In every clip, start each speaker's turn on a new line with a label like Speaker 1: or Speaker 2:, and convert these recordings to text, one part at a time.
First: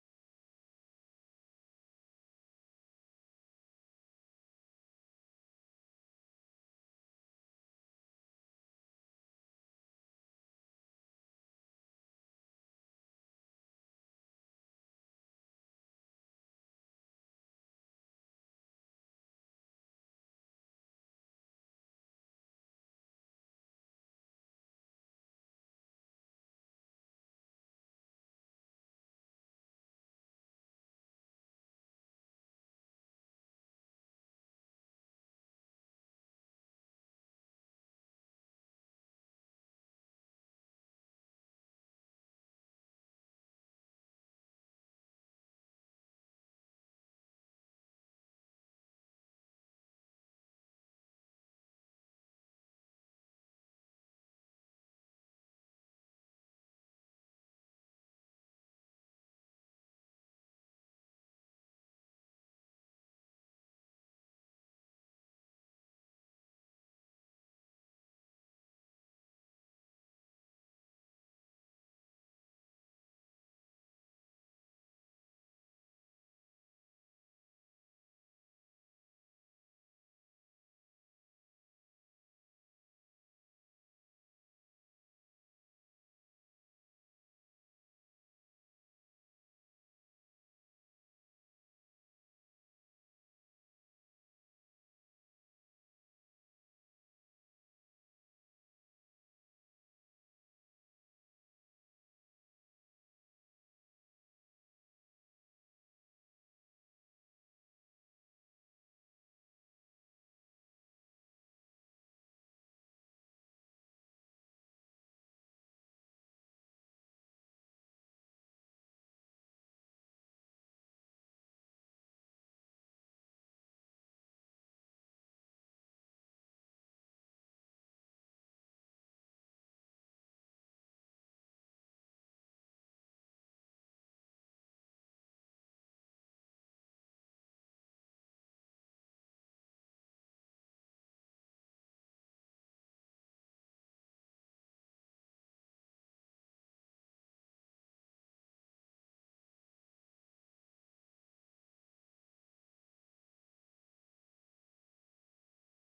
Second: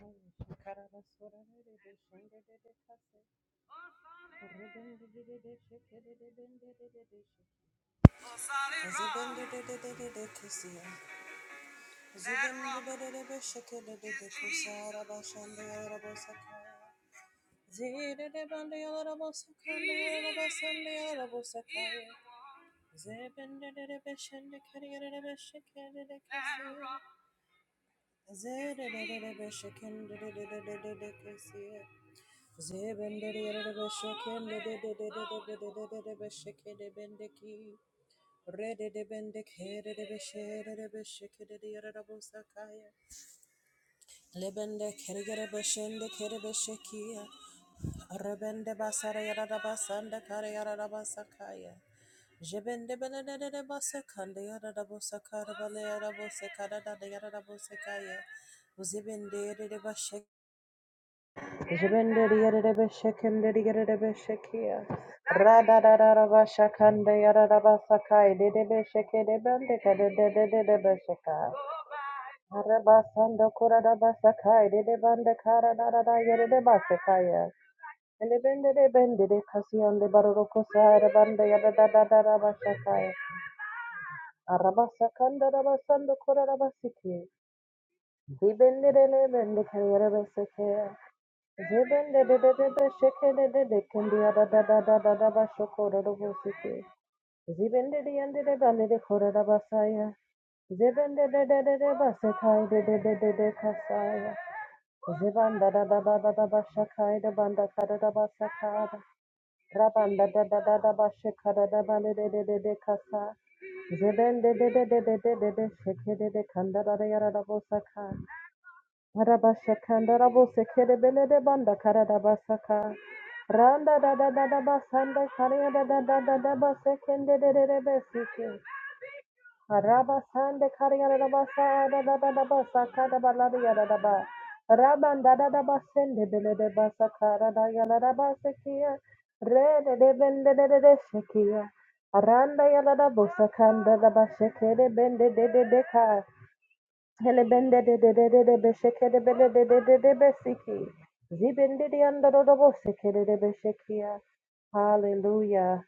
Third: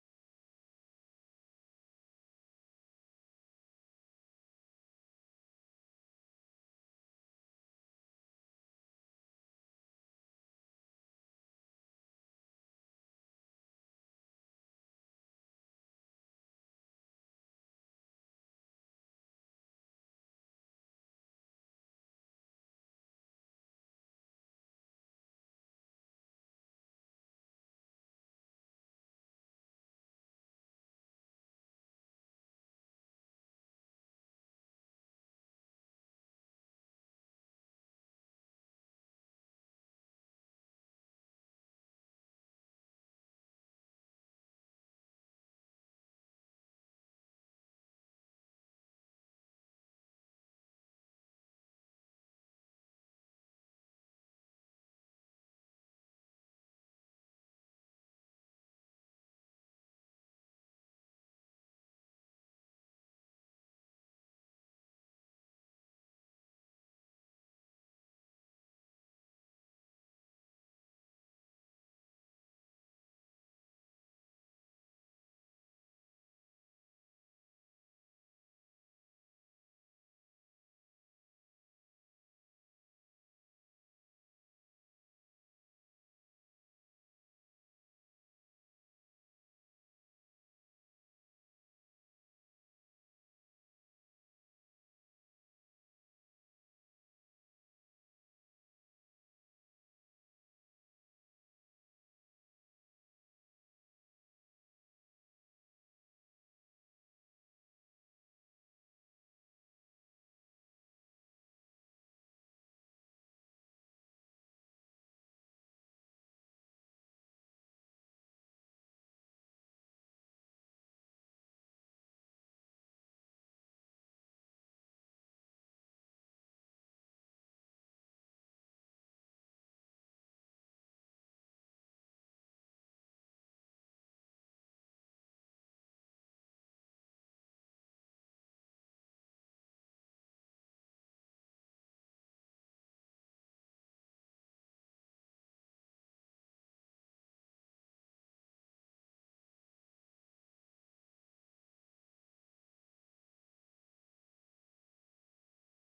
Speaker 1: Zebendere Rede de Rededebende kerede besherede beshekede yarabosakaya. Lebende kerigere beshende kerebeshekia. Rebende basara yarabasanda kare yarabasakaya. Jebende benedede basakande yarabosakara bale yarabosekada yarabosekaya. Uzibende de bashek. Jibenderi yerebe shekenderi yerebe shekia. Rada da da da ba shakande yarada ba sakai dedebe sheke debende kade de de de de be shekai. Araba sando kurada ba sakai dedebande kara da da da yerede ba sekaya. Elebende de bende de kasiyande baroro kusara bande yada da da da da ba shakaya. Araba sakanda da ba sando kurada ba siki. Dibende de lebende kare yerebe sekia. Zeban da da da da da, da ba shoko da da bu sike. Ziben de de yende de bende de kore da basaya. Zeben de de de de de ba sekay de de de de de kasaya. Zeban da da da da da da ba şakay da banda kada da, ba sakada. Raban da da da da da ba şekada da bende de de de de kasa. Zeben de de de de de de de de şeke de de kanda da ba ba ba ba ba ya. banda Raban da Zibendededededebasekaidedededekasaya. da Rabandadadadadabashakadadabalidedededekasa. Zibendededededededeshekededekandadadayarabosaka. Rabashakanda rabo sekere bele de banda kara rabasaka. Randa da da da da basanda kariya da da da da da basekende de de de besike. Rabasande kariya da basa da da da da basaka da balariya da da ba. Raban da da da basende bele de basaka da da ya la da basekiya. Re de de bende de de de shekiya. Randa ya la da bosakanda da basekere bende de de de ka. Helebende de de de de de besheke de bele de de de de besiki. Zibende de anda do do bo seke de de beshekia. Hallelujah.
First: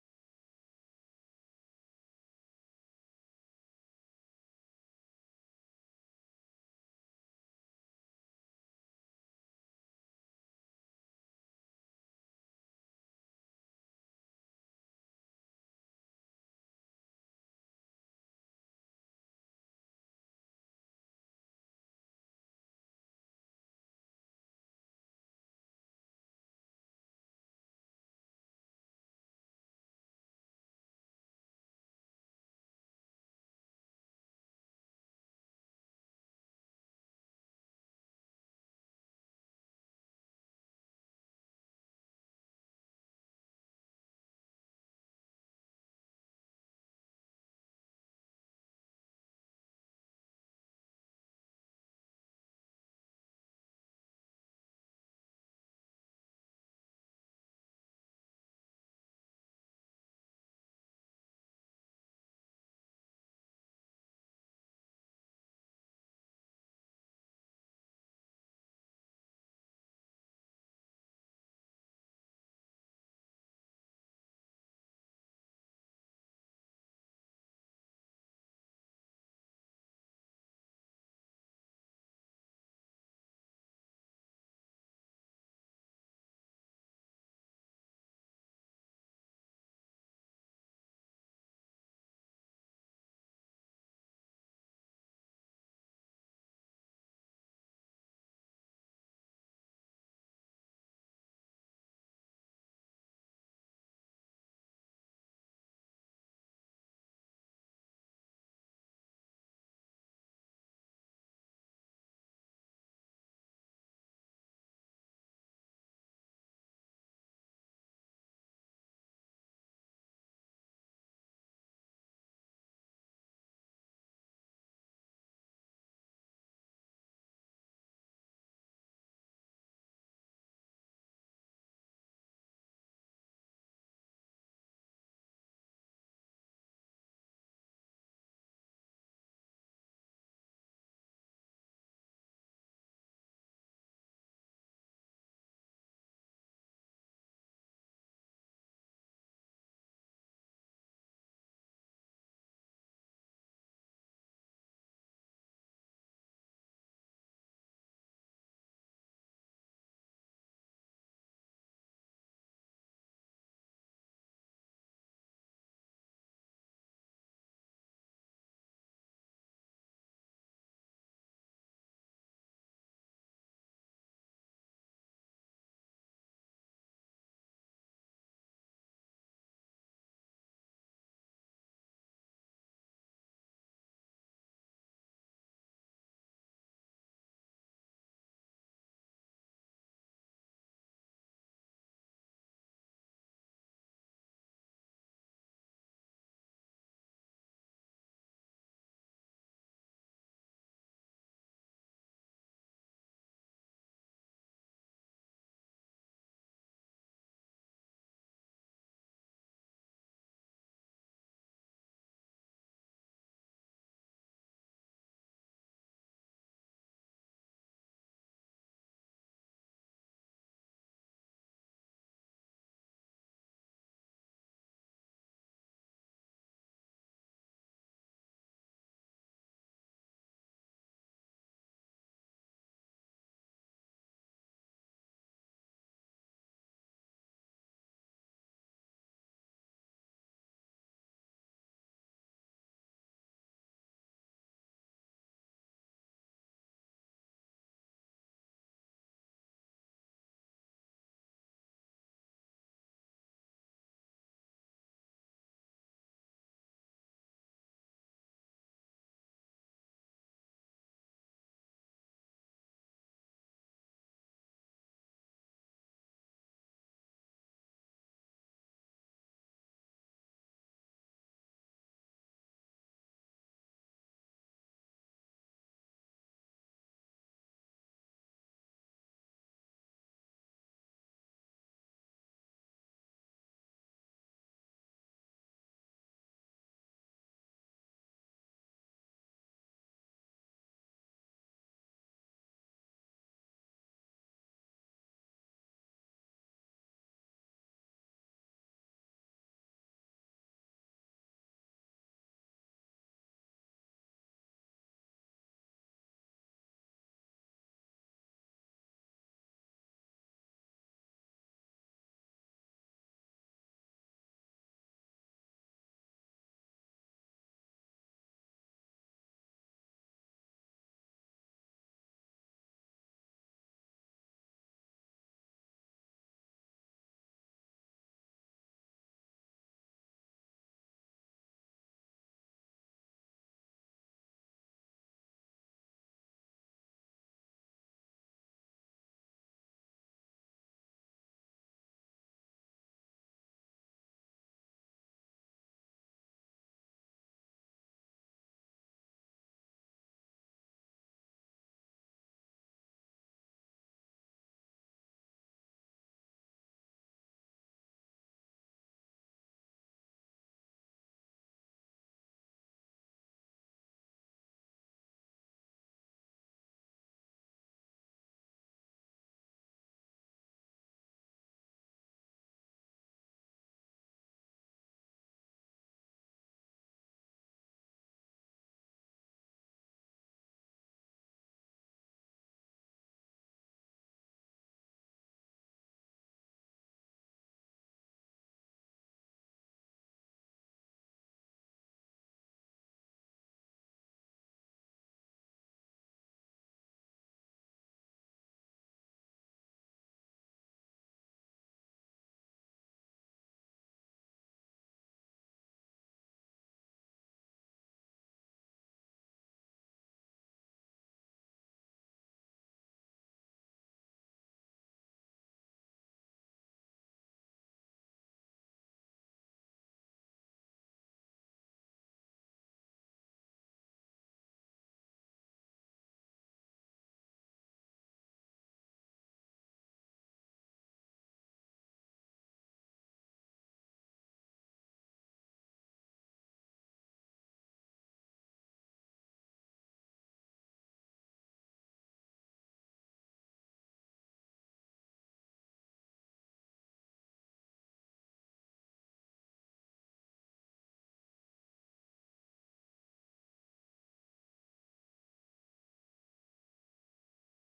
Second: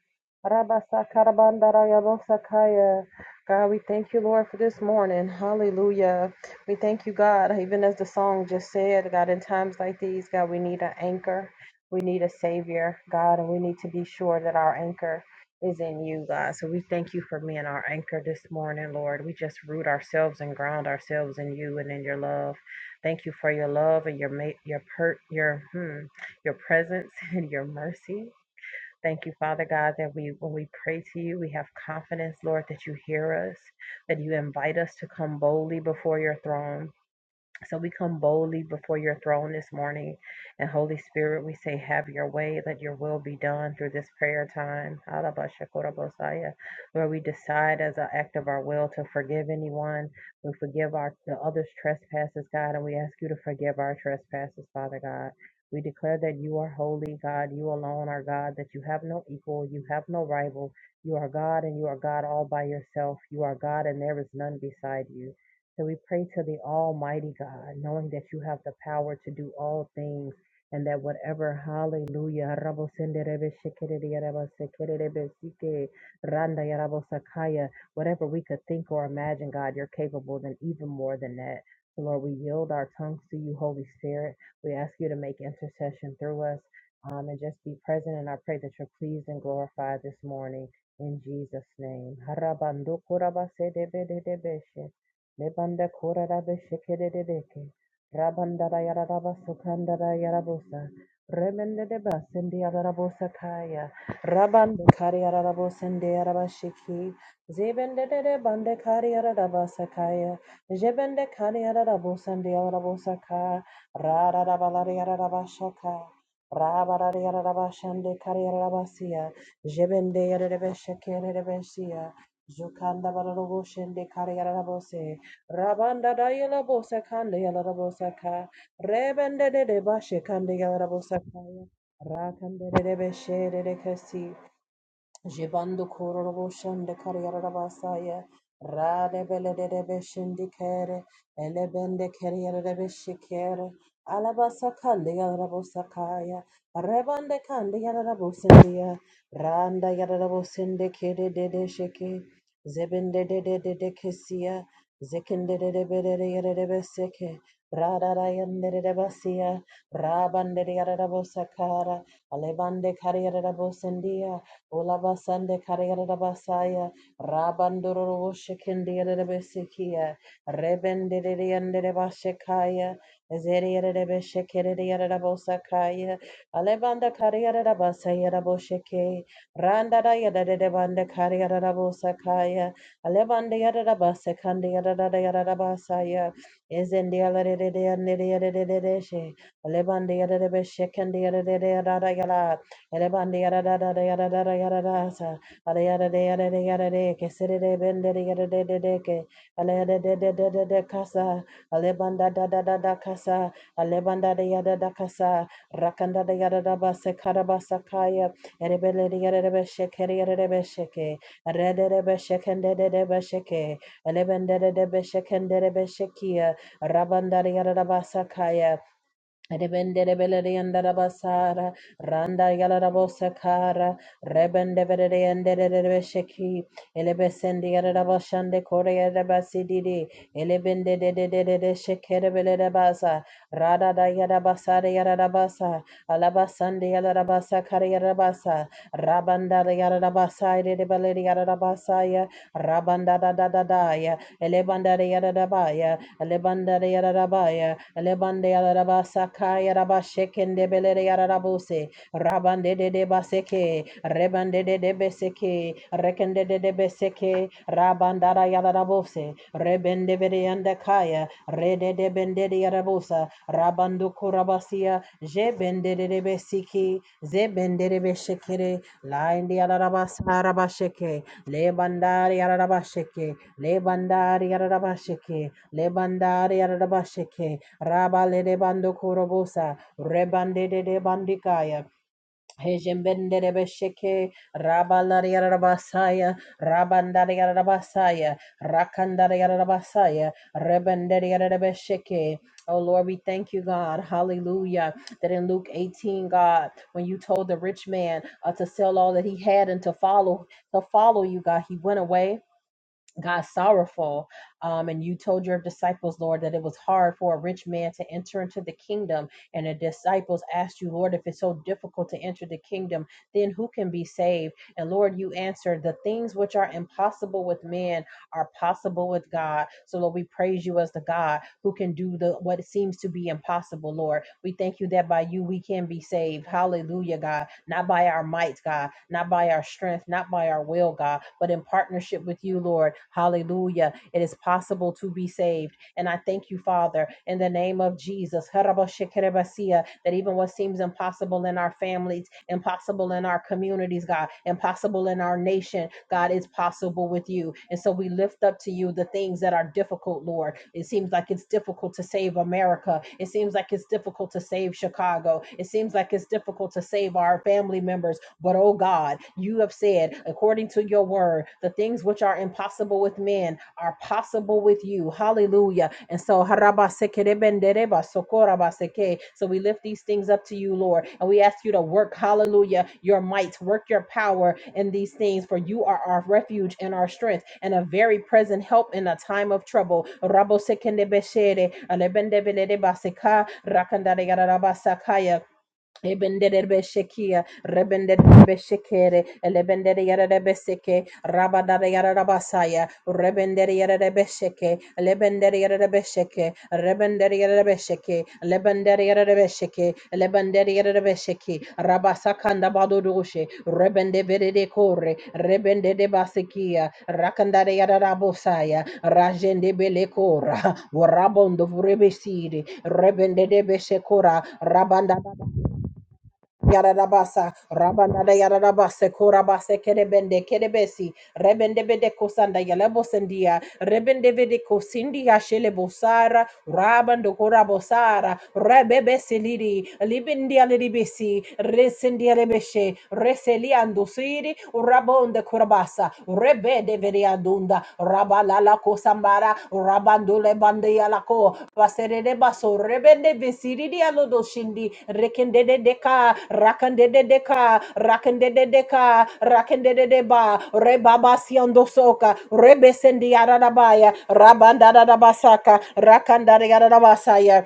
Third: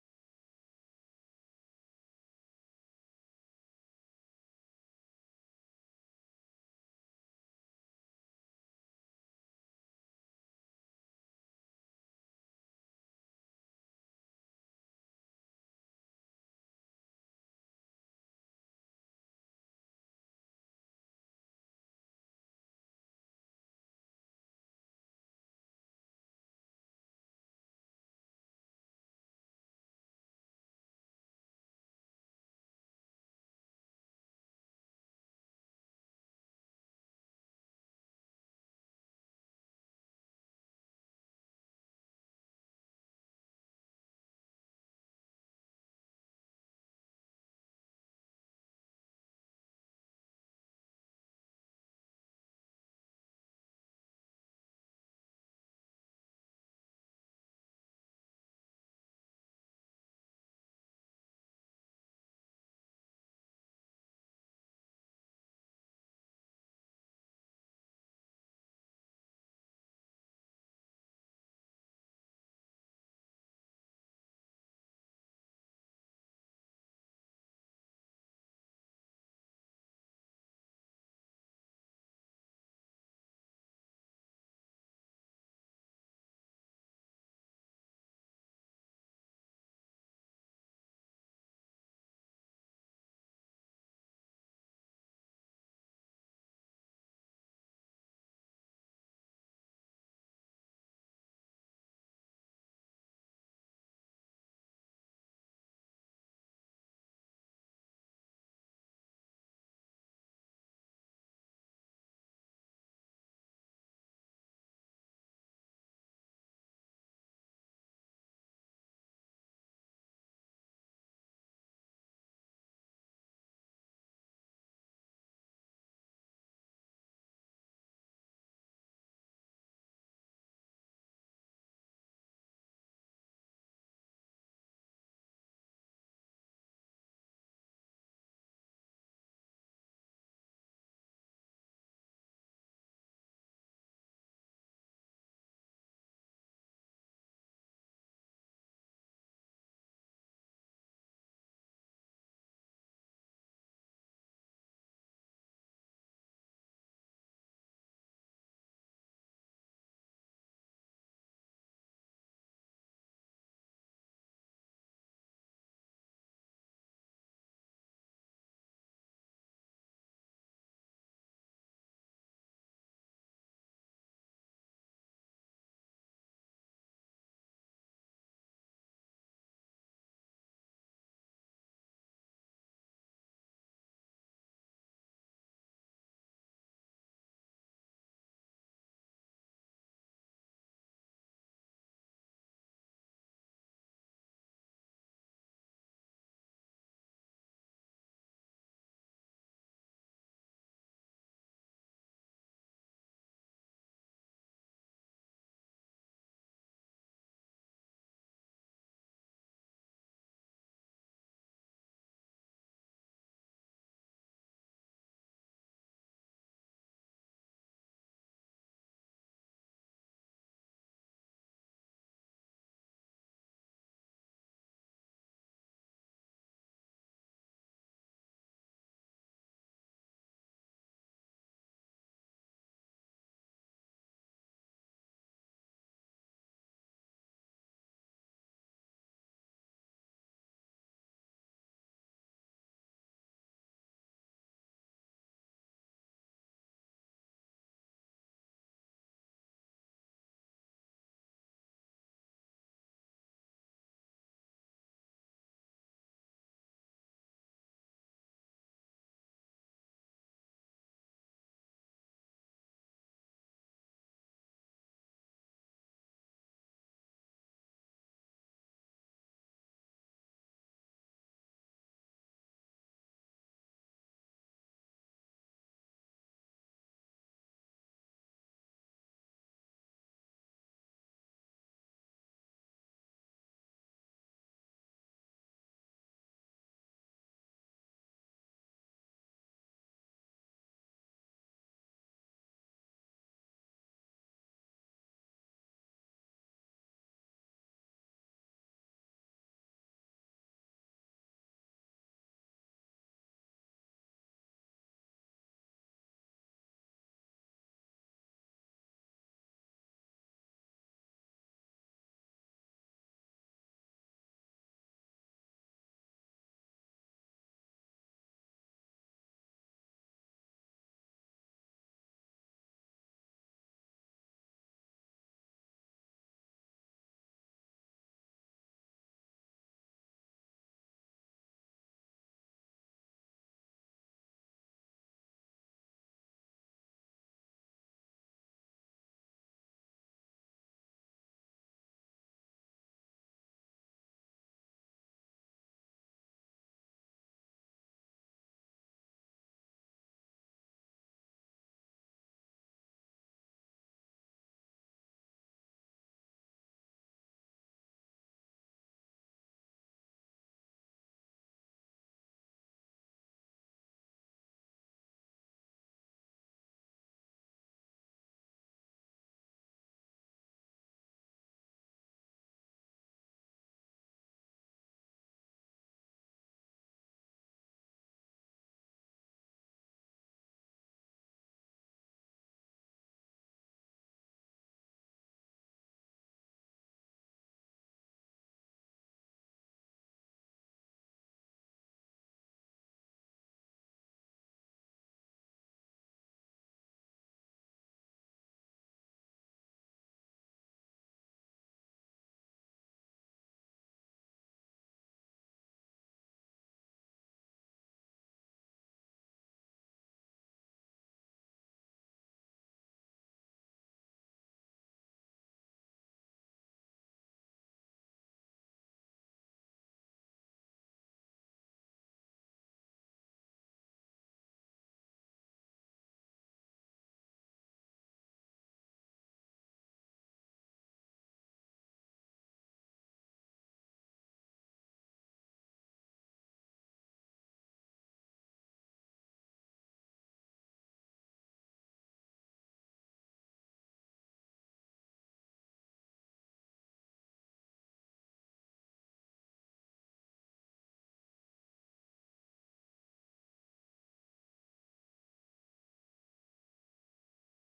Speaker 1: Rabasa karabanda raya bo sakaya. God, we thank you, Lord, for this morning. Hallelujah. We thank you, God, even as the song just said, God, in times like these, God, we need an anchor. We need a savior, God, and we need to be sure that our anchor is in you, God. So we thank you for being our anchor this morning, Lord. We just root ourselves and ground ourselves in you and in your love. Thank you for your love and your ma- your per- your hmm, your presence and your mercy. Thank you, Father God, that we when we pray to you, we have confidence, Lord, that you hear us, that you invite us to come boldly before your throne. So we come boldly before your throne this morning. And Holy Spirit, we say, Have your way. Let your will be done through this prayer time. Alabashakorabosaya. Lord, we decide as an act of our will to forgive anyone. We forgive our the others' trespasses, God, and we ask you to forgive our trespasses, Father God. We declare that you are holy, God. You alone are God, that you have no equal, you have no rival. You are God, and you are God all by yourself. You are God, and there is none beside you. So we pray to the Almighty God, knowing that you have the power to do all things and that whatever, hallelujah, rabo senderebe shekere yaraba sekerebe sike, randa yarabo sakaya, whatever we could think or imagine, God, you're capable than even more than that. So Lord, we yield our tongues to you, Holy Spirit. We ask you to make intercession through us um, and just be present. And I pray that you're pleased and glorified this morning in Jesus' name. Harabando koraba sedebe dedebe she. Lebanda kora rabe shekere de deke. Rabanda da yara raba sokanda da yara bosa. Remende de ba sende yara rabo sakaya. Rabande kari yara rabo sende yara ba shiki. Zebende de de bande kari yara kaya. sakaya. Jebende kari yara rabo sende yara rabo saka. Ra ra raba la yara raba shaka. Raba ra yara raba shende kari yara raba siya. Jebende yara rebe shekere rebe siya. Jukanda balalobo shende kari yara rabo Rabanda da yala bosa kanda yala da bosa ka. Rebende de de bashe kanda yala da bosa ka. Rakande de de beshe de de kasi. Jibandu kururu shende kariyara basaya. Rade bele de de beshendi kere. Elebende kariyara de beshikere. Alabasa kandi yara bosakaya. Rebande kandi yara bosendia. Randa yara bosende kere de de sheke. Zebende de de de de kesia. Zekende de de bede de yara de beseke. Rada rayande de de basia. Rabande de yara bosakara. Alebande kariyara bosendia. Olabasande Kariarabasaya, Rabandoro Shekindiarabesekia, Rebendiriandirabashekaya, Zeriarabeshekiriarabosakaya, Alebanda Kariarabasaya Rabosheke, Randada Yadadebanda Kariarabosakaya, Alebanda Yadabasekandiarabasaya, Ezendialadediandiaradeshe, Alebanda Yadabeshekandi Yadadayala, Elebandi yada da da yada yada da sa. yada de yada de yada de ke sere de de yada de de de ke. Ala yada de de de de de kasa. Alebanda da da da da Alebanda de yada da kasa. Rakanda de yada basa karabasa kaya. Erebele de yada de besheke de yada de besheke. de beshekende de de besheke. Elebende de de beshekende de beshekia. Rabanda yada basa kaya. Rebende rebelere yandara basara, Randa Yalarabosakara, Rebendevereriandererebesheki, Elebesende yarabashande kore yarabasididi. Elebende de de de de de shekerebele rabasa. Rada da yarabasa de yarabasa. Alabasande yarabasa kare yarabasa. Rabanda da yarabasa de de bele de ya. Rabanda da da da da ya. Elebanda de yarabaya. Elebanda de yarabaya. Elebanda yarabasa kaya rabashekende bele de yarabuse. Rabande de de baseke. Reba. Rebande de de beseke, rekende de de beseke, rabandara yarabose, rebende verianda kaya, rede de bende de yarabosa, rabandu kurabasia, je bende de de besiki, ze bende de beshekere, laindi yarabasa rabasheke, le lebandari yarabasheke, le bandari yarabasheke, le yarabasheke, rabale de bando kurabosa, rebande de bandikaya, Hejembenderebesheke, Rabalariarabasaya, Rabandariarabasaya, Rakandariarabasaya, Rebenderiarabesheke. Oh Lord, we thank you, God. Hallelujah. That in Luke 18, God, when you told the rich man uh, to sell all that he had and to follow, to follow you, God, he went away God sorrowful. Um, and you told your disciples, Lord, that it was hard for a rich man to enter into the kingdom. And the disciples asked you, Lord, if it's so difficult to enter the kingdom, then who can be saved? And Lord, you answered, the things which are impossible with man are possible with God. So, Lord, we praise you as the God who can do the what seems to be impossible, Lord. We thank you that by you we can be saved. Hallelujah, God. Not by our might, God, not by our strength, not by our will, God, but in partnership with you, Lord. Hallelujah. It is possible to be saved. And I thank you, Father, in the name of Jesus, Harabashekerebasia, that even what seems impossible in our families, impossible in our communities, God, impossible in our nation, God, is possible with you. And so we lift up to you the things that are difficult, Lord. It seems like it's difficult to save America. It seems like it's difficult to save Chicago. It seems like it's difficult to save our family members. But oh God, you have said, according according to your word. The things which are impossible with men are possible with you. Hallelujah. And so, harabasekerebendereba sokorabaseke. so we lift these things up to you, Lord, and we ask you to work, hallelujah, your might, work your power in these things, for you are our refuge and our strength and a very present help in a time of trouble. Rabo sekende Beshere, Rabosekendebeshere, alebendebeledebaseka, rakandaregarabasakaya. Ebenderebeshekia, rebenderebeshekere, elebendere yarebeseke, rabadare yarabasaya, rebendere yarebesheke, lebendere yarebesheke, rebendere yarebesheke, lebendere yarebesheke, lebendere yarebesheke, rabasakanda badurushe, rebende verede kore, rebende de basekia, rakandare yarabosaya, rajende belekora, warabondo vurebesiri, rebende de beshekora, rabanda Yaradabasa, Rabanada Yaradabase, Korabase, Kerebende, Kerebesi, Rebendebe de Kosanda, Yalabosendia, Rebendebe de Kosindia, Shelebosara, Rabando Korabosara, Rebebe Silidi, Libindia Libisi, Resindia Lebeshe, Reseliando Siri, Rabon de Korabasa, Rebe de Rebere Adunda, Rabalala Kosambara, Rabandule Bandealako, Vaserere Baso, Rebende Visiri Alodo Shindi, Rekende de Deca, Rakande de Deca, Rakende de Deca, Rakende de Deba, Rebaba Siondo Soka, Rebesendi Arabaya, Rabanda basaka, Rakanda Rabasaya.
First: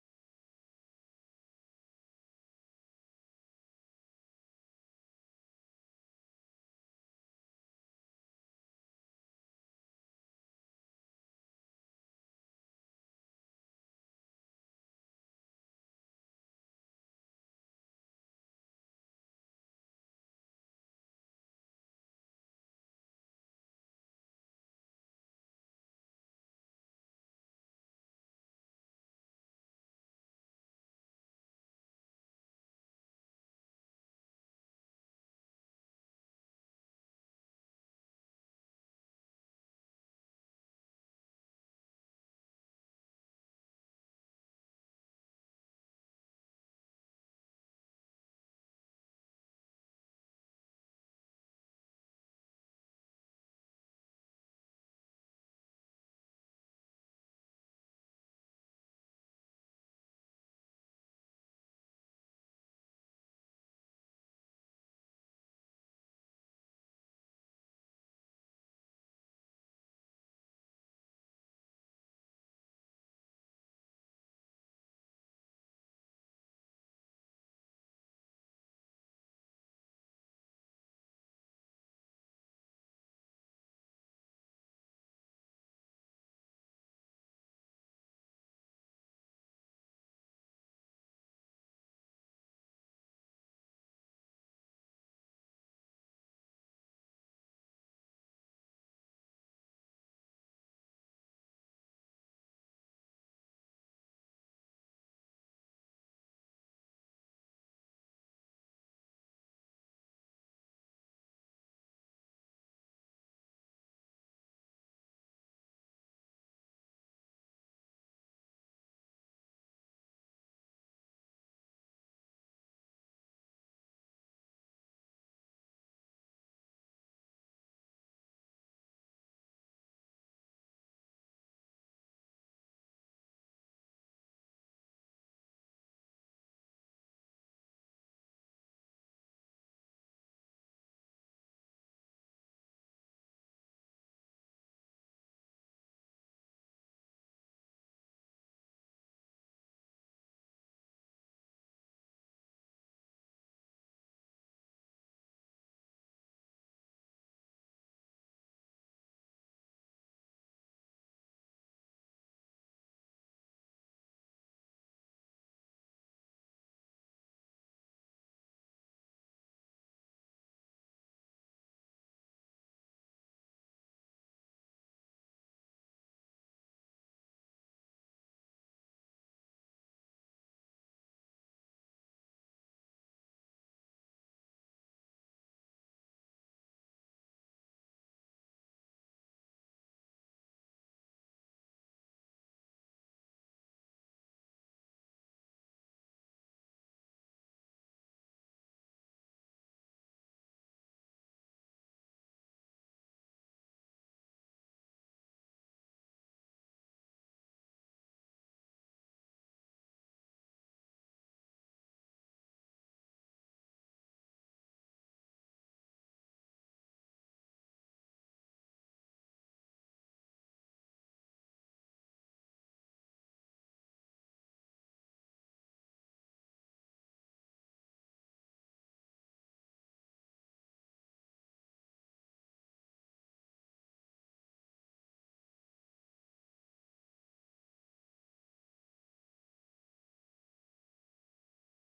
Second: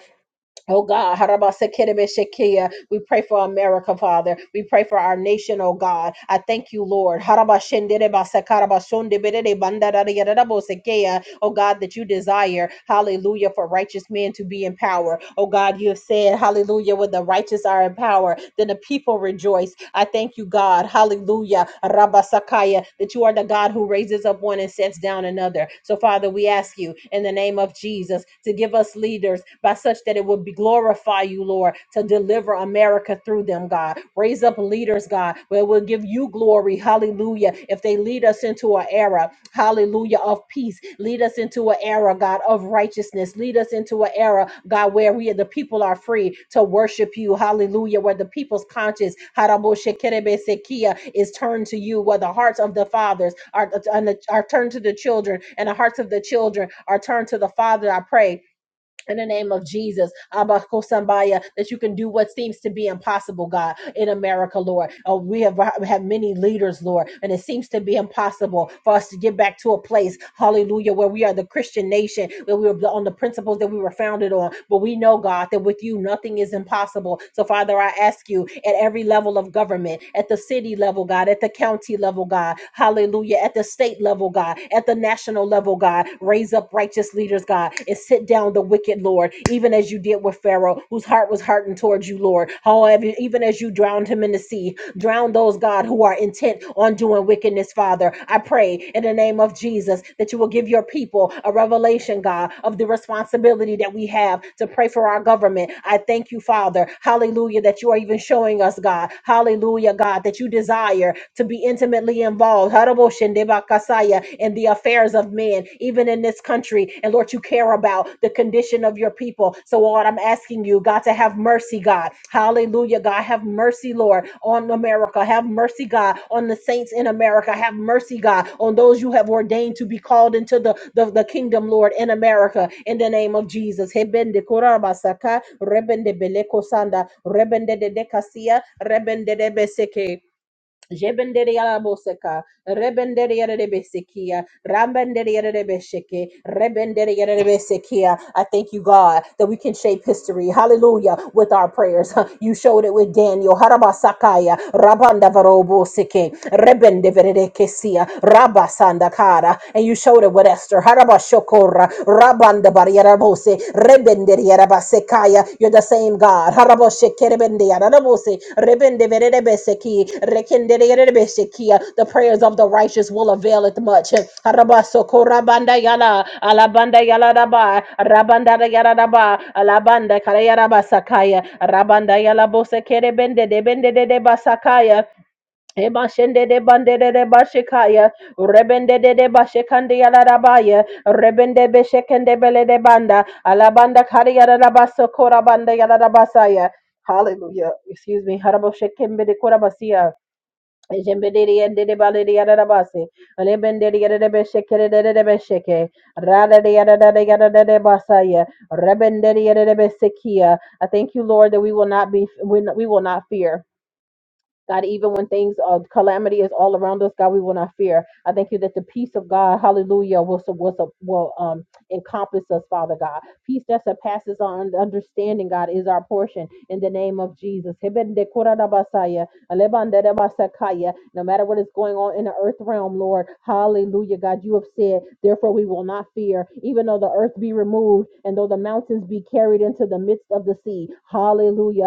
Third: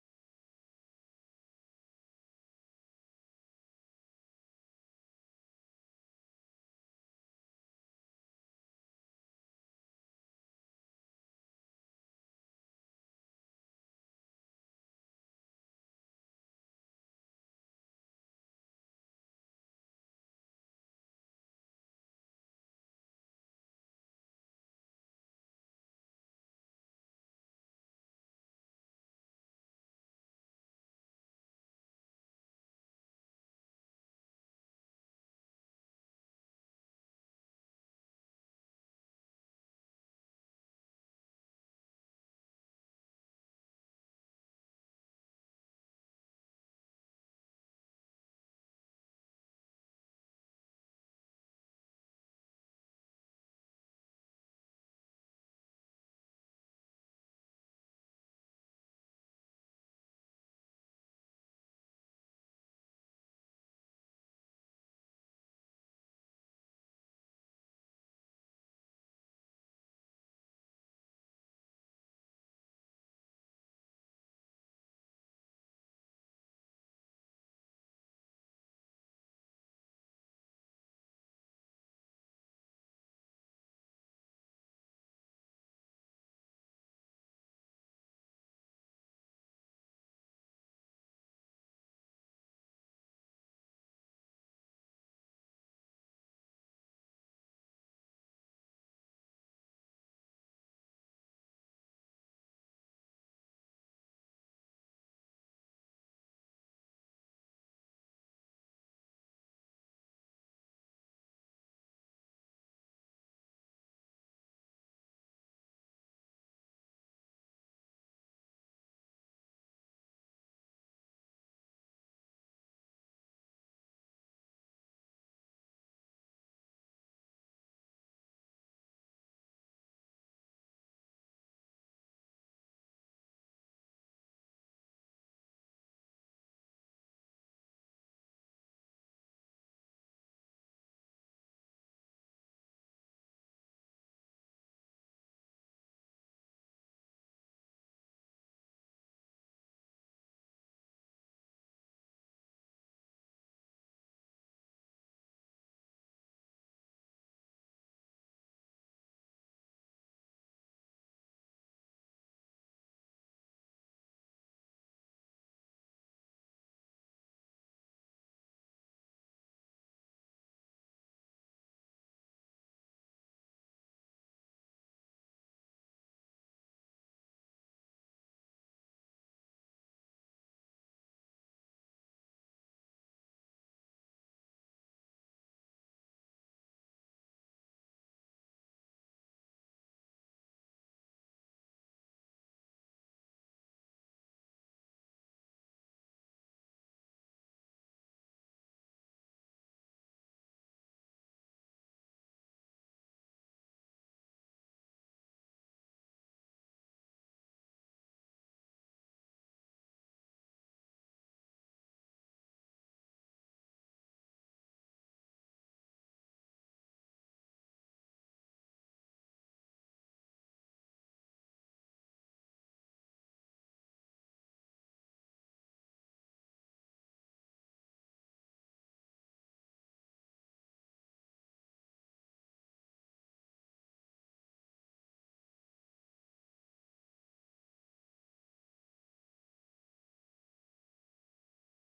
Speaker 1: Oh God, Harabasekerebeshekia. we pray for America, Father. We pray for our nation, oh God. I thank you, Lord. Harabashenderebasakarabashondeberere-bandadadayadadabosekeya. Oh God, that you desire, hallelujah, for righteous men to be in power. Oh God, you have said, hallelujah, when the righteous are in power, then the people rejoice. I thank you, God. Hallelujah. Rabasakaya, that you are the God who raises up one and sets down another. So, Father, we ask you in the name of Jesus to give us leaders by such that it would be glorify you, Lord, to deliver America through them, God. Raise up leaders, God, where it will give you glory. Hallelujah. If they lead us into an era hallelujah, of peace. Lead us into an era, God, of righteousness. Lead us into an era, God, where we the people are free to worship you, hallelujah, where the people's conscience haraboshekerebesekia, is turned to you, where the hearts of the fathers are, are turned to the children and the hearts of the children are turned to the Father. I pray in the name of Jesus, Abba that you can do what seems to be impossible, God, in America, Lord. Oh, we have, we have many leaders, Lord, and it seems to be impossible for us to get back to a place, hallelujah, where we are the Christian nation, where we were on the principles that we were founded on. But we know, God, that with you, nothing is impossible. So, Father, I ask you at every level of government, at the city level, God, at the county level, God, hallelujah, at the state level, God, at the national level, God, God. Raise up righteous leaders, God, and sit down the wicked, Lord, even as you did with Pharaoh, whose heart was hardened towards you, Lord. However, even as you drowned him in the sea, drown those, God, who are intent on doing wickedness, Father. I pray in the name of Jesus that you will give your people a revelation, God, of the responsibility that we have to pray for our government. I thank you, Father. Hallelujah, that you are even showing us, God. Hallelujah, God, that you desire to be intimately involved in the affairs of men, even in this country. And Lord, you care about the condition of your people. So, Lord, I'm asking you, God, to have mercy, God. Hallelujah, God. Have mercy, Lord, on America. Have mercy, God, on the saints in America. Have mercy, God, on those you have ordained to be called into the, the, the kingdom, Lord, in America, in the name of Jesus. Hebende korabasaka, rebende beleko sanda, rebende de dekasia, rebende de beseke. Jebenderia Moseka, Rebenderia Rebesekia, Rambenderia Rebeseke, Rebenderia Rebesekia. I thank you, God, that we can shape history. Hallelujah. With our prayers. You showed it with Daniel. Harabasakaya, Rabanda Varoboseke, Rebendeverekesia, Rabasandakara. And you showed it with Esther. Harabashokora, Rabanda Bariarabose, Rebenderiarabasekaya. You're the same God. Haraboshe Kerebendiarabose, Rebendeverebeseki, Rekenderiarabesekia. The prayers of the righteous will avail it much. Harabaso Korabanda Yala, Alabanda Yala Daba, Rabanda Yala Daba, Alabanda Karayarabasakaya, Rabanda Yala Bose Kerebende, Debende de Basakaya. Ebashende de bandede de de bashikaya, rebende de de bashekande yarabaya, rebende beshekende bele de banda, alabanda kari yarabasa kora banda yarabasaya. Hallelujah. Excuse me. Harabo shekembe de korabasia. Ejembede de de bale de yarabase. Alebende de yere de beshekere de de besheke. Rada de yada de yada da de basaya. Rebende de yere de besekia. I thank you, Lord, that we will not be, we we will not fear. God, even when things of calamity is all around us, God, we will not fear. I thank you that the peace of God, hallelujah, will, su- will, su- will um, encompass us, Father God. Peace that surpasses our un- understanding, God, is our portion in the name of Jesus. Hebende kura da basaya, alebande da basakaya no matter what is going on in the earth realm, Lord. Hallelujah, God. You have said, therefore we will not fear, even though the earth be removed and though the mountains be carried into the midst of the sea. Hallelujah.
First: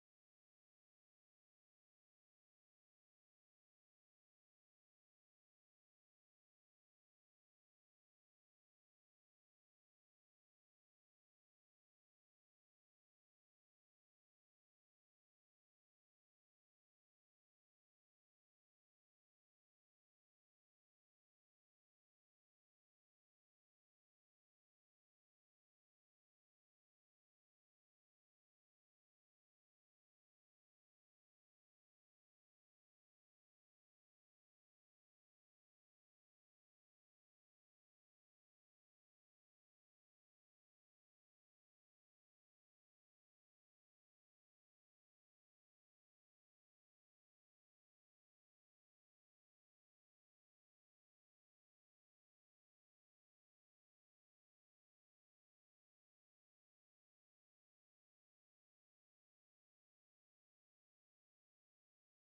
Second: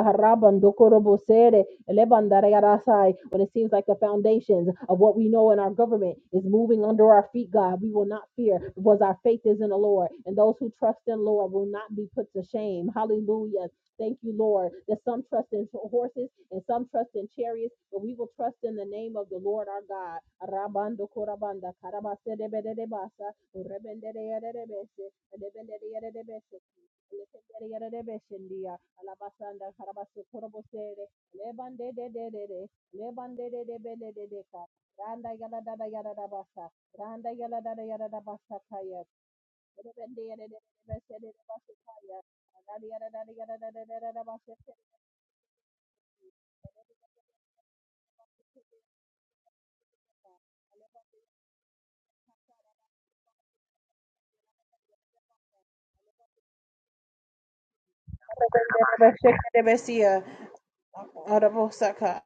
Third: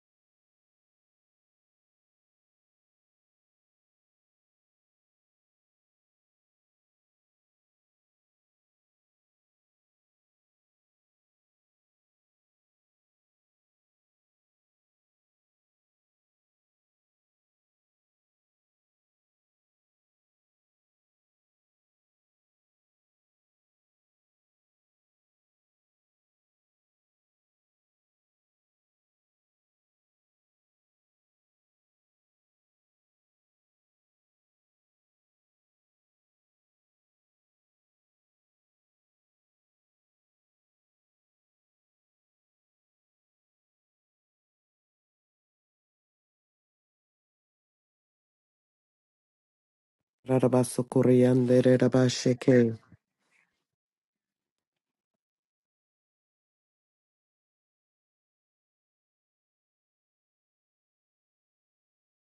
Speaker 1: When it seems like the foundations of what we know in our government is moving under our feet, God, we will not fear because our faith is in the Lord. And those who trust in the Lord will not be put to shame. Hallelujah. Thank you, Lord, that some trust in horses and some trust in chariots, but we will trust in the name of the Lord our God. Rabando korabanda karabase debedebasa, urebendedeyedebese, elebendedeyedebese, elekendedeyedebeshendia, alabasanda karabase korobosere, lebandedededede, lebandededebedededeka, randa yadadadayadadabasa, randa yadadadayadadabasa Shake
Speaker 2: Rarabasokoriande Rabasheke.
Speaker 1: it, baby, see ya. Out of Osaka.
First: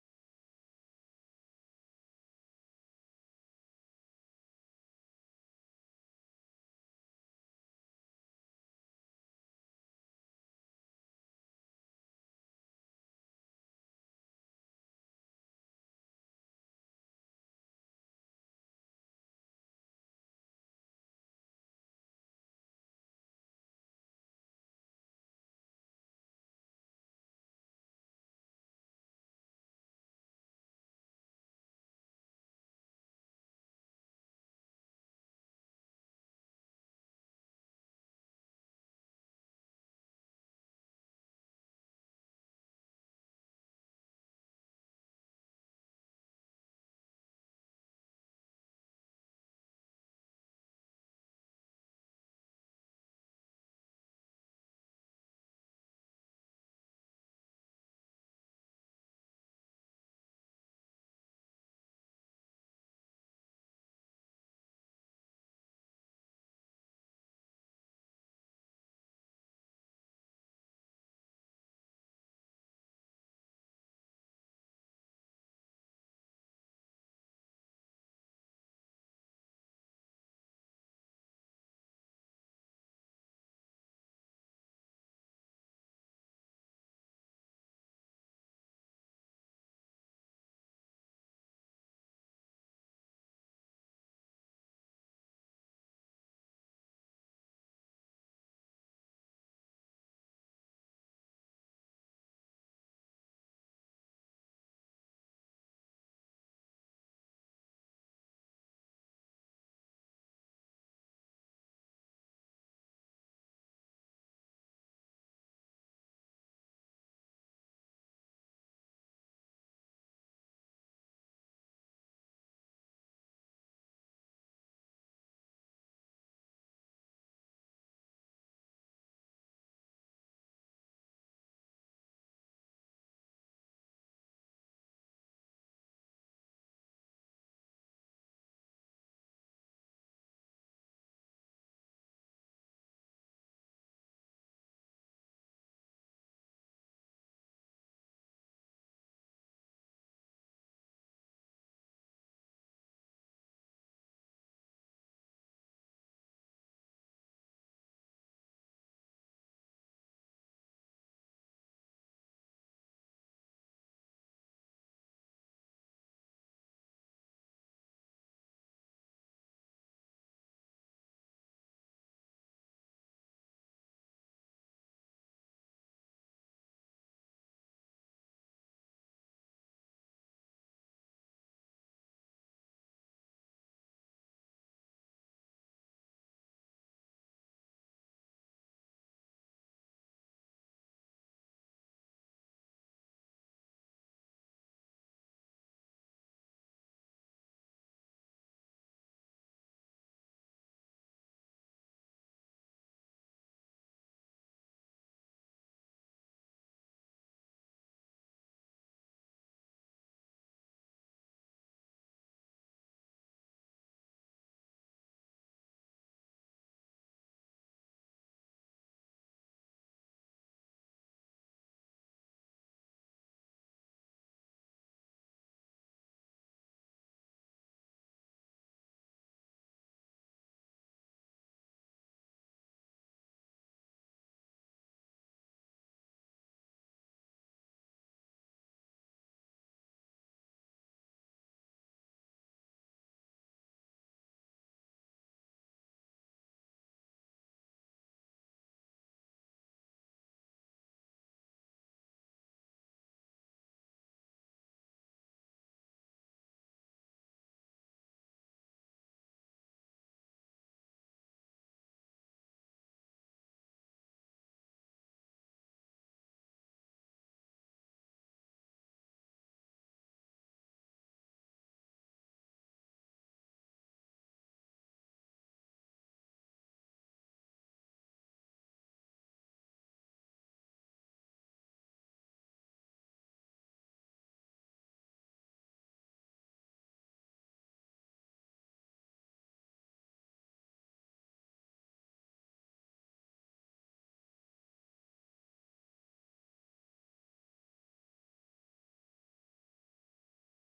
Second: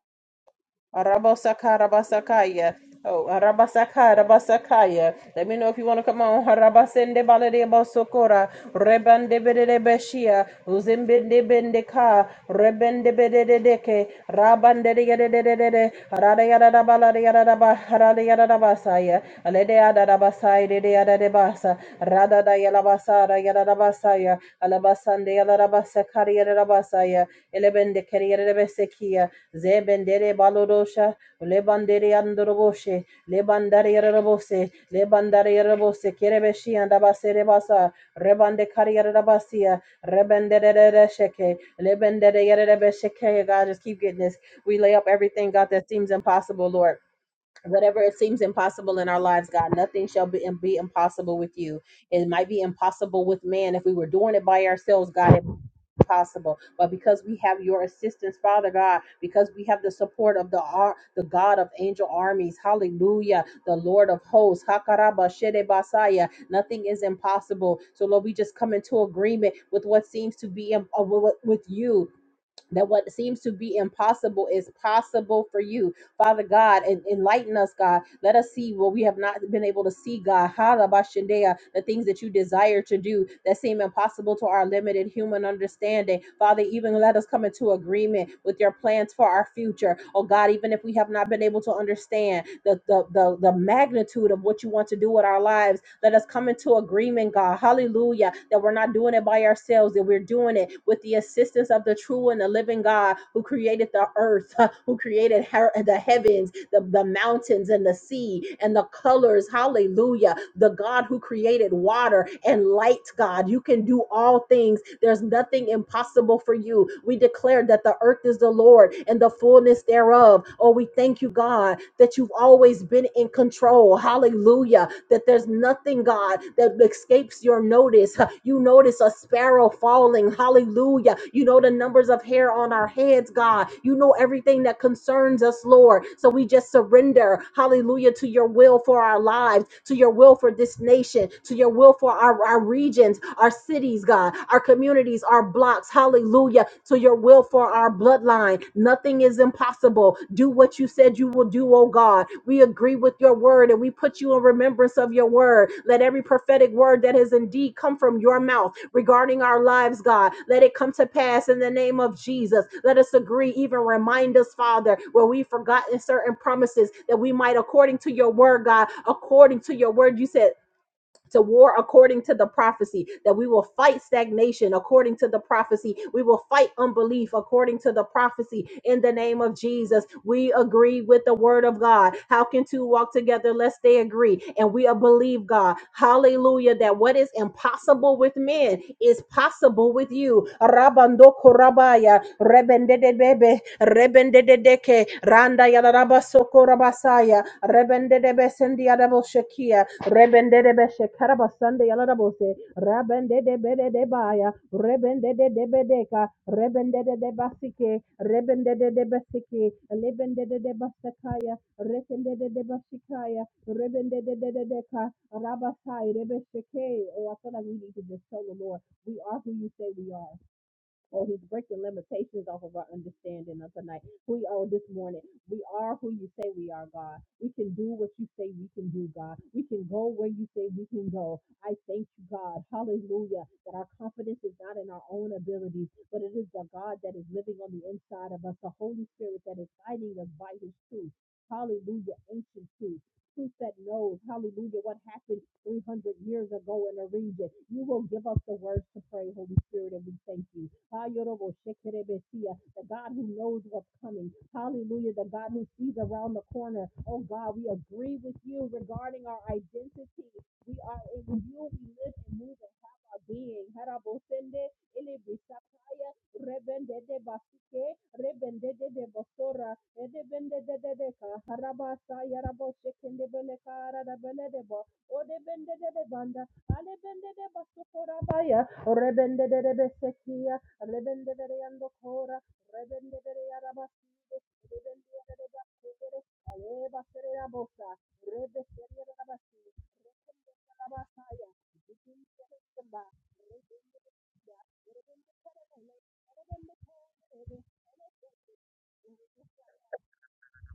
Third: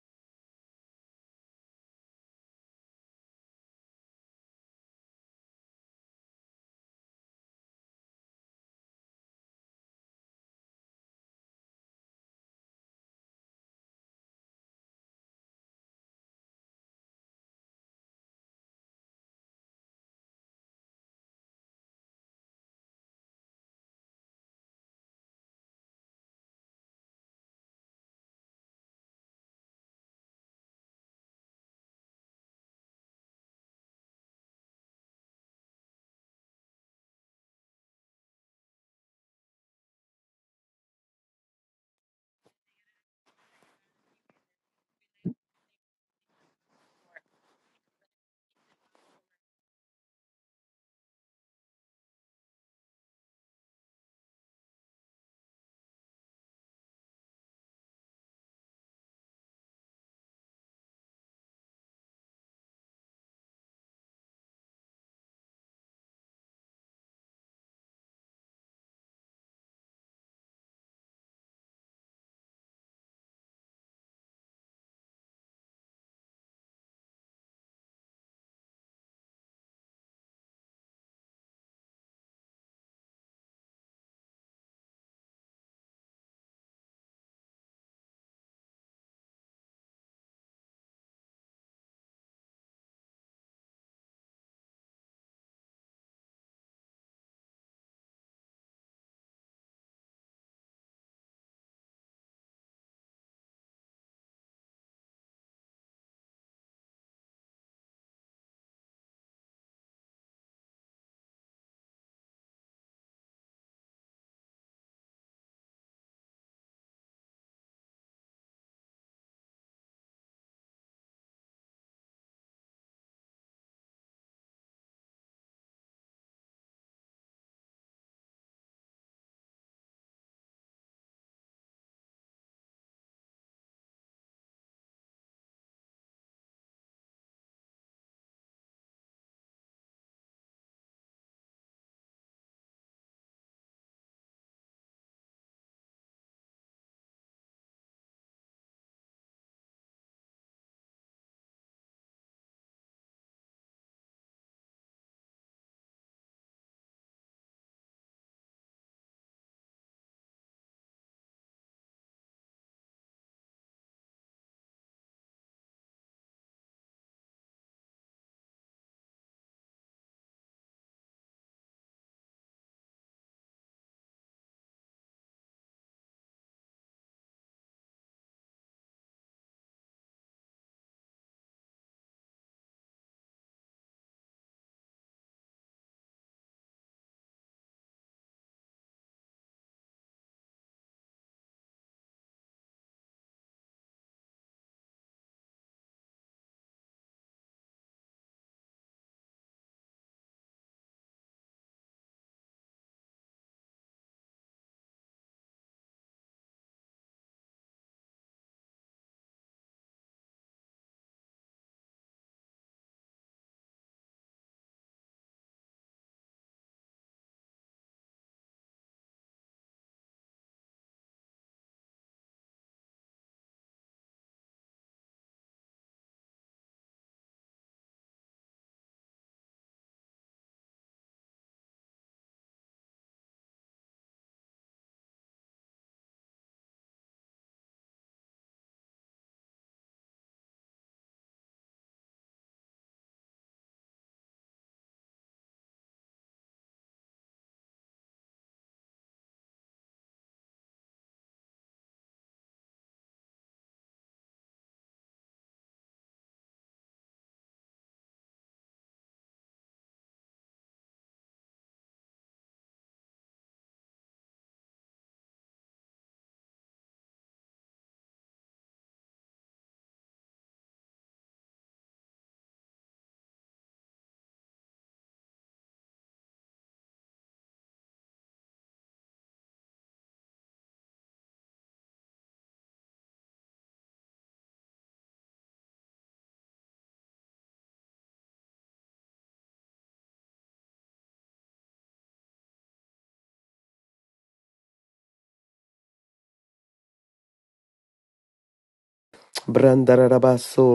Speaker 1: Harabasaka, harabasakaya. Oh, harabasaka, harabasakaya. Let me know if you want to come on. Harabasende balade basokora. Rebande bede beshia. Uzimbinde bendeka. Rebende bede deke. Rabande de de de de de de. Harada yada da bala yada da ba. Harada yada da basaya. Alede yada da basaya de de yada de basa. Yalabasara Yarabasaya Alabasande Yalarabasa Kariyarabasaya Elebende Keriyarebesekia Zebendere Balodosha Lebandere Andoroboshe lebandari Yarabose Lebandare Yarabose Kerebeshi and Abasere Basa Rebande Kariyarabasia Rebendere Sheke Lebendere Yarebesheke God just keep getting this we lay up everything God that seems impossible Lord whatever it seems impossible in our lives god nothing shall be, be impossible with you it might be impossible with man if we were doing it by ourselves god it possible but because we have your assistance father god because we have the support of the ar- the god of angel armies hallelujah the lord of hosts hakaraba Shede basaya nothing is impossible so lord we just come into agreement with what seems to be im- uh, with with you that what seems to be impossible is possible for you. Father God, en- enlighten us, God. Let us see what we have not been able to see, God. Harabashandea, The things that you desire to do that seem impossible to our limited human understanding. Father, even let us come into agreement with your plans for our future. Oh God, even if we have not been able to understand the, the, the, the magnitude of what you want to do with our lives, let us come into agreement, God. Hallelujah. That we're not doing it by ourselves ourselves that we're doing it with the assistance of the true and the living God who created the earth, who created her- the heavens, the, the mountains and the sea and the colors. Hallelujah. The God who created water and light, God. You can do all things. There's nothing impossible for you. We declare that the earth is the Lord and the fullness thereof. Oh, we thank you, God, that you've always been in in control. Hallelujah. That there's nothing, God, that escapes your notice. Huh. You notice a sparrow falling. Hallelujah. You know the numbers of hair on our heads, God. You know everything that concerns us, Lord. So we just surrender. Hallelujah. To your will for our lives, to your will for this nation, to your will for our, our regions, our cities, God, our communities, our blocks. Hallelujah to your will for our bloodline. Nothing is impossible. Do what you said you will do, oh God. We agree with your word and we put you in remembrance of your word. Let every prophetic word that has indeed come from your mouth regarding our lives, God, let it come to pass in the name of Jesus. Let us agree, even remind us, Father, where we've forgotten certain promises that we might, according to your word, God, according to your word, you said to war according to the prophecy, that we will fight stagnation according to the prophecy. We will fight unbelief according to the prophecy in the name of Jesus. We agree with the word of God. How can two walk together lest they agree? And we believe God. Hallelujah. That what is impossible with men is possible with you. Rabando korabaya rebende de bebe rebende de deke randa yadaraba sokorabasaya rebende de besendi yadabo shekia rebende de beshe karabasande yadarabose rabende de bede de baya rebende de de bedeka rebende de de basike rebende de de basike lebende de de basakaya rebende de de basikaya rebende de de deka rabasai rebesheke oh I feel like we need to just tell the Lord we are who you say we are Oh, he's breaking limitations off of our understanding of tonight. We oh this morning. We are who you say we are, God. We can do what you say we can do, God. We can go where you say we can go. I thank you, God. Hallelujah. That our confidence is not in our own abilities, but it is the God that is living on the inside of us, the Holy Spirit that is guiding us by his truth. Hallelujah. Ancient truth truth that knows, hallelujah, what happened 300 years ago in a region. You will give us the words to pray, Holy Spirit, and we thank you. The God who knows what's coming. Hallelujah. The God who sees around the corner. Oh God, we agree with you regarding our identity. We are in you. We live and move and have our being rebende de de bosora edebende de de de ka harabasa yarabo shekende bele kara da bele de bo odebende de de banda ale alebende de basukura baya rebende de de besekia rebende de yando kora, rebende de de yarabasi rebende de de bakere Reba serera bosa, rebe serera rabasi, rekende rabasaya, bikin sereba, rekende ya, rekende sereba, rekende sereba,
Speaker 2: Brandarabaso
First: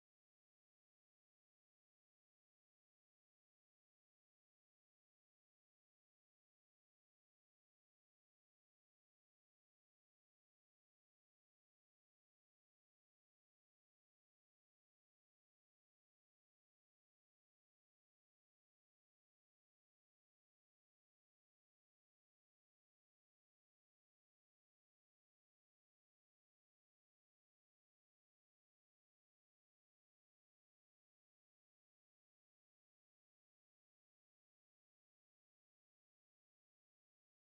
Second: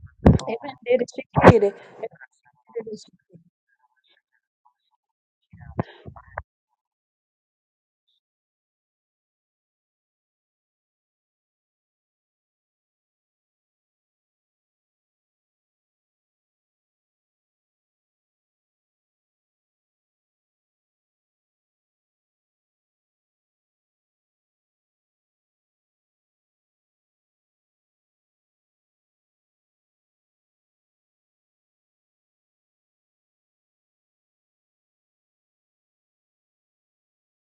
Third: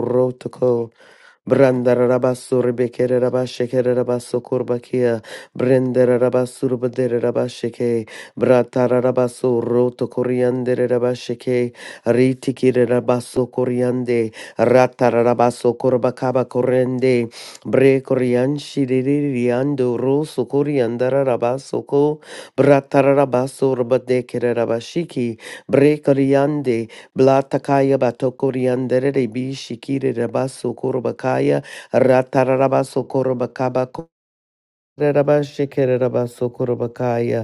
Speaker 1: Amen.
Speaker 2: rotoko.
Speaker 1: Dere şekeri,
Speaker 2: Brandarabaso rebekere rabashekere rabaso kurbakia. Brenderabaso rubadere rabasheke. Bratarabaso roto koriandere rabasheke. Ritikire rabaso koriande. Ratarabaso korbakaba korende. Bre korianshi ririando roso koriandarabaso ko. Bratarabaso rubadekere rabashiki. Bre koriande. Blatakaya batokoriandere bi shikiri rabaso korobakaya ratararabaso korobakaba koreraba shikere rabaso korobakaya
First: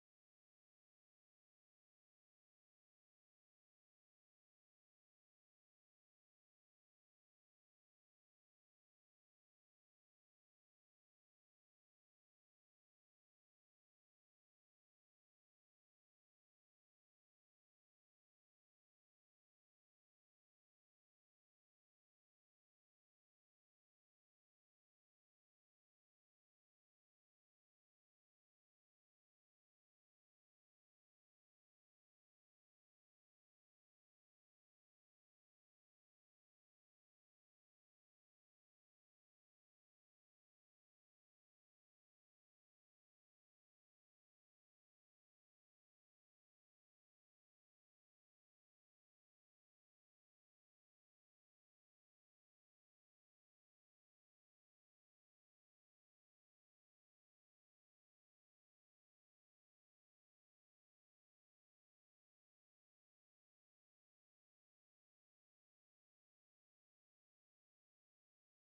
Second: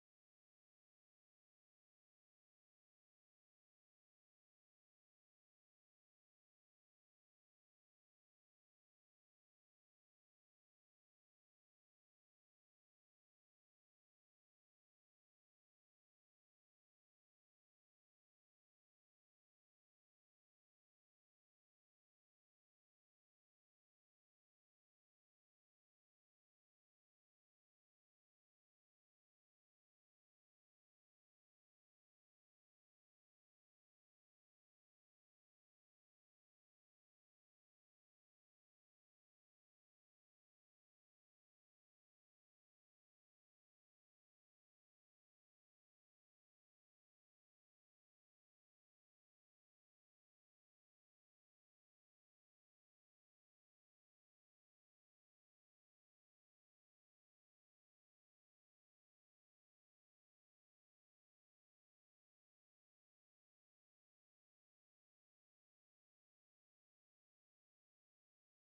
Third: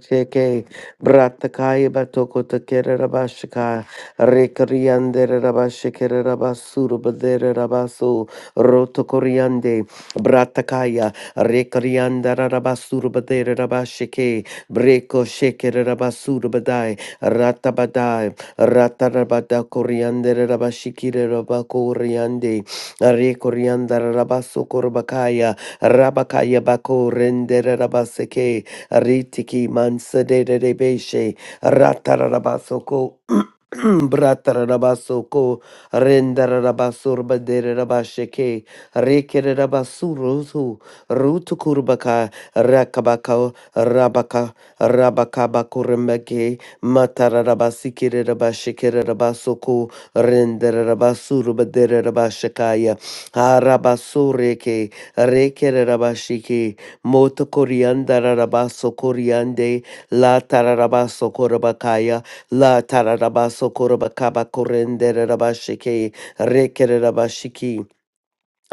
Speaker 2: Cheke Bratakai Batoko Takere Rabashika Rekariande Rabashikere Rabasuru Badere Rabasu Rotokoriande Bratakaya Rekarianda Rabasuru Badere Rabashike Breko Shekere Rabasuru Badai Ratabadai Ratarabada Koriande Rabashikire Rabakoriande Rekorianda Rabasu Korbakaya Rabakaya Bako Rendere Rabaseke Ritiki Mansadebeshe Ratarabasoko Bratarabasoko Rendarabasur Baderabasheke Rekerabasuruzu Rutukurbaka Rakabaka Rabaka Rabakabakurembeke Matarabasikirabashikerabasoko Rendarabasur Baderabashakaya Arabasureke Rekerabashiki Moto Corianda rabaso Coriande, La Tararabaso Corabacaya, La Tararabaso Corabacaba Correnderabashike, Rekerabashiki.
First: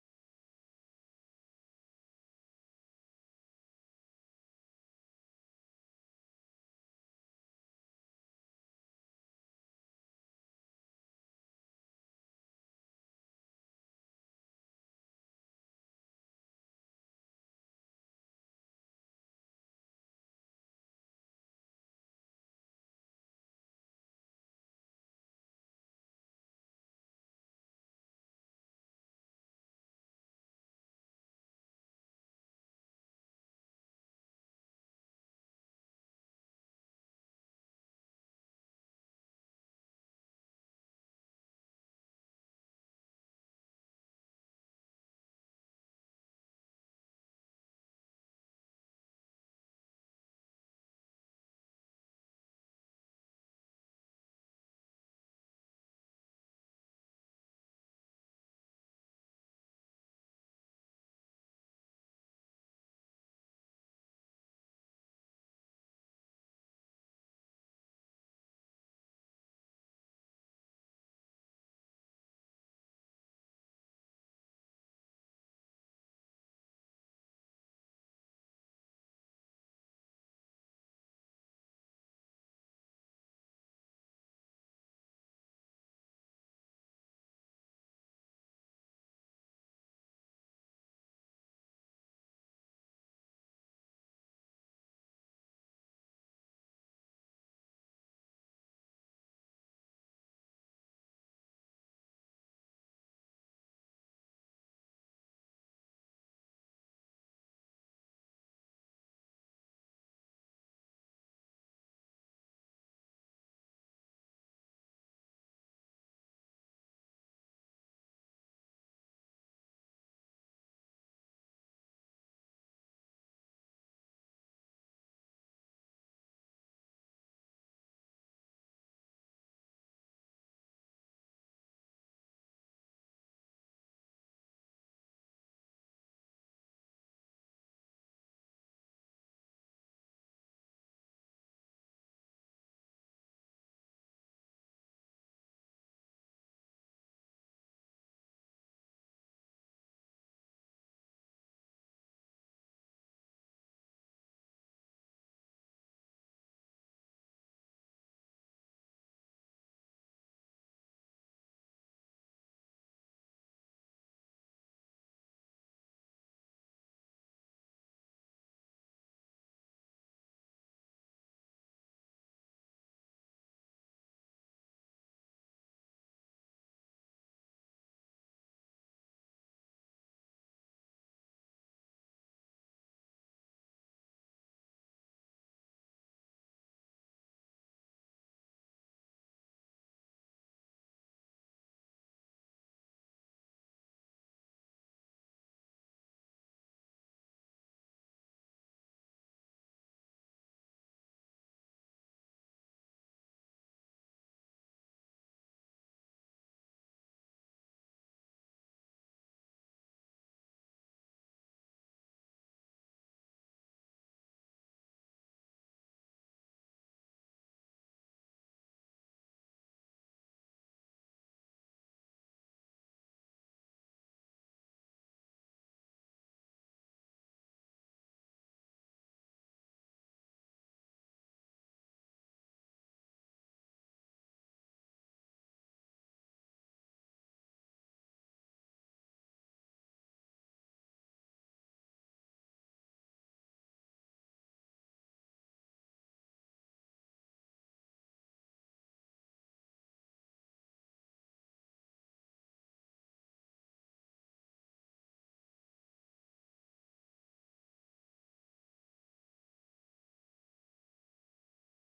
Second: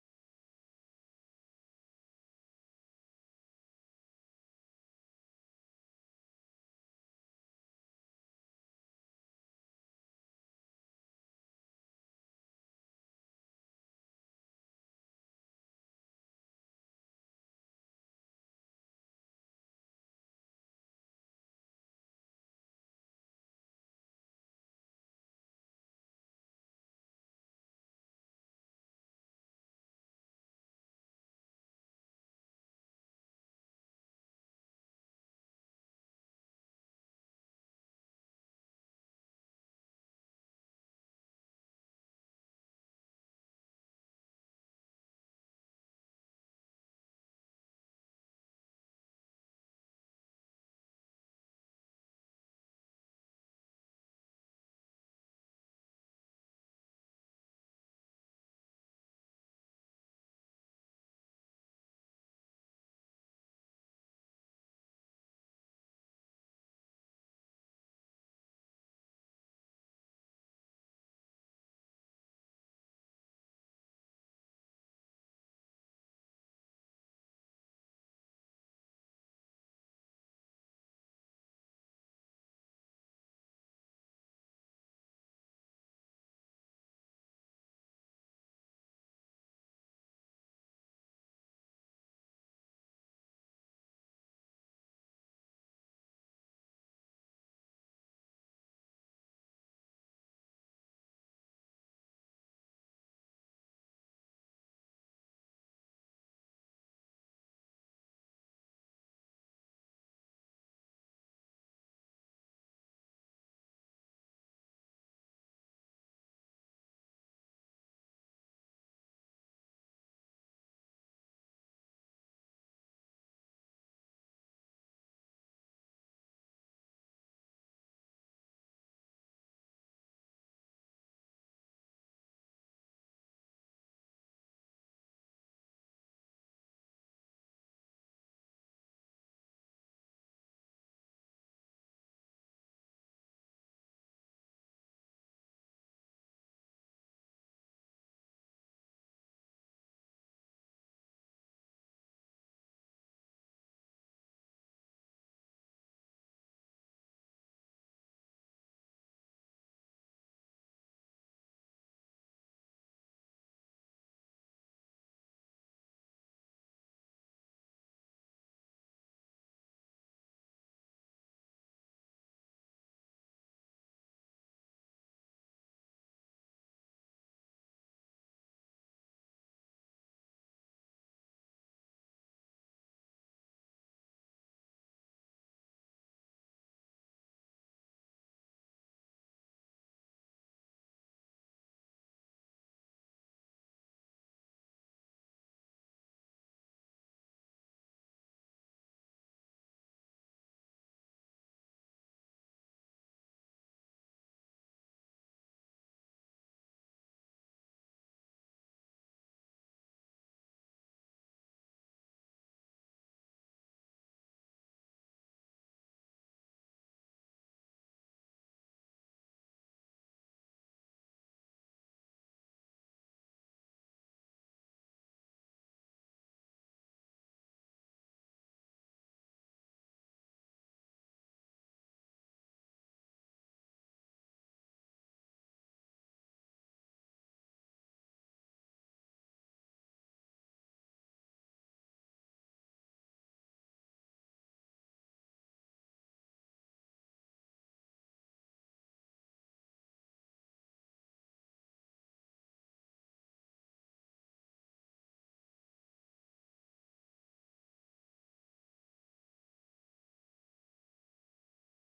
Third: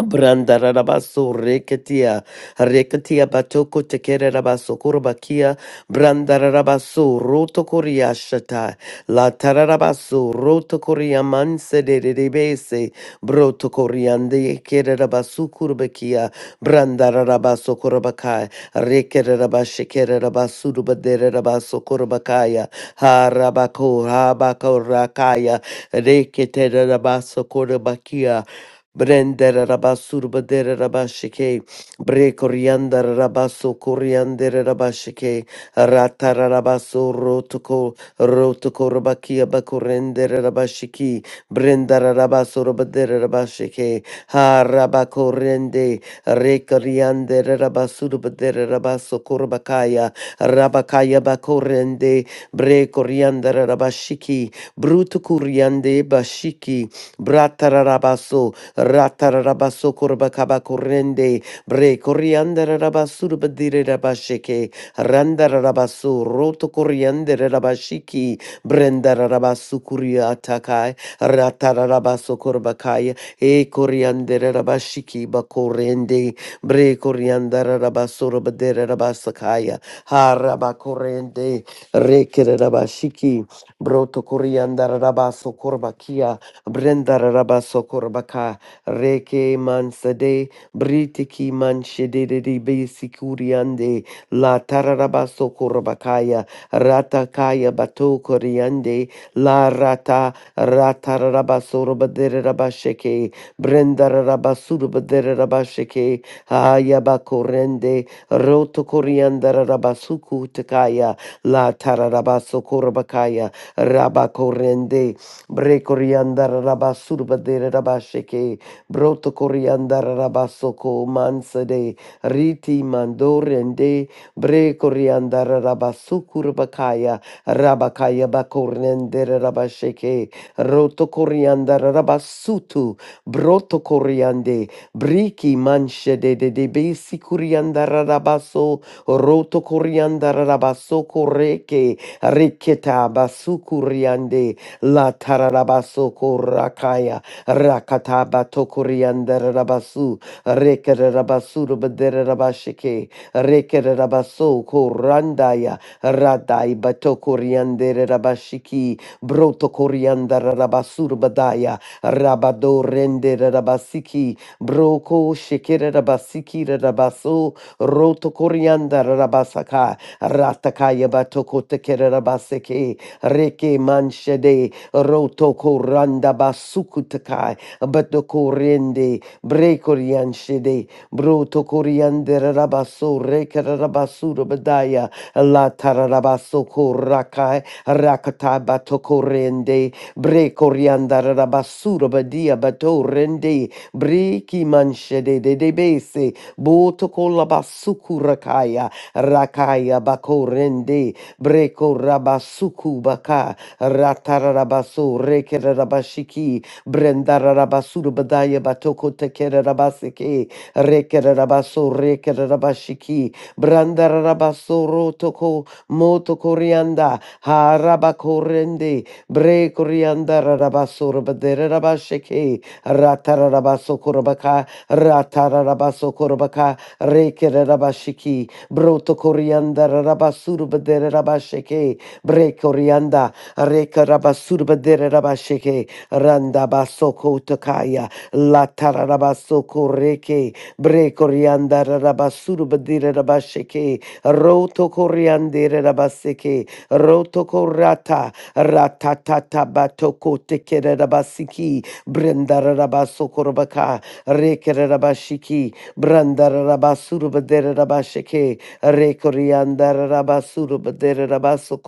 Speaker 2: Brandarabaso reketia, reketia batoko tekererabaso kurbakia, brandarabaso roto koria shata, la tararabaso roto koria manse de rebese, broto koriande kererabasu kurbakia, brandarabaso kurbakai, rekererabashe kererabasu rubaderabaso kurbakaya, harabako, habako rakaya, reketererabaso kurbakia, Brendere rabasurubadere rabashike, bre coriander rabaso coriander rabashike, ratarabaso rotoko, rotoko rabakia bacorendere rabashiki, brendara rabaso rabadere rabashike, ha rabacorende, re coriander rabasurubadere rabaso corbacaya, rabakaya bakorende bre coriander rabashiki, bruto coriande bashiki, bratarabaso, Ratarabaso Kurbakaba Kurende, Bre Coriander Rabasurbadire Rabasheke, Randarabasu, Roto Coriander Rabashiki, Brenda Rabasu Kuriatakai, Ratarabaso Kurbakai, E Coriander Rabashiki Bakorende, Bre Coriander Rabasurabadere Rabasakaya, Harabakorende, Rekere Rabashiki, Broto Coriander Rabaso Kurbakia, Brenda Rabaso Kurbaka. Reke mansade, britiki manshede de de be sikuriande, la tararabaso korabakaya, ratakaya bato koriande, la rata, ratarabaso robadere rabasheke, brenda rabasuru badere rabasheke, ayabakorende, roto korianda rabasuku takaya, la tararabaso korabakaya, rabakorende, brekorianda rabasuru badere rabasheke, Broto coriandara rabasoko mansade riti mandorende bre coriandara rabasukur bakaya rabakaya bakornendere rabasheke roto coriandara rabasutu broto coriande briki manshede de de besi coriandara rabaso roto coriandara rabasoko reke reketa basukuriande la tararabasoko rakaya Rakata Batokuriander Rabasu, Reker Rabasu Rubadere Rabashike, Reker Rabaso Korandaya, Radai Batokuriander Rabashiki, Broto Koriander Rabasur Badaya, Rabado Render Rabasiki, Broko Shikere Rabasiki Rabaso, Roto Koriander Rabasaka, Ratakaya Batoko Tekere Rabaseke, Reke Manshede, Rotoko randa basukutakai, abatokorende, brekorianshede, brotokoriande rabaso, rekarabasura badaya, la tararabasoko korakai, rakata batokorende, brekorianda rabasura badia bato batorende, breki manshede de debese, botokola basukurakaya, rakaya bako bakorende, breko rabasuku baka Ratarabasu, Rekerabashiki, Brendarabasuru Badaya Batoko Tekerabaseke, Rekerabaso, Rekerabashiki, Brandarabaso Rotoko, Moto Corianda, Harabakorende, Bre Corianda Rabasur Baderabasheke, Ratarabaso Korabaka, Ratarabaso Korabaka, Rekerabashiki, Broto Corianda Rabasuru Baderabasheke, Bre corianda. Reka rabasurabadere rabasheke. Randa basoko takaya. Latara rabasoko reke. Breko rianda rabasurabadere rabasheke. Roto koriandere rabaseke. Roto korata. Ratatata batoko tekere rabasiki. brenda rabasoko rabaka. Reke rabashiki. Brandara rabasurabadere rabasheke. Reko rianda rabasuru badere rabaso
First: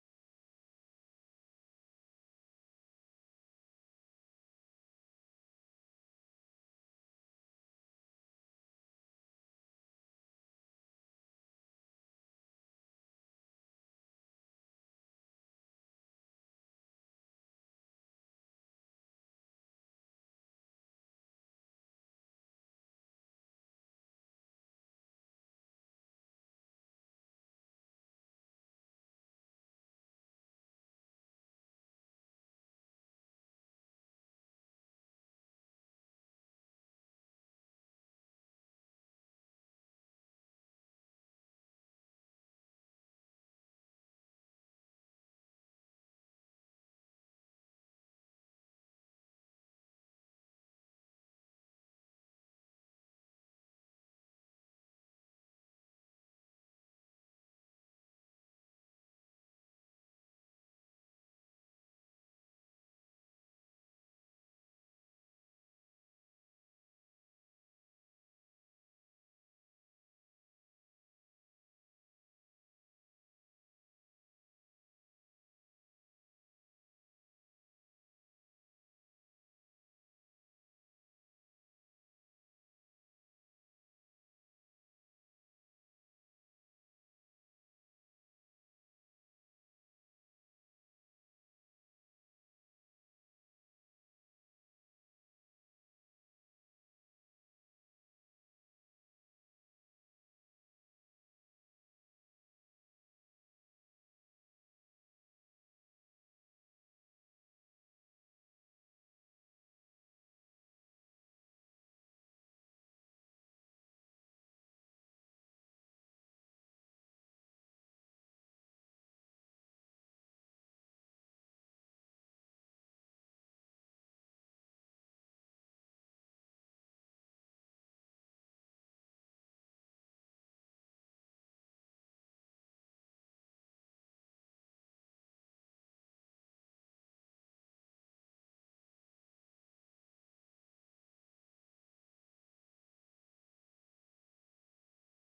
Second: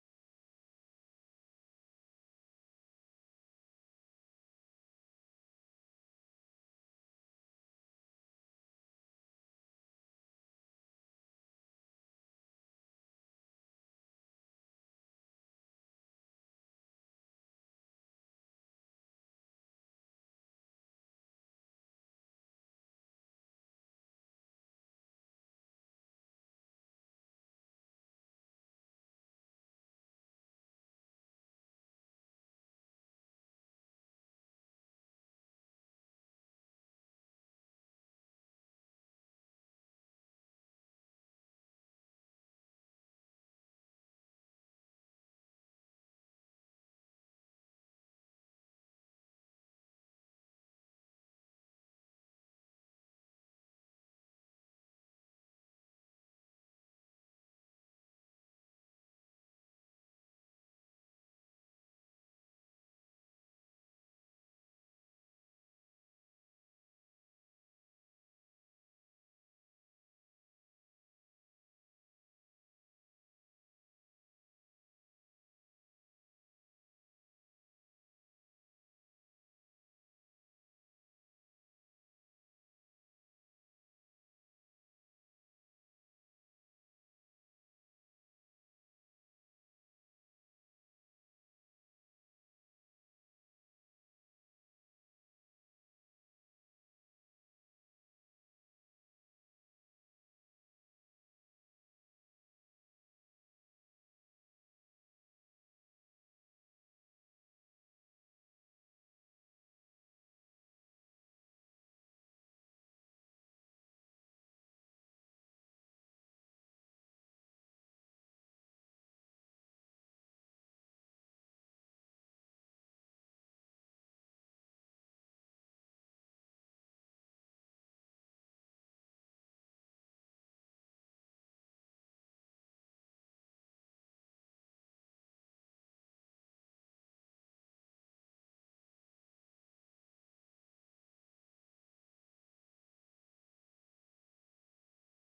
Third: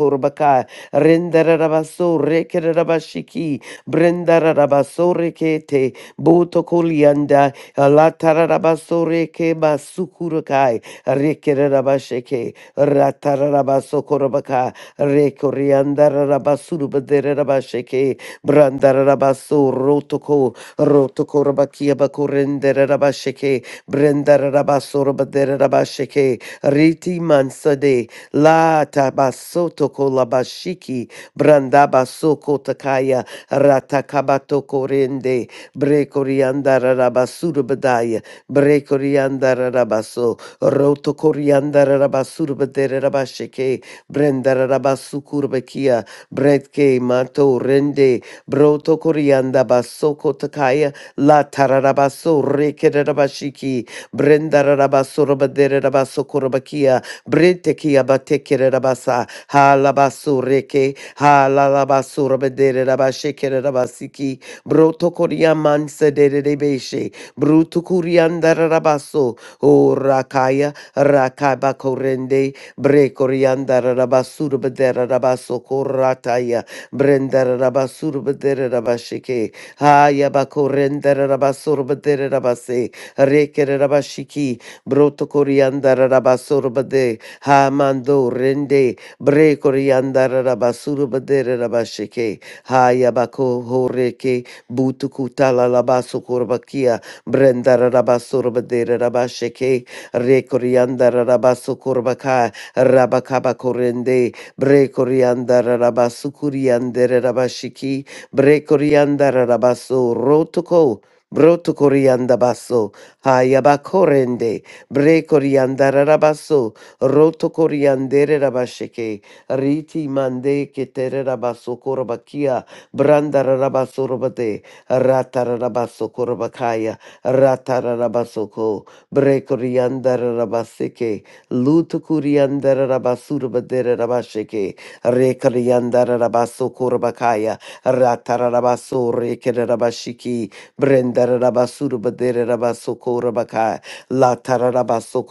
Speaker 2: Rendarabaso rekerabashiki. Brendarabaso rekete. Botokulianda. Alatarabaso reke basukurukai. Rekerabasheke. Ratarabaso korabaka. Rekoriandarabasuru baderabasheke. Brandarabaso rotoko. Rotokorabakia bakurenderabasheke. Brendarabasoro baderabasheke. Riti mansade. La tabasoto kolabashiki brandabaso kotakaya ratakabato korende brekorianda rabasuru badaya brekorianda rabaso roto korianda rabasuru badere rabashike brenda rabasukurbakia bretke mato rende broto korianda baso kotakaya la tararabaso rekerabashiki brenda rabaso rabadere rabaso korbakia Brete ki abateke rabasa. Halabasureke. Halalabasurabedere rabasheke rabasiki. Broto koriaman sedere rebeshe. Brutu kuriandara rabaso. O rakaya. Rakaba korende. Bre koriandara rabasurabedere rabaso korataya. Brendara rabasurabedere rabasheke. Haya bakorendere rabasurabedere rabase. Rekere rabashiki. Broto koriandara rabasurabedere. Ha mando rende bre koriandara rabasuru badere rabashike. Ha yabako horeke butukutala labasu kurbakia brendara rabasuru badere rabashike. Re koriandara rabasu kurbaka rabakaba korende bre koriandara rabasu kuriandere rabashiki bre koriandara rabasu rotoko. Broto corianda basso, hayabacorende, bre corianda rabasso, roto coriandere rabasheke, riti mande ketere rabaso korobakia, brandara rabaso robade, ratara rabaso korobakaya, ratara rabasoko, brekoriandara rabaseke, luto coriandara rabasurabadere rabasheke, rekariandara rabaso korobakaya, ratara rabaso rekere rabashiki, brendara rabasurabadere rabaso korobakaya, la tararabaso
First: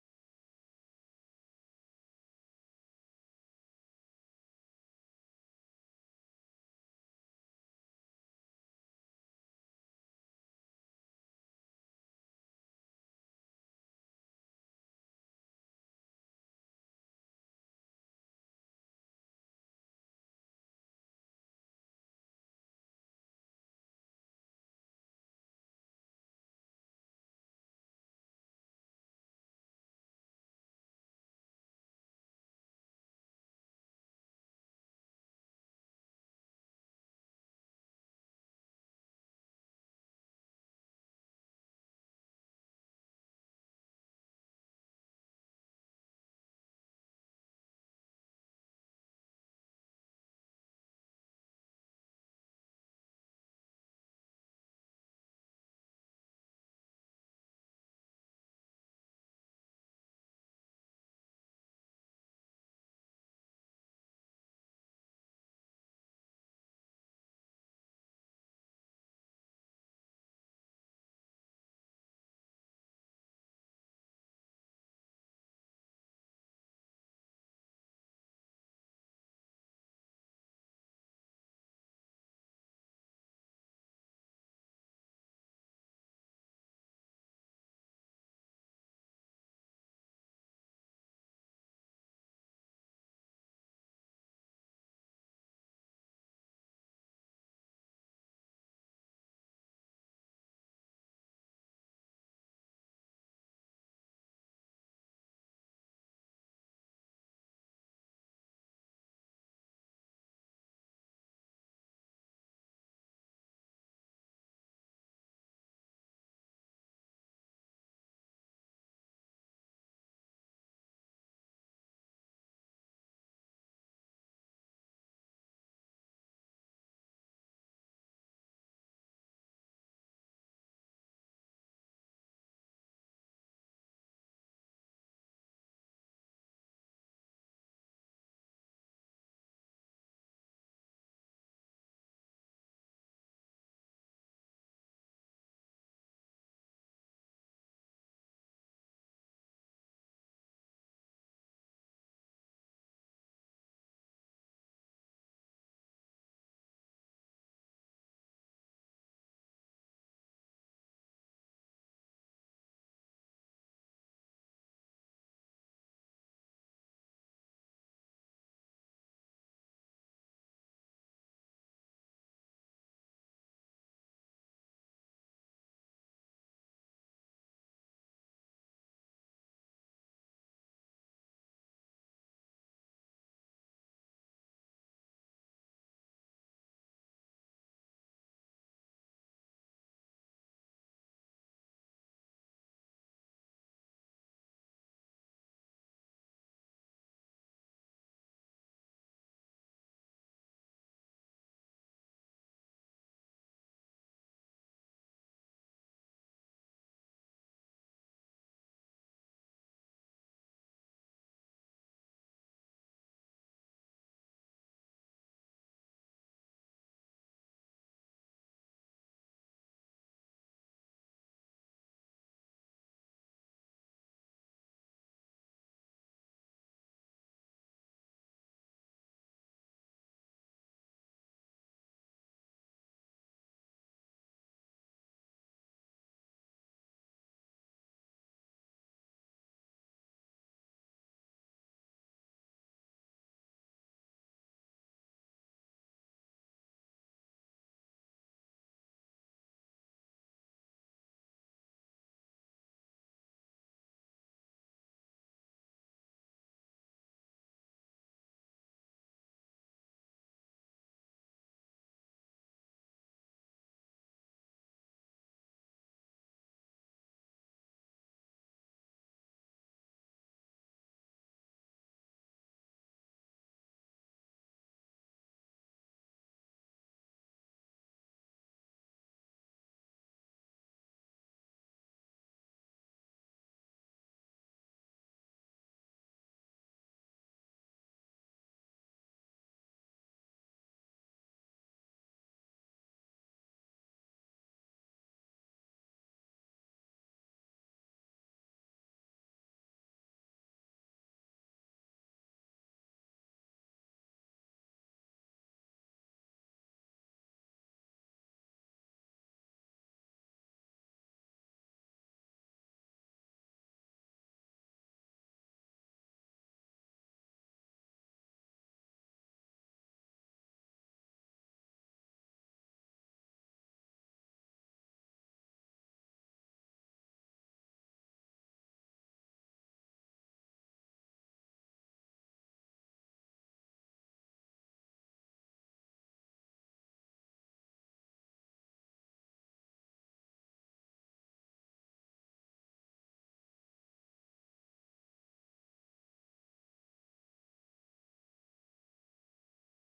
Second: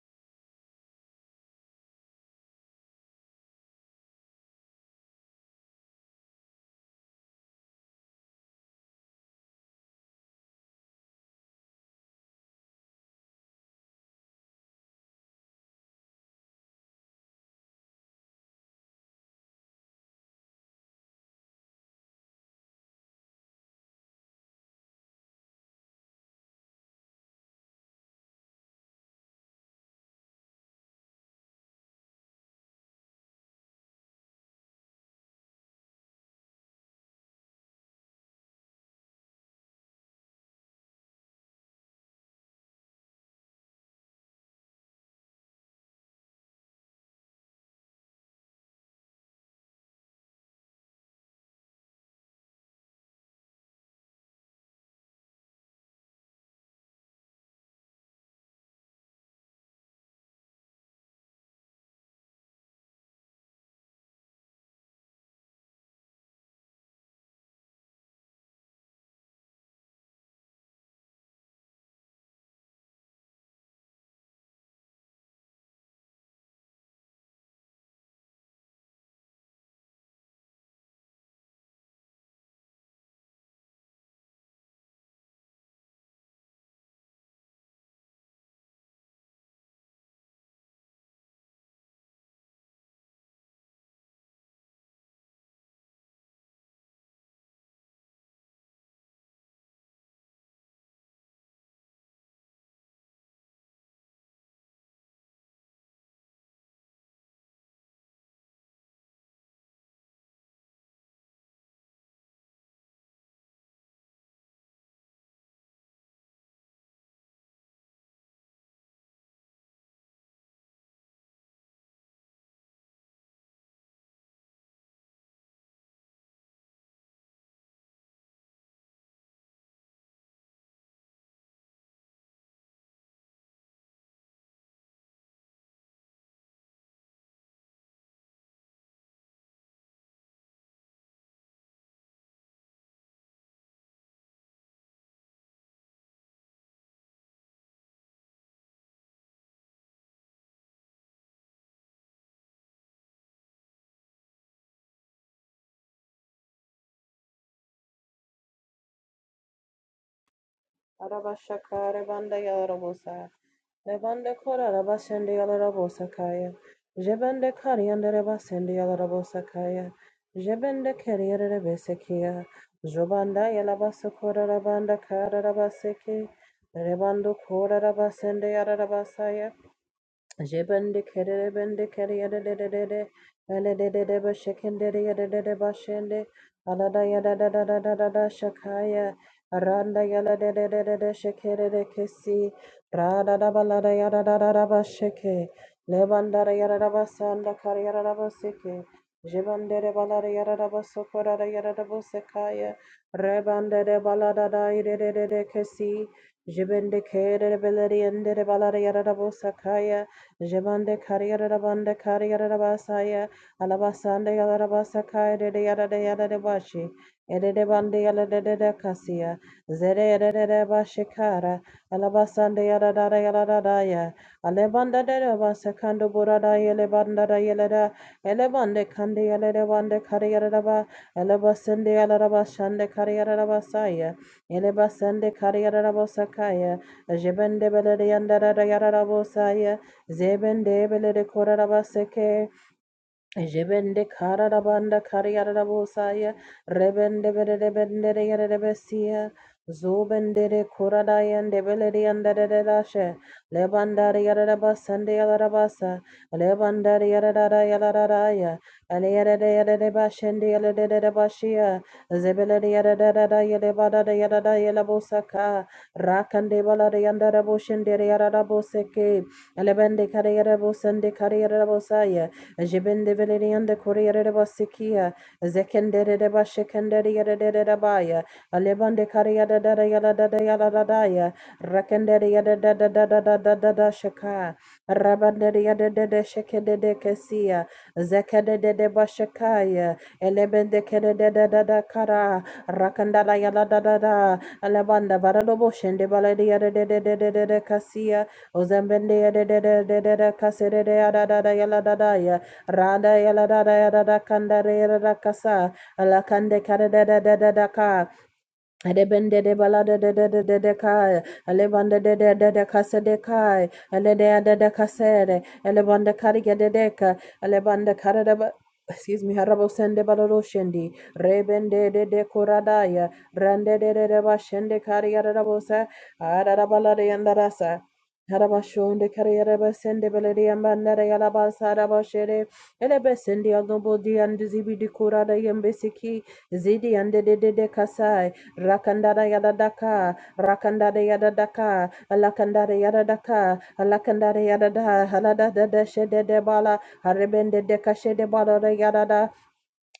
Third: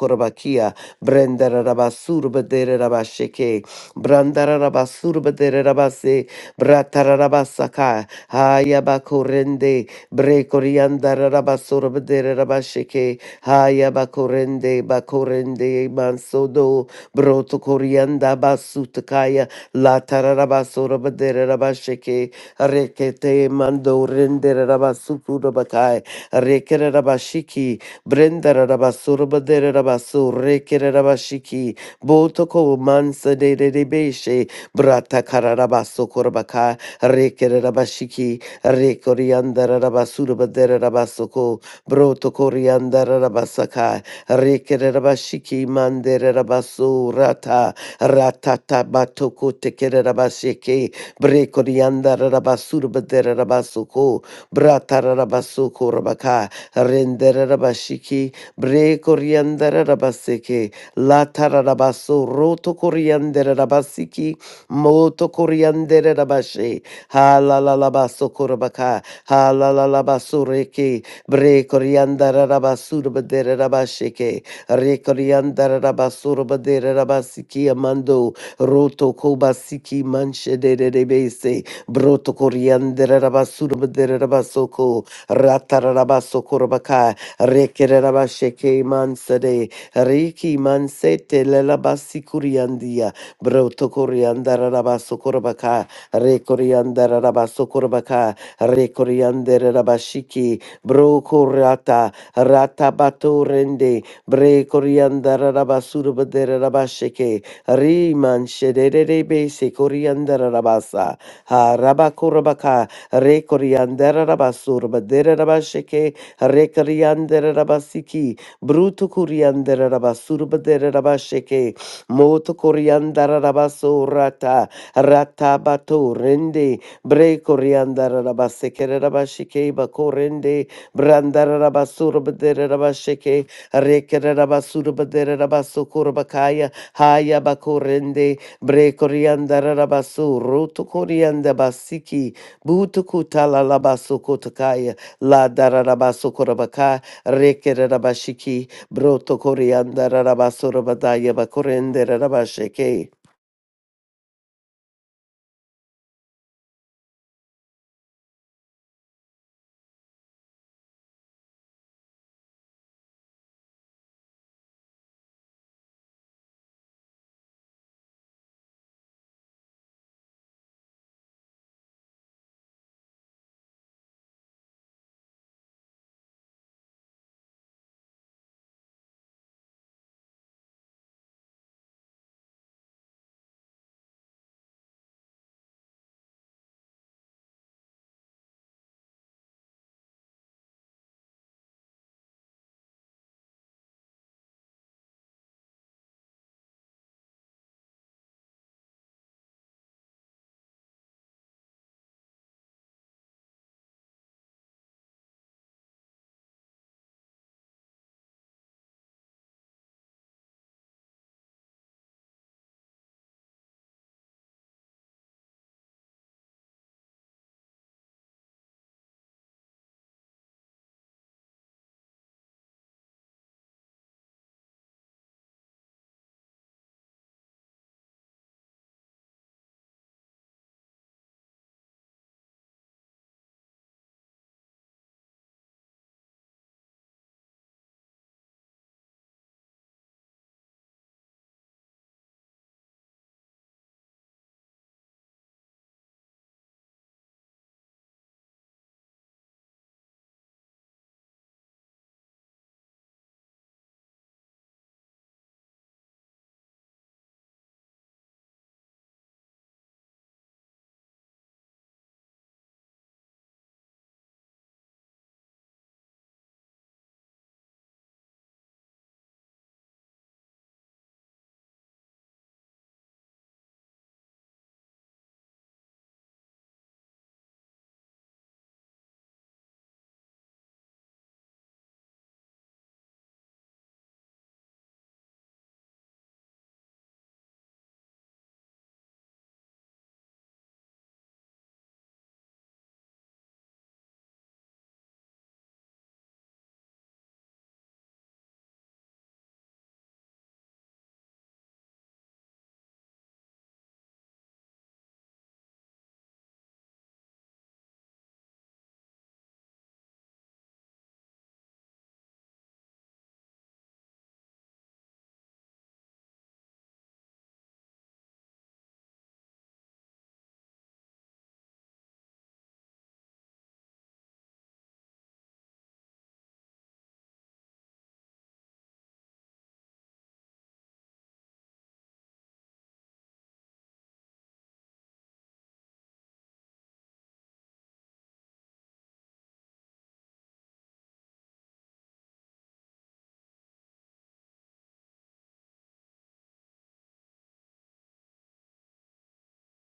Speaker 2: Brandara Rabasur Badere Rabasheke, Brandara Rabasur Badere Rabase, Bratara Rabasaka, Hayabakorende, Brekoriandara Rabasur Badere Rabasheke, Hayabakorende, Bakorende, Mansodo, Broto Corianda Basutakaya, Latara Rabasur Badere Rabasheke, Rekete Mando Rendere Rabasuku Rabakai, Rekere Rabashiki, Brenda Brendarabasurabadererabasu rekererabashiki botoko mansa de Debeshe brata de de beshe bratakararabaso korbaka rekererabashiki rekoriandarabasurabedererabasoko brotokoriandarabasaka rekererabashiki manderabasu rata ratata batoko tekererabasheke brekoriandarabasurabadererabasoko bratarabasoko rabaka Rendere Renderabashiki, Bre Coriandarabaseke, Latarabaso, Roto Coriandarabasiki, Moto Coriandarabashe, Halalabaso Korabaka, Halalabasureke, Bre coriandere rabasur Coriandarabasurabaderabasheke, Re Coriandarabasurabaderabasiki Amando, Roto Kobasiki Manche de Rebese, Broto coriandere rabasur bedere rabasoko. Ratarabaso Kurabaka, Rekerabasheke Mansade, Riki Mansete Lelabasi Kuriandia, Broto Kuriandarabaso Kurabaka, Rekoriandarabaso Kurabaka, Rekoriandarabashiki, Broko Rata, Ratabato Rende, Brekoriandarabasurbaderabasheke, Riman Shederebe Sekoriandarabasa, Harabakurabaka, Re coriandera rabasur, badere rabasheke, re coriandera rabasiki, bruto coriandera rabasur, badere rabasheke, moto coriandera rabasurata, rata bato rende, bre coriandera rabaseke, rabasheke, bako rende, brandara rabasur, badere rabasheke, re kere rabasur, badere rabasukur, bakaya, haya bako rende, bre coriandera rabasur, roto coriandera basiki, Butukuta la la basukotakaya la dararabasukorabaka rekerabashiki broto koriandarabasurabadaya bakorende
Speaker 1: Araba şakare banda yarabosa. Levande korara basende yalarabosakaya. Jebende kariandere basende yalarabosakaya. Jebende kerierere besekia. Jobanda yalabasokora rabanda kararabaseke. Rebando korara basende yararabasaya. Jibende kerere bende kerere de de de de bende de de de bashekende de de de de bashende alada ya da da da da da da da shakaya randa ya la de de de de de shekere de kesi rada da balada ya da da da da basheke lebandara ya da da basanda kar ya da da baseke jibende de balada ya da da basokora da ya da da basekaya rebande de balada da de de de de kesi jibende kere de beleriende de balada ya da da basakaya Jebande kariyarabande kariyarabasaya alabasande Yarabasaka, de yada de yada de bashi edede bande yarade de kasiya zere yarade bashi kara alabasande yada yarada yarada ya alebanda dede basakando burada yele banda da yele da elebande kande yele de bande kariyaraba elebasende yarabashande kariyarabasaya elebasende kariyarabasakaya jebende belede yandara yarabosaya Zebendebele de belede korarabaseke. Jebende kararabanda kariyarabosaya rebende berebende rebesia zobendere koradaya ndebeleri andarerashe lebandari yarabasande yarabasa lebandari yarara yararaya aliyarere yarebashende yarebashia zebeleri yarara yarebada yarara yarabosaka rakande balari andaraboshende yararaboseke lebende kariyarabosande kariyarabosaya Jibindibility and the Korea de Basikia, Zekendere de Bashikendere de Baya, Alebande Karia da da da yada da da yada da da ya, Rakendere yada da da da da da da da da shaka, Rabandere yada da da shekede de kia, Zekede de de Bashakaya, Elebende kede de Kede da da da kara, Rakandala yada da da da, Alebanda bade de kasia, Ozembende de de de de de kasere de da da yada da yala da daya, Rada yada da da Rakasa, Alaka, Adeba, Aleba de kasedekai, ele de de de kasere, ele banda kariga de deka, ele banda karada Excuse me, Harabo Sende Baloroshendi, Rebende de de Koradaya, Rande de de de Bashende Kariarabosa, Arabala de Andarasa, Harabashonde Kariaraba Sende Belerian Bandara Yalabasa Rabashere, Elebesendi Agobodi and Zibi de Korada Yembesiki, Zidi and de de de de Kasai, Rakandada Yadadaka, Rakandada Yadadaka, alakandare yaradaka alakandare yarada halada da da shede de bala harebende de kashe de bala yarada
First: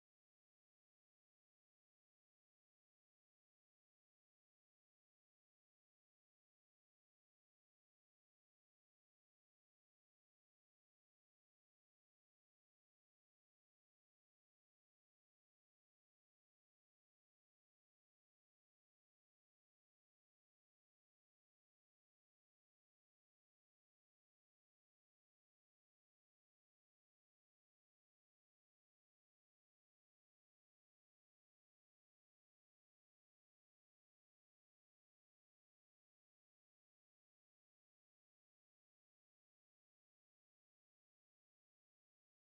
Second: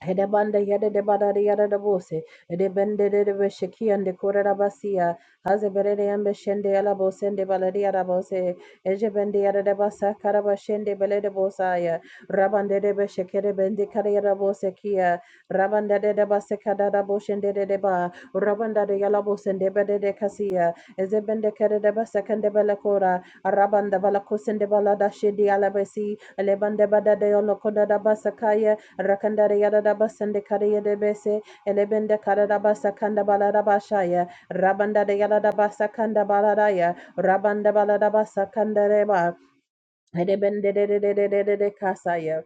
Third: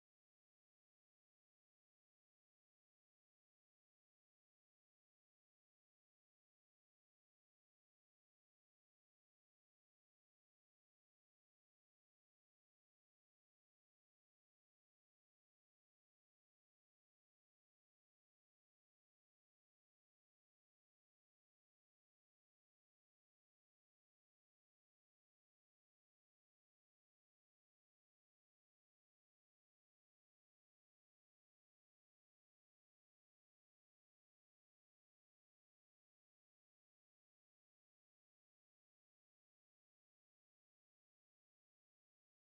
Speaker 1: Hedebanda yada de bada de yada de bose. Ede bende de de besheki and de korera basia. Haze berede yambe shende yala bose ende balade yada Eje bende yada de basa karaba shende belede bosaya. Rabande de beshekere bende kare yada kia. Rabanda de de kada da boshende de de ba. Rabanda de yala bose ende bede de kasia. Eze bende kere de basa kende bele kora. Arabanda bala kosende bala da shende yala Elebande bada de yolo koda da basa kaya. Rakandare Yadaba Sandekare Yadebese, Elebende Karadaba Sakanda Baladabashaya, Rabanda de Yadaba Sakanda Baladaya, Rabanda Baladaba Sakandareba, Edebende de de de de de de de Kasaya.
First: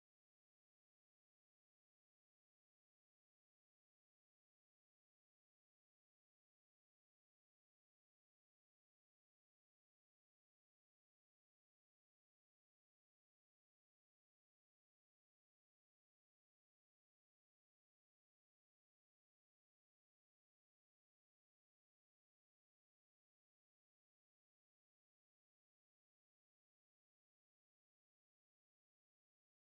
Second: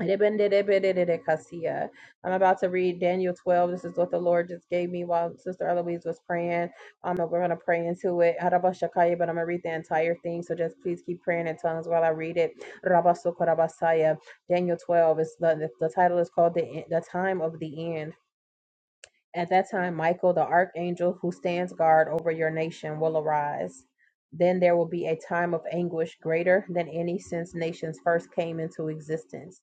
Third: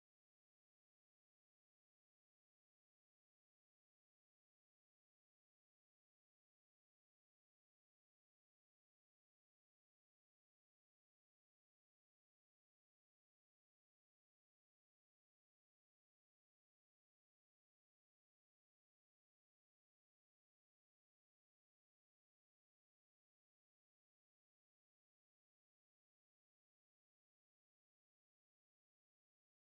Speaker 1: Rebenderebererekasiya. I'm about to read Daniel 12. This is what the Lord just gave me while Sister Eloise was praying. Um, and we're going to pray into it. Harabashakaya, But I'm going to read the entire thing. So just please keep praying in tongues while I read it. Rabasokorabasaya. Daniel 12 is the, the title is called the, E- the Time of the End. At that time, Michael, the archangel who stands guard over your nation, will arise. Then there will be a time of anguish greater than any since nations first came into existence.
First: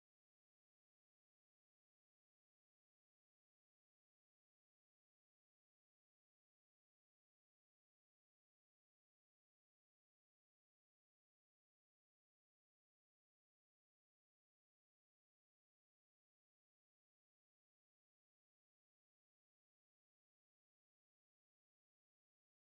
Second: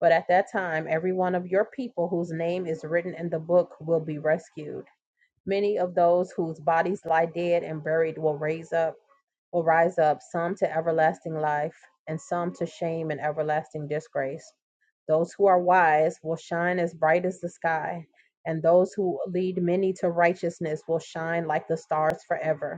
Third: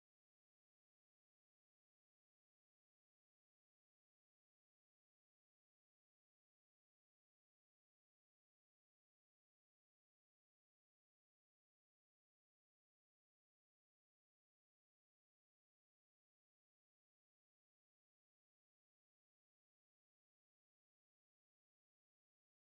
Speaker 1: But at that time, every one of your people whose name is written in the book will be rescued. Many of those whose bodies lie dead and buried will raise up will rise up, some to everlasting life, and some to shame and everlasting disgrace. Those who are wise will shine as bright as the sky, and those who lead many to righteousness will shine like the stars forever.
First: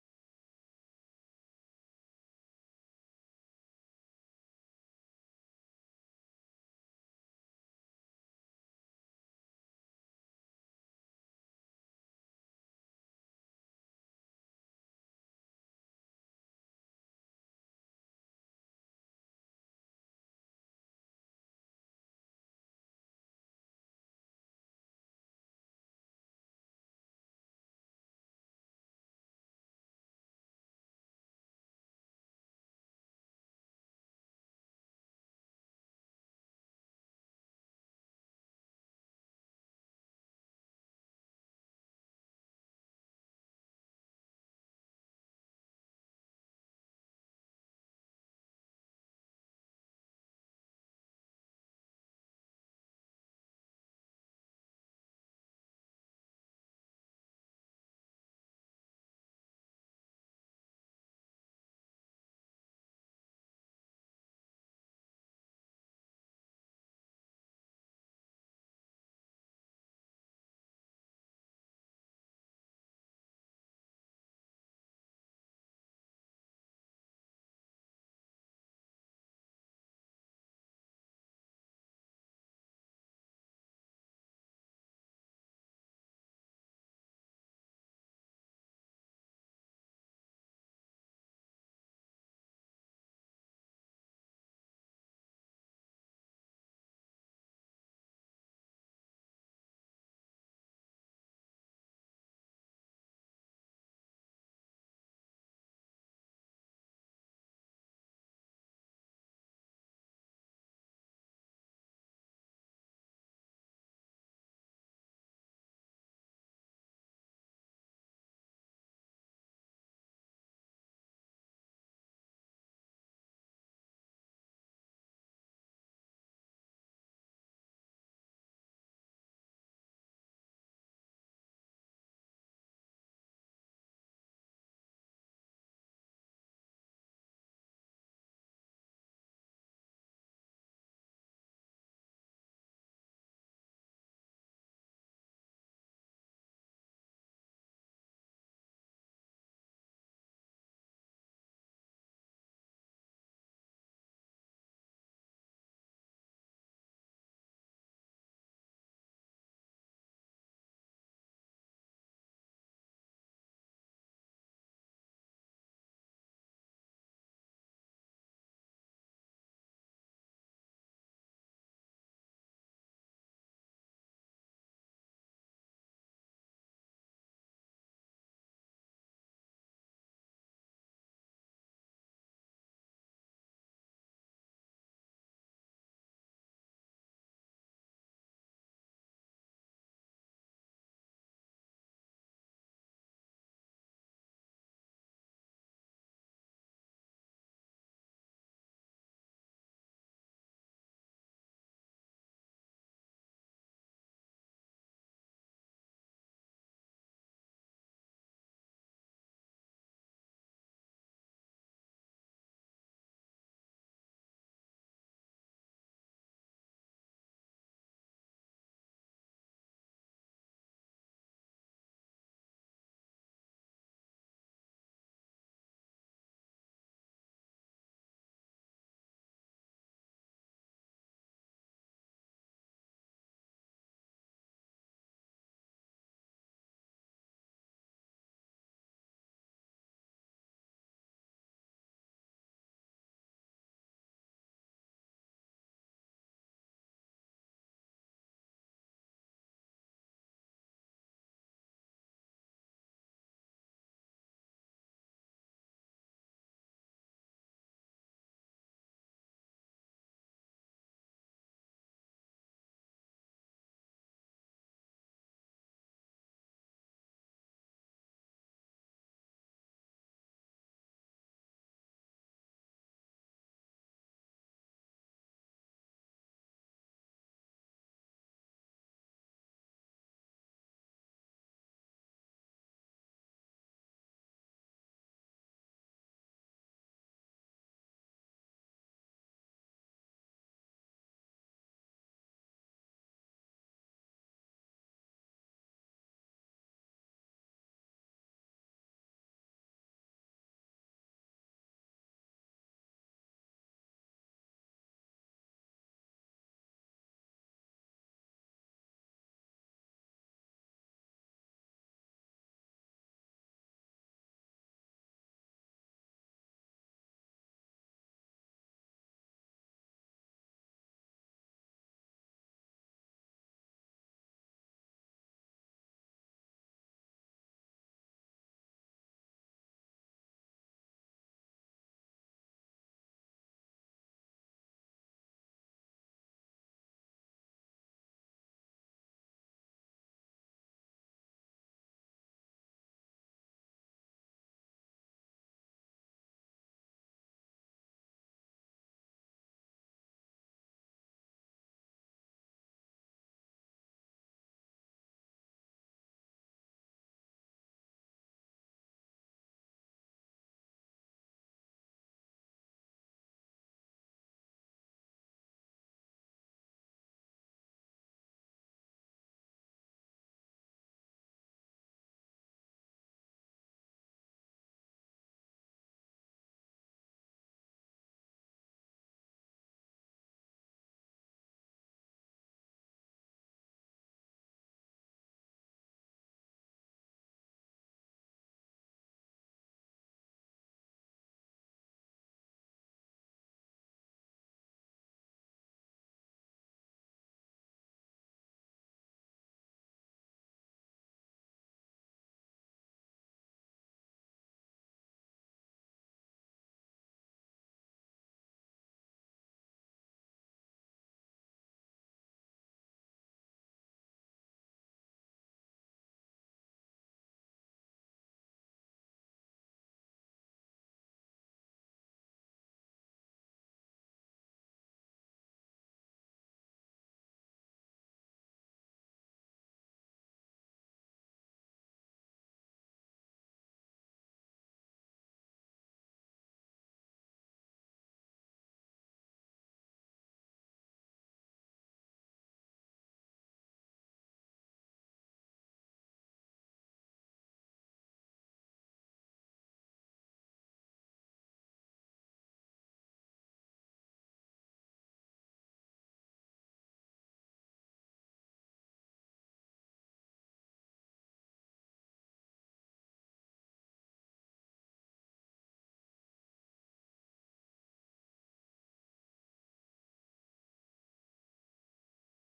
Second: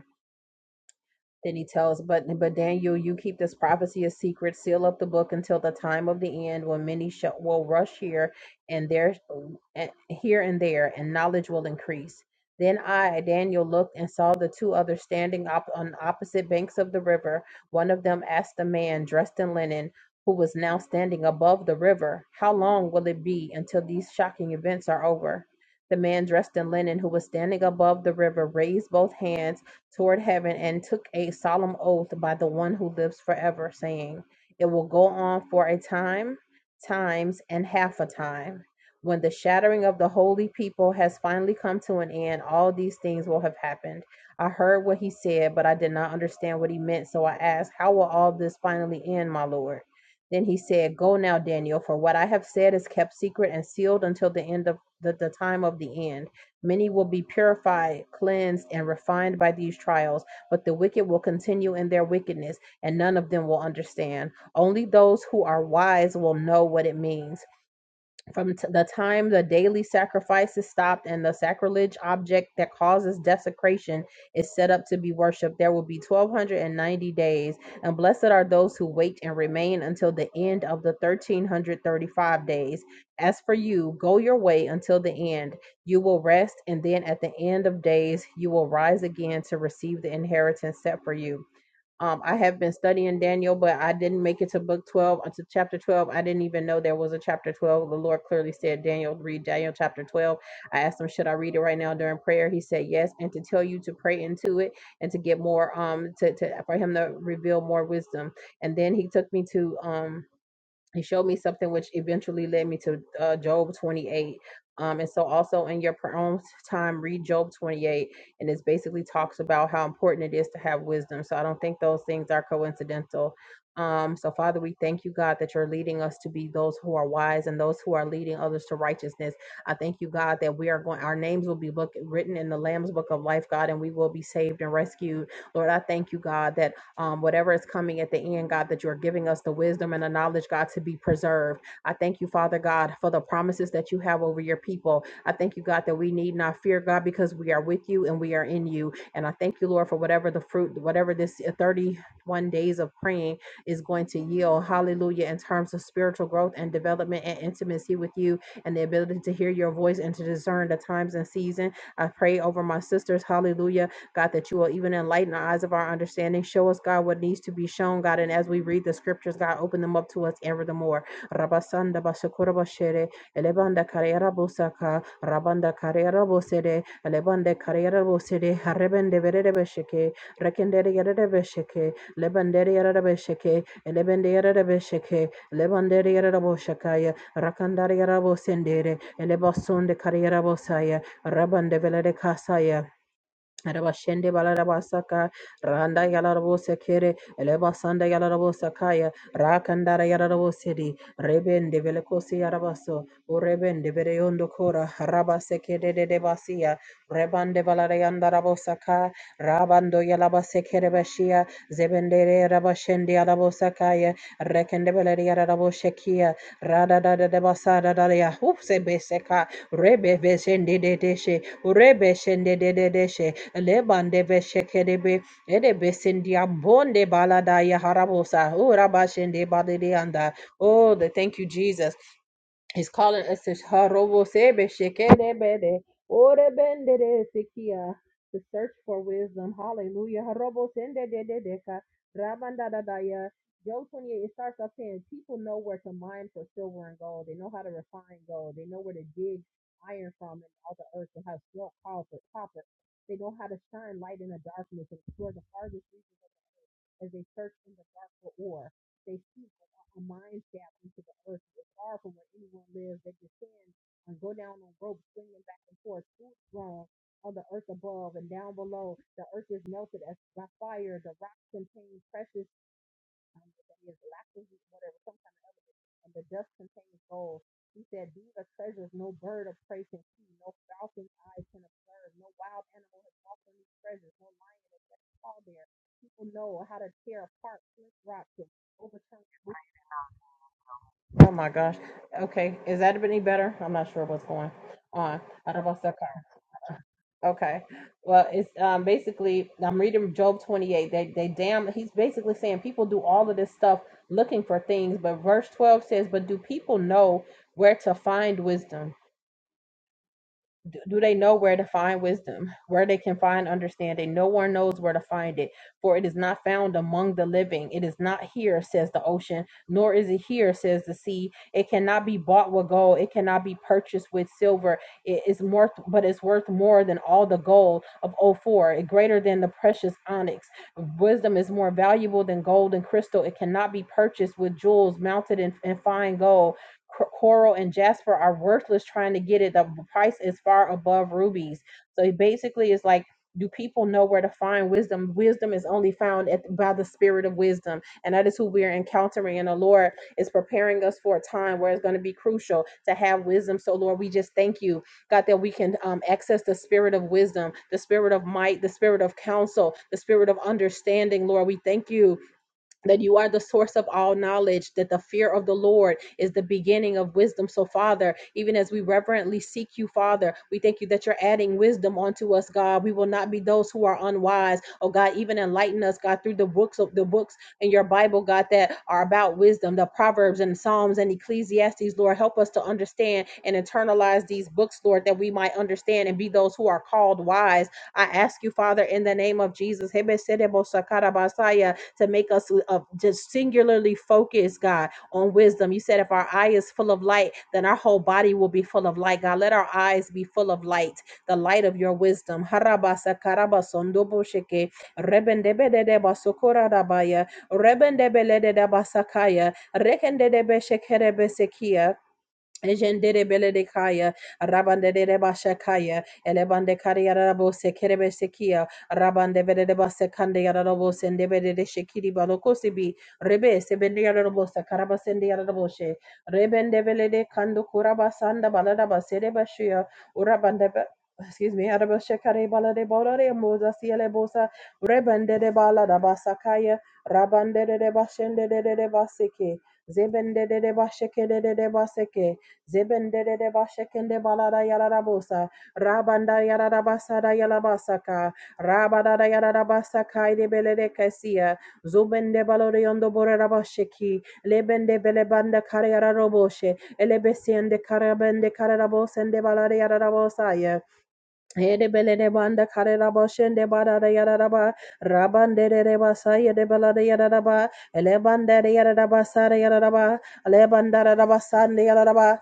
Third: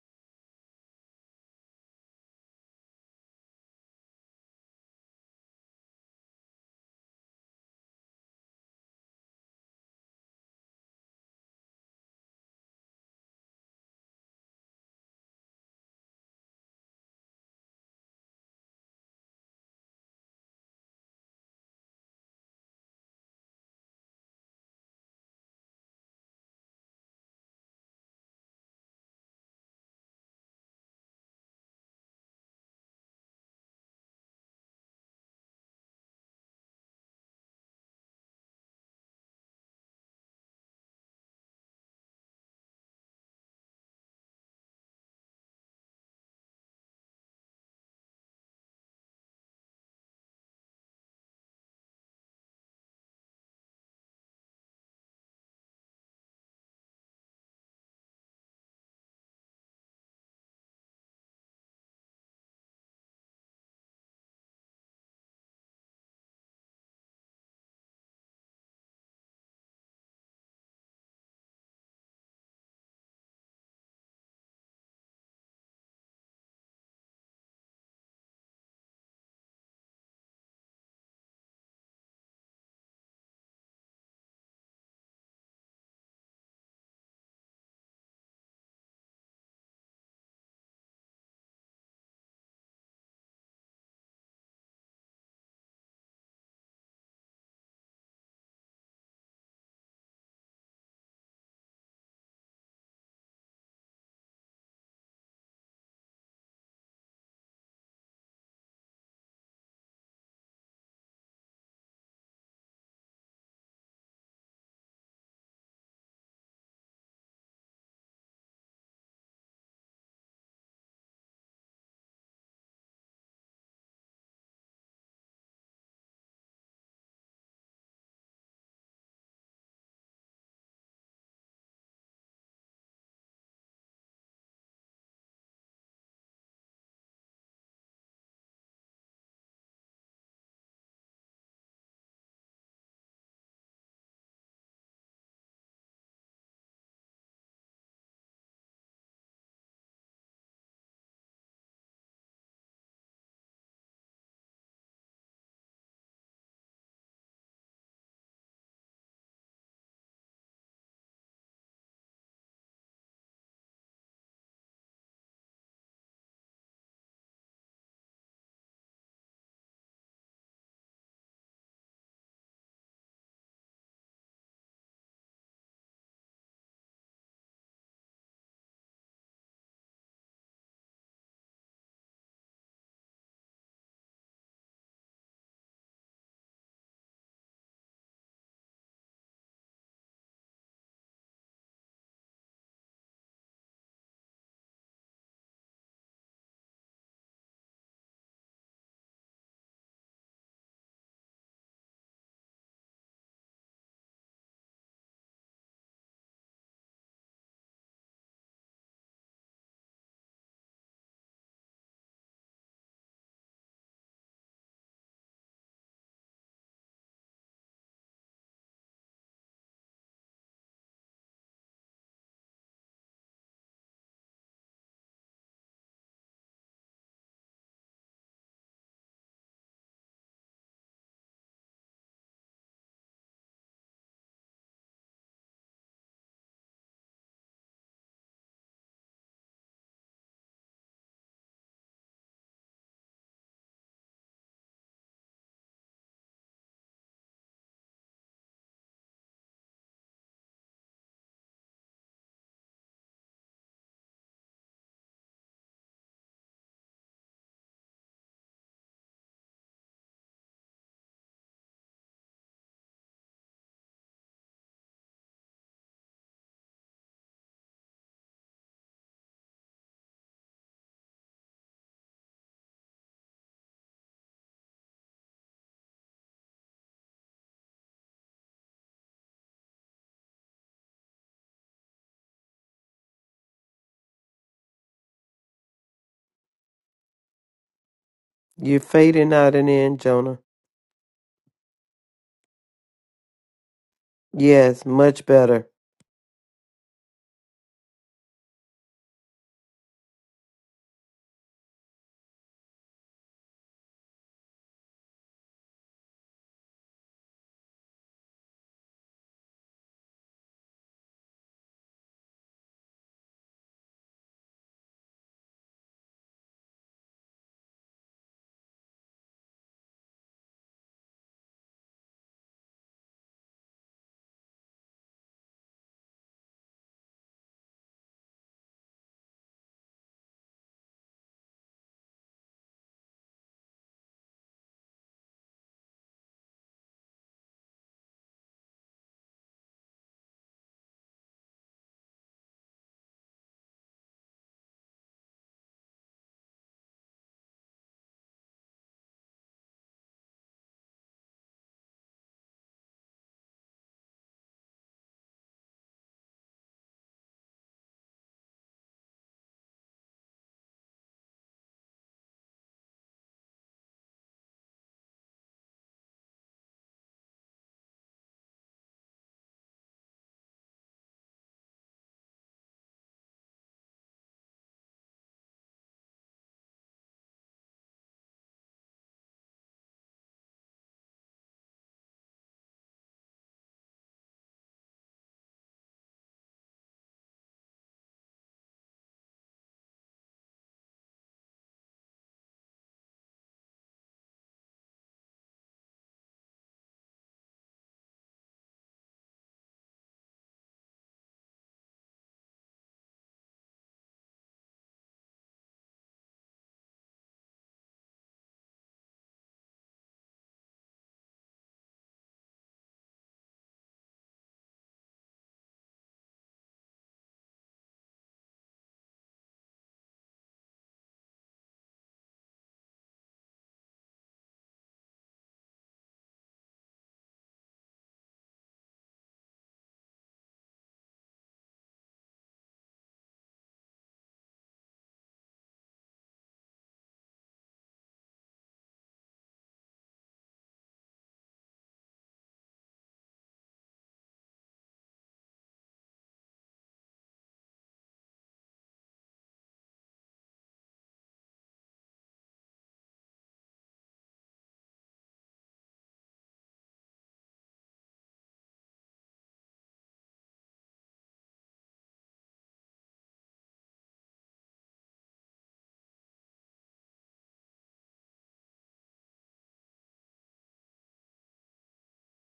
Speaker 1: Then he tells, but but Daniel, you keep this prophecy a secret, seal up the book until the time of the end, when many shall, will rush here and there, and here and there, and knowledge will increase. Then I, Daniel, looked and saw the two others standing up on opposite banks of the river. One of them asked a man dressed in linen, who was now standing above the river, "How long will it be until these shocking events are over?" The man dressed in linen, who was standing above the river, raised both hands toward heaven and took a solemn oath by the one who lives forever, saying, It will go on for a time, times, and half a time. When the shattering of the holy people has finally come to an end, all these things will have happened. I heard what he said, but I did not understand what he meant, so I asked, How will all this finally end, my Lord? Then he said, Go now, Daniel, for what I have said is kept secret and sealed until the end of the, the time of the end. Many will be purified, cleansed, and refined by these trials, but the wicked will continue in their wickedness, and none of them will understand. Only those who are wise will know what it means from t- the time the daily sacrifice is stopped and the sacrilege object that causes desecration is set up to be worshipped, there will be 1290 days. And blessed are those who wait and remain until the end of the 1335 days. As for you, go your way until the end. You will rest, and then at the end of days, you will rise again to receive the inheritance set for you. Um, I have been studying Daniel, but I didn't make it to book 12, uh, to chapter 12. I didn't even know there was a chapter 12. The Lord clearly said, Daniel, read Daniel chapter 12. I asked him, should I read it right now during prayer? He said, yes. And to tell you to pray into it and to get more, um, to, to for him to reveal more wisdom. And then he took me to, um, he showed me something which eventually led me to uh, job 28 um, and so also in your pr- own time read job 28 and it basically talks about how important it is to have wisdom so i don't think those things are coincidental um, so father we thank you god that you're leading us to be those who are wise and those who are leading others to righteousness i thank you god that we are going our names will be book, written in the lamb's book of life god and we will be saved and rescued lord i thank you god that um, whatever is coming at the end, God, that you're giving us the wisdom and the knowledge, God, to be preserved. I thank you, Father God, for the promises that you have over your people. I thank you, God, that we need not fear, God, because we are with you and we are in you. And I thank you, Lord, for whatever the fruit, whatever this uh, 31 days of praying is going to yield. Hallelujah. In terms of spiritual growth and development and intimacy with you and the ability to hear your voice and to discern the times and season. I pray over my sisters. Hallelujah God, that you will even enlighten the eyes of our understanding. Show us, God, what needs to be shown, God. And as we read the scriptures, God, open them up to us ever the more. Rabasanda basakura bashere, elebanda karera bosaka, rabanda karera bosede, elebande karera bosede, harebende verere besheke, rekendere yerere besheke, lebandere yerere besheke, elebende yerere besheke, lebandere yerere boshakaya, rakandare yerere bosendere, elebasonde karera bosaya, rabande velere kasaya, Rabashende balarabasaka randa yalarabose kere elebasanda yalarabose kaya rakandara yalarabose di rebende velekosi yarabaso urebende vereyondo kora harabase kede de Debasia, Reban de basia rebande valarayanda rabosaka rabando yalabase kere bashia zebendere rabashende yarabose kaya rekende veleri yarabose kia rada da da de basada daria upse beseka Deshe, Urebe Shende de de Deshe, Lebande Veshekerebe, Edebesindia Bonde Balada Yaharabosa, Uraba Shende Badirianda. Oh, the thank you, Jesus. He's calling us to Harobo Sebe Shekelebede, Orebendere Sikia, to search for wisdom. Hallelujah. Harobo Sende de de Deka, Rabanda da Daya. Joe 28, it starts off saying people know where to mine for silver and gold. They know how to refine gold. They know where to dig iron from and all the earth and how smoke calls for copper. They know how to shine light in the darkness and explore the hardest regions of the earth as they search in the dark for ore. They seek a mine shaft into the earth. It was far from where anyone lives. They descend and go down on ropes swinging back and forth, food grown on the earth above and down below. The earth is melted as by fire. The rocks contain precious, um, that is lapis, whatever, some kind of element, and the dust contains gold. He said, These are treasures no bird of prey can see, no falcon's eye can observe, no wild animal has walked on these treasures, no lion has ever paw there. People know how to tear apart flint rocks and
Speaker 2: You're
Speaker 1: overturn
Speaker 2: fading out and in, Jonah.
Speaker 1: Oh my gosh. Okay. Is that any better? I'm not sure what's going
Speaker 2: Yes,
Speaker 1: on.
Speaker 2: much
Speaker 1: I
Speaker 2: better.
Speaker 1: don't know if that- Okay. Well, it's um, basically, I'm reading Job 28. They, they damn, he's basically saying people do all of this stuff looking for things. But verse 12 says, But do people know where to find wisdom? do, do they know where to find wisdom where they can find understanding no one knows where to find it for it is not found among the living it is not here says the ocean nor is it here says the sea it cannot be bought with gold it cannot be purchased with silver it is more but it's worth more than all the gold of ophir greater than the precious onyx wisdom is more valuable than gold and crystal it cannot be purchased with jewels mounted in, in fine gold coral and jasper are worthless trying to get it the price is far above rubies so it basically is like do people know where to find wisdom wisdom is only found at, by the spirit of wisdom and that is who we are encountering and the lord is preparing us for a time where it's going to be crucial to have wisdom so lord we just thank you god that we can um, access the spirit of wisdom the spirit of might the spirit of counsel the spirit of understanding lord we thank you that you are the source of all knowledge, that the fear of the Lord is the beginning of wisdom. So, Father, even as we reverently seek you, Father, we thank you that you're adding wisdom onto us, God. We will not be those who are unwise. Oh God, even enlighten us, God, through the books of the books in your Bible, God, that are about wisdom, the Proverbs and Psalms and Ecclesiastes, Lord. Help us to understand and internalize these books, Lord, that we might understand and be those who are called wise. I ask you, Father, in the name of Jesus to make us uh, just singularly focused, God, on wisdom. You said if our eye is full of light, then our whole body will be full of light. God, let our eyes be full of light, the light of your wisdom. Harabasa karaba sondobo rebendebelede basakaya, rekendedebe Ejendere belede kaya, rabande de basha kaya, elebande kariya rabo sekerebe sekia, rabande belede basa kande yarabo sende belede shekiri balokosi bi, rebe sebende yarabo sakaraba sende yarabo she, rebende belede kando kuraba sanda balada basere bashia, urabande be- Excuse me, Araba Shekare Balade Borare Mosa Siele Bosa Rebende de Bala da Basakaya Rabande de Bashende de Baseke Zebende de Basheke de Baseke Zebendere de bashekende balada yalarabosa. Rabanda yalarabasada yalabasaka. Rabadada yalarabasaka idebelede kasia. Zubende baloriondo borerabasheki. Lebende belebanda karayararoboshe. Elebesiende karabende kararabosende balada yararabosaya. Hedebelele banda kareraba şende barara yararaba rabandere reba saye de bela de bela belade yararaba elebandere yararaba sare yararaba lebandara raba sande yararaba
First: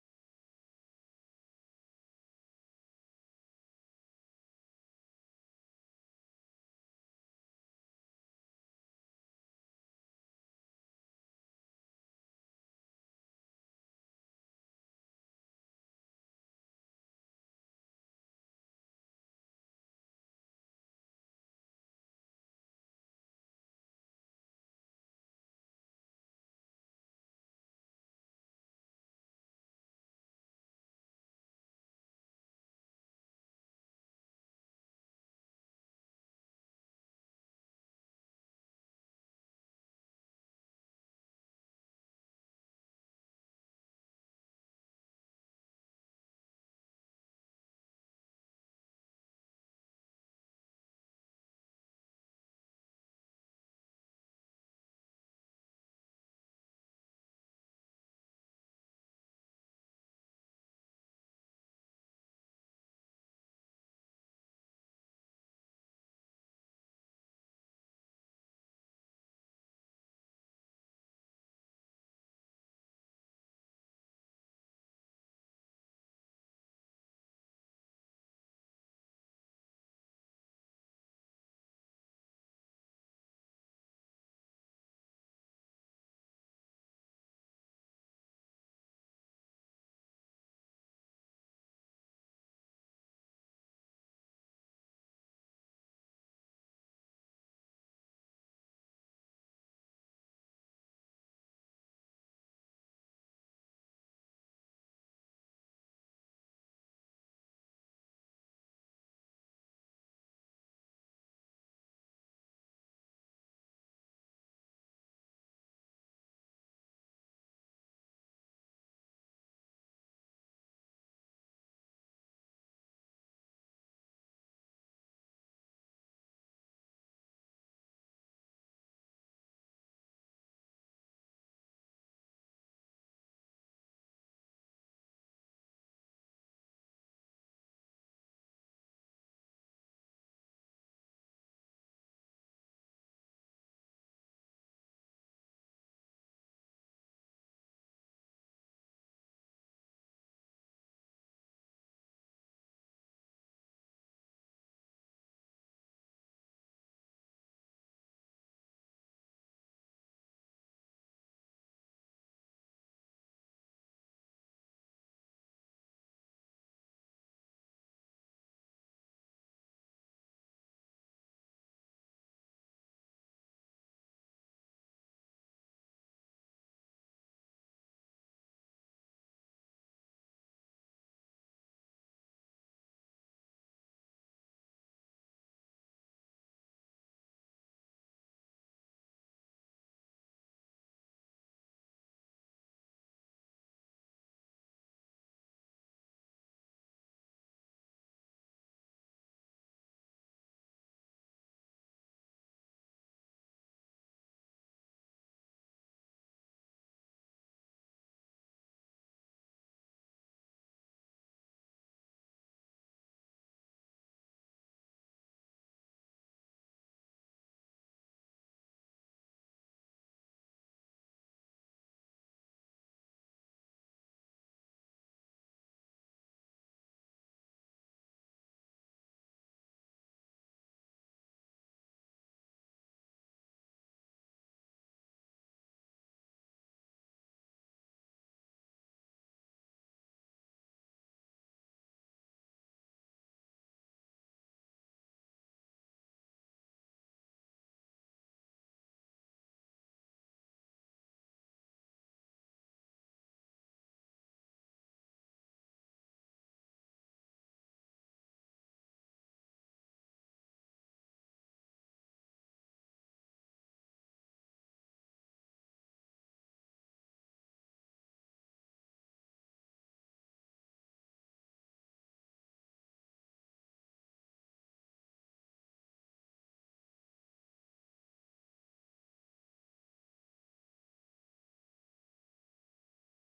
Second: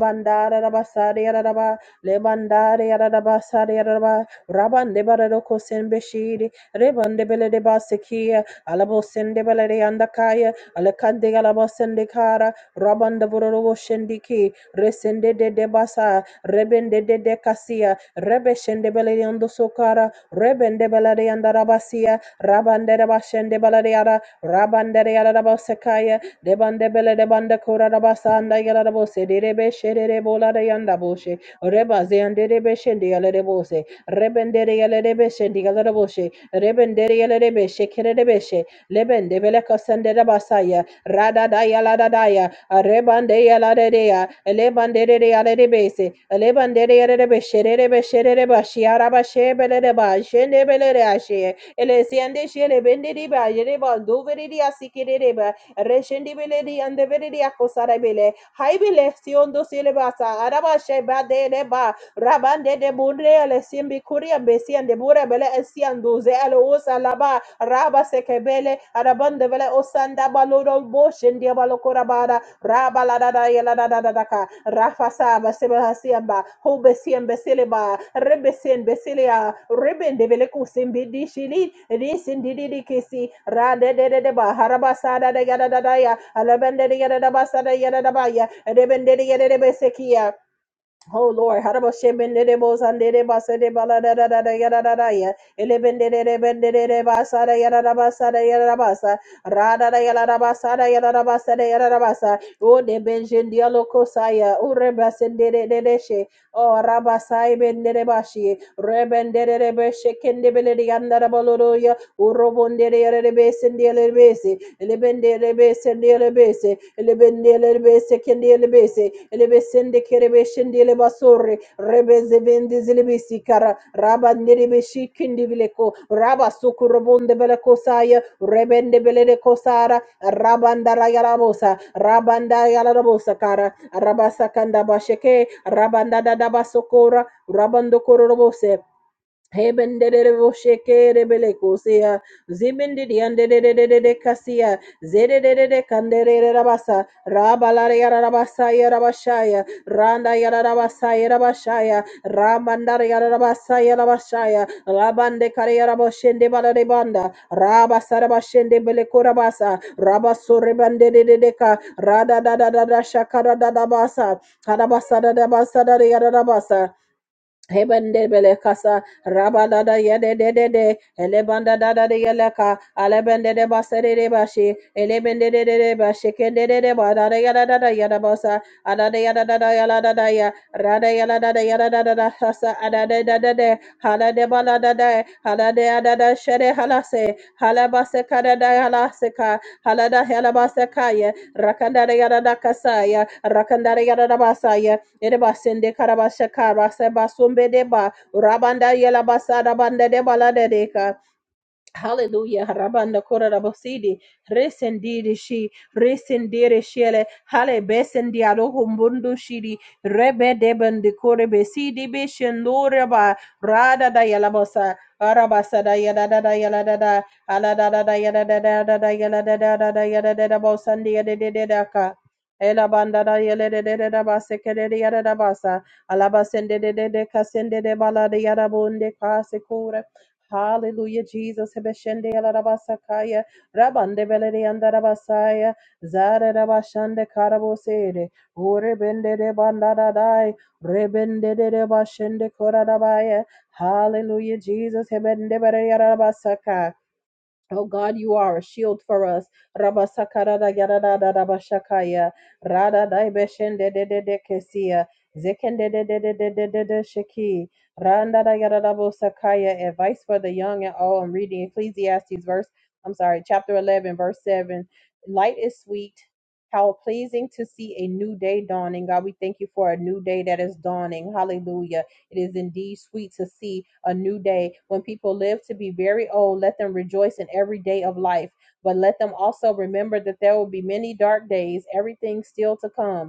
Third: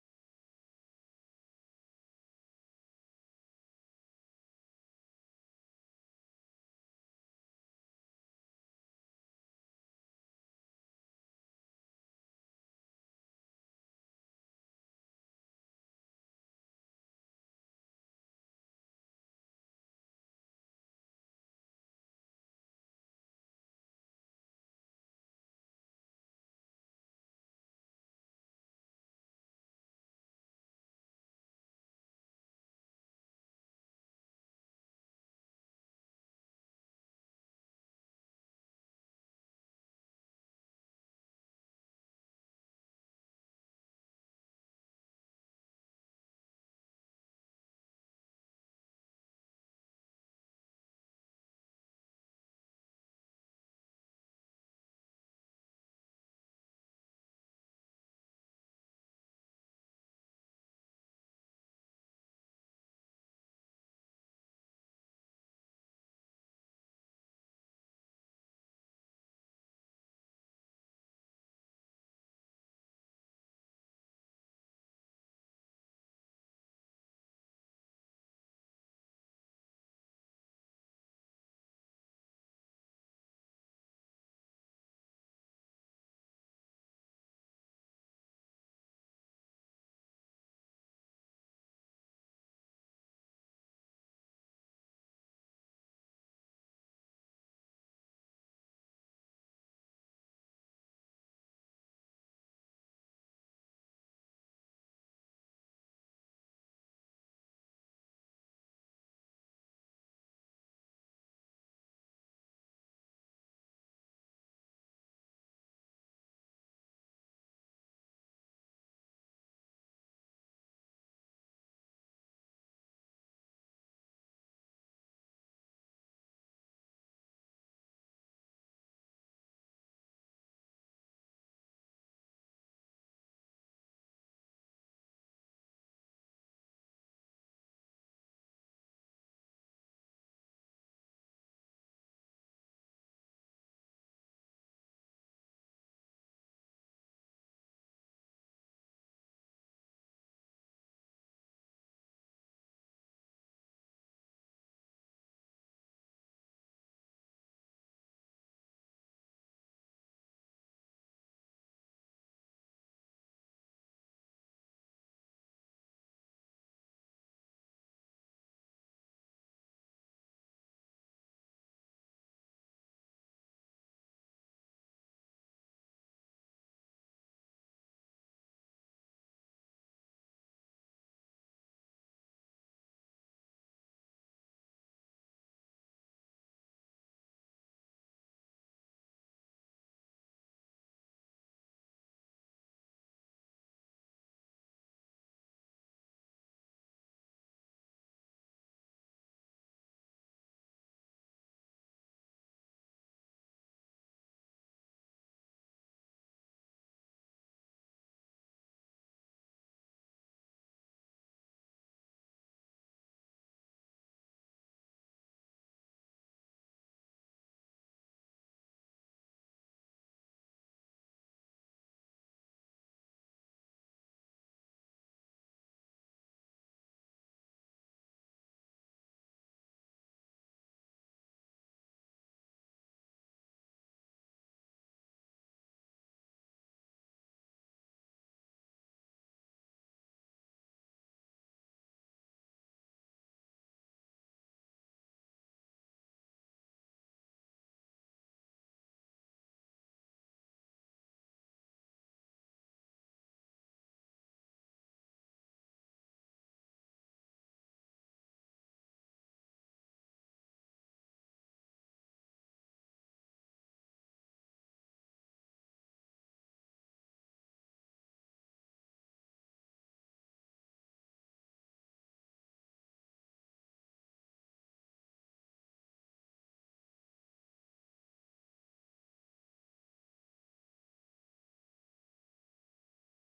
Speaker 1: bandara raba sare yararaba lebandare yararaba sare yararaba rabande bararo kosen beşiri rebande belede basekiye alabo sende belede yandakaya alakande yalaba sende kara rabanda buraro şendiki resende de de debasa rebende de de kasiya. Rebeshendebele and Sokara, Rebendebele and Rabasia, Rabandere Bashende Balariara, Rabandere Arabasekaya, Debandebele de Bandakura Rabasanda Yarabose, Derebe Shere Bola de Yandaboshe, Rebaze and Derebe Shendi Aledebose, Rebendere Aledebe Shendi Aledaboshe, Rebendere Aledebe Shekerebeshe, Lebendebele Cosandere Basaya, Rada Daya Lada Daya, Rebande Yaladea elebandere yarebese elebandere yarebe şerebe şerebe şiaraba şebelere ba şenebelere aşe elesiyende şerebenderi ba yereba duveri asikirere ba reşendibeleri andebeleri akosarabele haybile siyondo silebasa araba şeba dele ba rabande de bunre le simbi kuria besian de bure bele esian duze ele osa laba raba sekebele arabande bele osanda baloro boshen dia Rabaladada Yeladadadaka, Rafasa Basebasiamba, Hobesian Basiliba, Rebesian Basilia, Ribbon Develeku Simbidi Shili, Risin Dididi Kisi, Rade de Deba, Harabasada de Yadadaya, Alabanda de Yadabasada Yadabaya, Rebende de Yadabesekia. Oh Lord, Harabashe elebesende kerebeshende elebasore rebezebendi zilibisikara rabandelebeshikindi bileko rabasukurabonde belekosaya rebende belekosara rabandarayarabosa rabandayarabosakara rabasakandabasheke Rabando rabandokorobose Hebenderebo shekere belekusia, zibindidi andedededede kasia, zedededede kanderere rabasa, rabalare yara rabasa yara bashaya, randa yara rabasa yara bashaya, ramandare yara rabasa yara bashaya, labande kare yara boshende balare banda, rabasa rabashende belekura basa, rabasore bandededede ka, rada da da da da shakara da da basa, karabasa da da basa da yara rabasa, Hebende belekasa rabada da yede de de de elebanda da da de yeleka alebende de basere de bashi elebende de de de bashi kende de de ba da da yada da da yada basa ada da yada da da yada da da ya rada yada da da yada da da da hasa ada da da da de hala de bala da da hala de ada da shere hala se hala basa kada da hala se ka hala da hala basa kaya rakanda da yada da kasaya rakanda da yada da basaya Edebasende karabasha karasa basumbe deba. Rabanda yela basada banda deba la Hallelujah. Rabanda kora rabosidi. Resendiri shi. Resendiri shiele. Hale besendi aloho mbundu shidi. Rebe debendi kore besidi beshen loreba. Rada da yalabosa. Arabasa da yada da da yala da da. Ala da da da yada da da da da yala da da da da yada da da bosandi yada da da da ka. Ela banda da yele de de de da basa kere de yada da basa. Alabasende de de de kasende de bala de yada bonde kase Hallelujah, Jesus. Hebeshende alarabasakaya, rabande belere andarabasaya, zare rabashande karabosere, urebende de bandadadai, rebende de de bashende koradabaya. Hallelujah, Jesus. Hebende belere arabasaka. Oh God, you are a shield for us. Rabba sakarada yarada rabba shakaya. Rada daibeshen de de de de kesia. Zekende de de de de de de de sheki. Randa da yarada bo sakaya. Advice for the young and old. I'm reading Ecclesiastes verse, I'm sorry, chapter 11, verse 7. Light is sweet. How pleasing to see a new day dawning. God, we thank you for a new day that is dawning. Hallelujah. It is indeed sweet to see a new day. When people live to be very old, let them rejoice in every day of life. But let them also remember that there will be many dark days, everything still to come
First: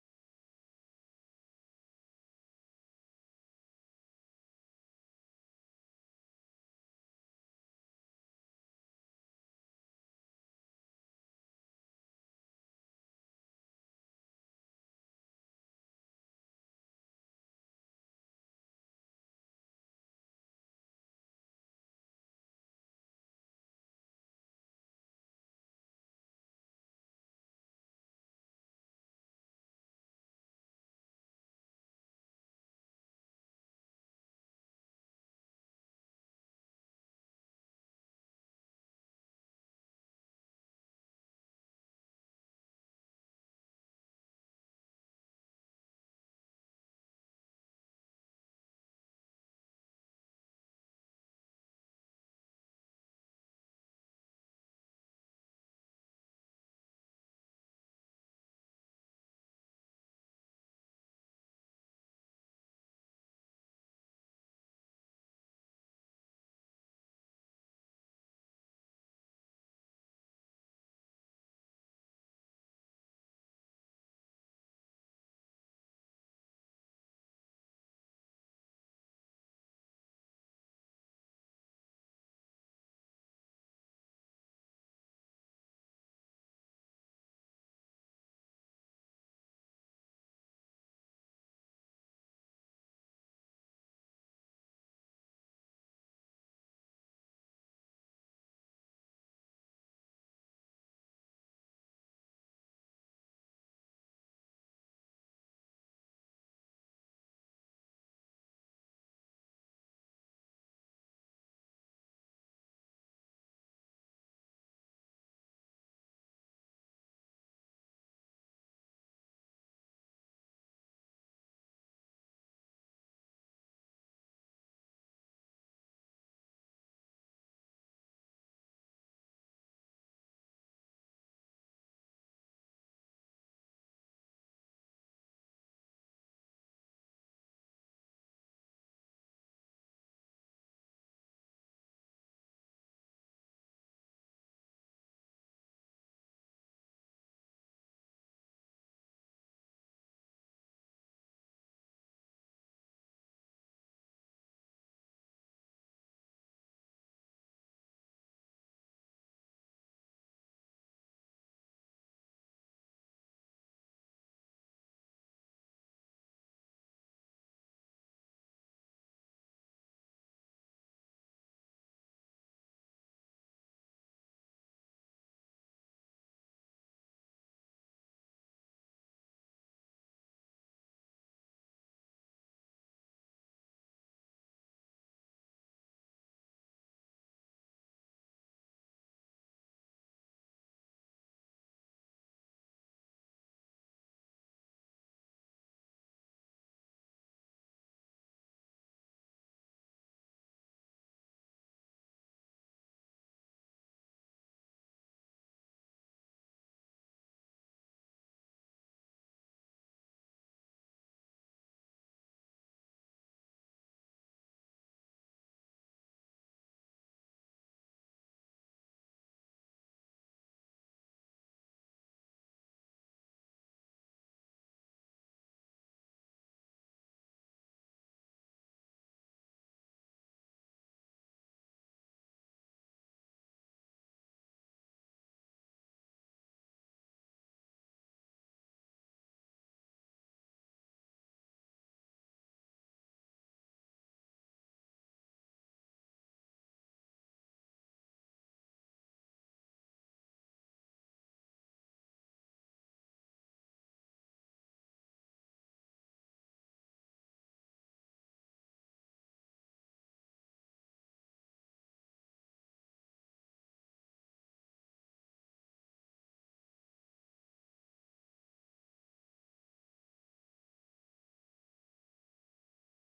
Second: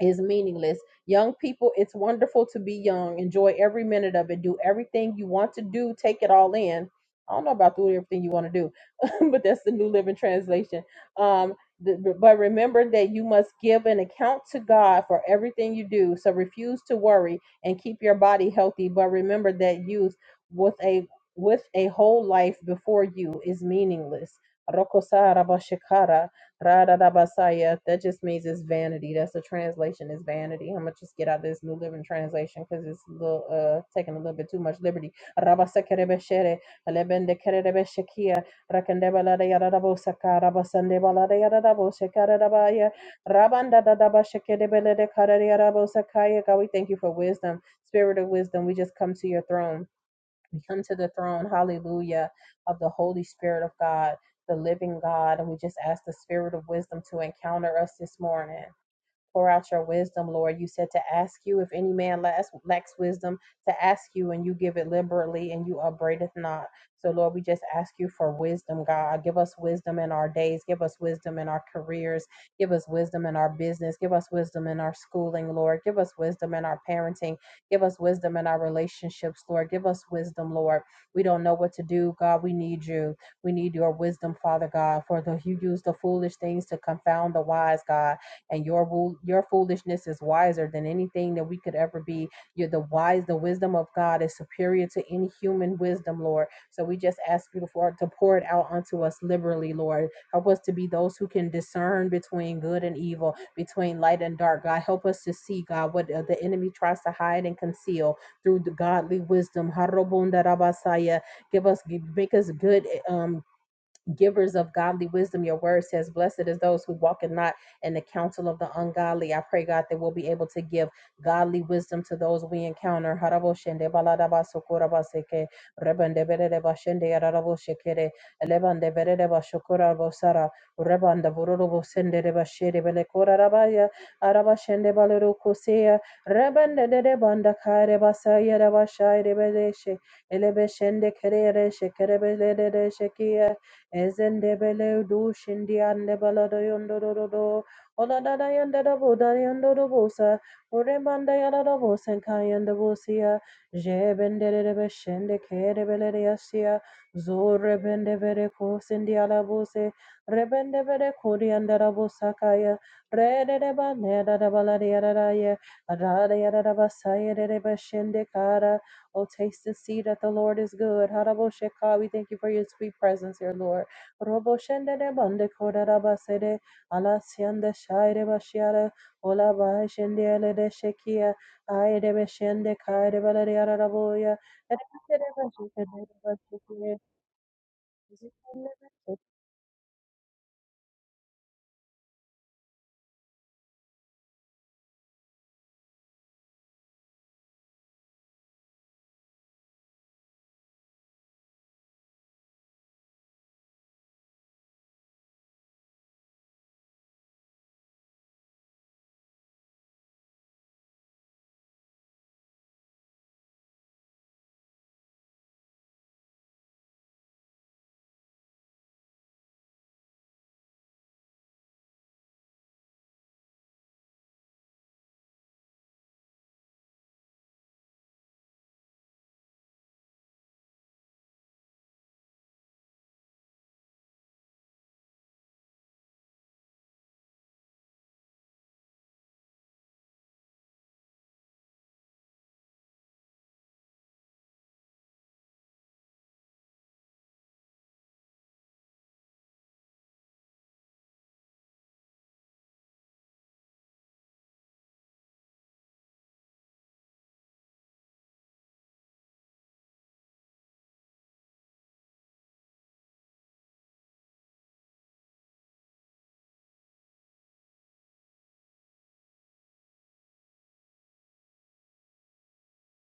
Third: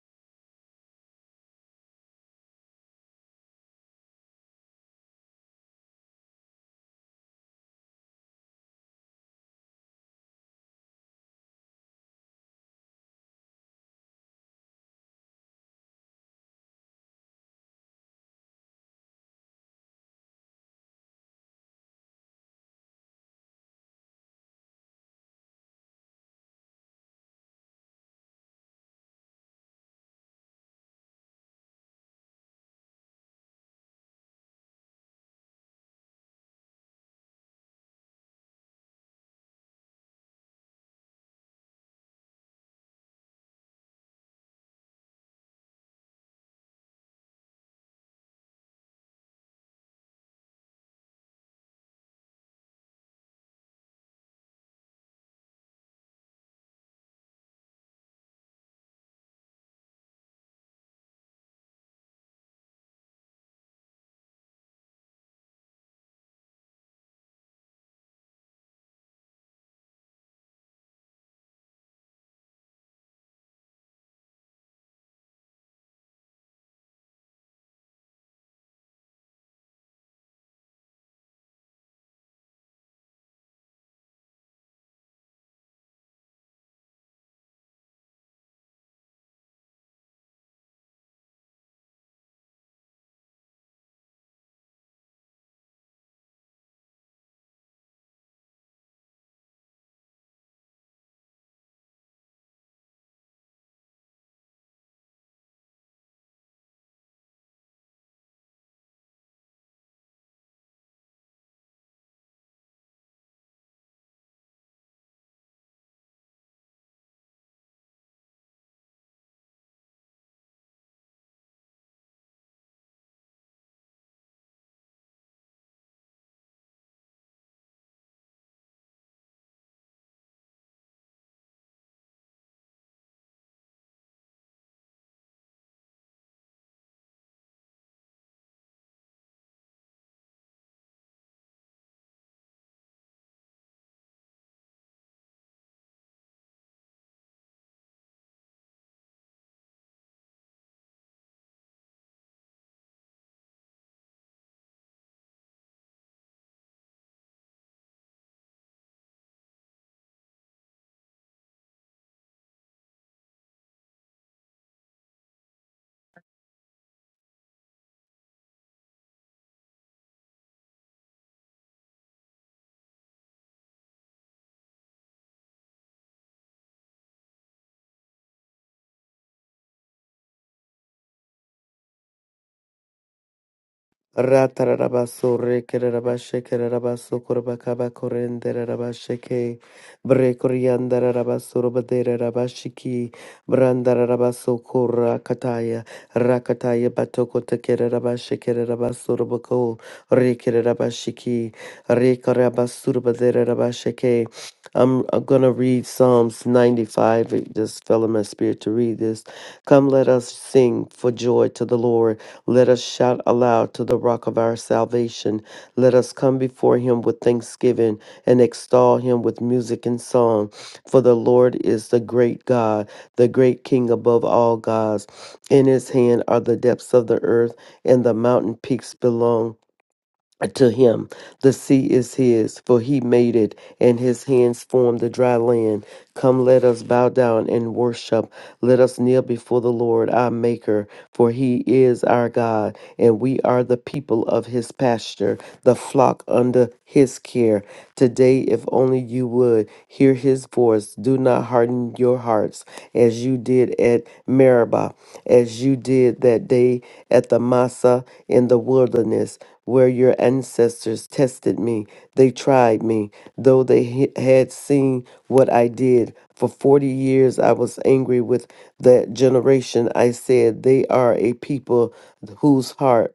Speaker 1: is meaningless. Young people, it's wonderful to be young. Enjoy every minute of it. Do everything you want to do. Take it all in. I don't know about doing everything you want to do, but that's the New Living Translation. Um, th- but remember that you must give an account to God for everything you do. So refuse to worry and keep your body healthy. But remember that youth with a with a whole life before you is meaningless. Radadabasaya, that just means it's vanity. That's the translation is vanity. I'm gonna just get out of this New Living Translation because it's a little, uh, taking a little bit too much liberty. Rabasakerebeshere, alebendekerebeshekia, rakendebaladeyadadabosaka, rabasandebaladeyadadaboshekaradabaya, rabandadadabashekedebeledekaradiadabosakaya. God, we thank you for wisdom, spirit of wisdom. We just come to your throne. We come to the throne, hallelujah, of the Holy Spirit of God, the living God. And we just ask the Spirit of wisdom to encounter us this morning. Pour out your wisdom, Lord. You said to ask you if any man lacks, lacks wisdom, to ask you, and you give it liberally, and you upbraideth not. So, Lord, we just ask you for wisdom, God. Give us wisdom in our days. Give us wisdom in our careers. Give us wisdom in our business. Give us wisdom in our schooling, Lord. Give us wisdom in our parenting. Give us wisdom in our relationships, Lord. Give us wisdom, Lord. We don't know what to do, God. We need you. We need your wisdom, Father God, for the, you use the foolish things to confound the wise, God and your your foolishness is wiser than anything that we could ever be. You're the wise, the wisdom of God is superior to any human wisdom, Lord. So we just ask you for to pour it out unto us liberally, Lord. Help us to be those who can discern between good and evil, between light and dark. God, help us to see, God, what uh, the enemy tries to hide and conceal through the godly wisdom. Harobundarabasaya. Give us, make us good um, givers of godly wisdom. Your word says, Blessed is those who walk in not in the counsel of the ungodly. I pray, God, that we'll be able to give godly wisdom to those we encounter. Haraboshende baladabasukurabasekeh, rebendeberedebashende yararaboshekere, elebandeberedebashukurabosara, rebandabururubosendebasherebelekorarabaya, arabashendebalerukosea, rebendedebandakarebasayarabashairebeleshe, elebeshendekerereshekerebeledereshekia, Ezendebele do shindi andebala do yondoro do. Ola da da yandere bo da yondoro bosa. Uremanda yada da bosen kayende bosia. Jebendere de beshende kere bele de asia. Zore bende vere ko sindi ala bose. Rebende vere kodi andara bosa kaya. Rede de ba ne da da bala de yada da ye. Ada de yada da basaya de de beshende kara. Oh, taste and see that the Lord is good. Harabo Shekha, we thank you for your sweet presence here, Lord. Robo de bande kora raba sede shaire bashiara ola ba ele de shekia aire be shende kaire raboya Erebesere
Speaker 2: Ratarabaso rekerabashe kerabaso korbakaba korenderabasheke brekoriandarabaso robaderabashiki brandarabaso kora kataya rakataya batoko tekerabashe kerabaso robako rekerabashiki rekarabaso robaderabasheke I'm, I'm gonna read Psalms 95. It just fell in my spirit to read this. Come, let us sing for joy to the Lord let us shout aloud to the rock of our salvation. Let us come before him with thanksgiving and extol him with music and song. For the Lord is the great God, the great King above all gods. In his hand are the depths of the earth, and the mountain peaks belong to him the sea is his for he made it and his hands formed the dry land come let us bow down and worship let us kneel before the lord our maker for he is our god and we are the people of his pasture the flock under his care Today, if only you would hear his voice, do not harden your hearts as you did at Meribah, as you did that day at the Massa in the wilderness, where your ancestors tested me. They tried me, though they he- had seen what I did. For 40 years, I was angry with that generation. I said, They are a people whose heart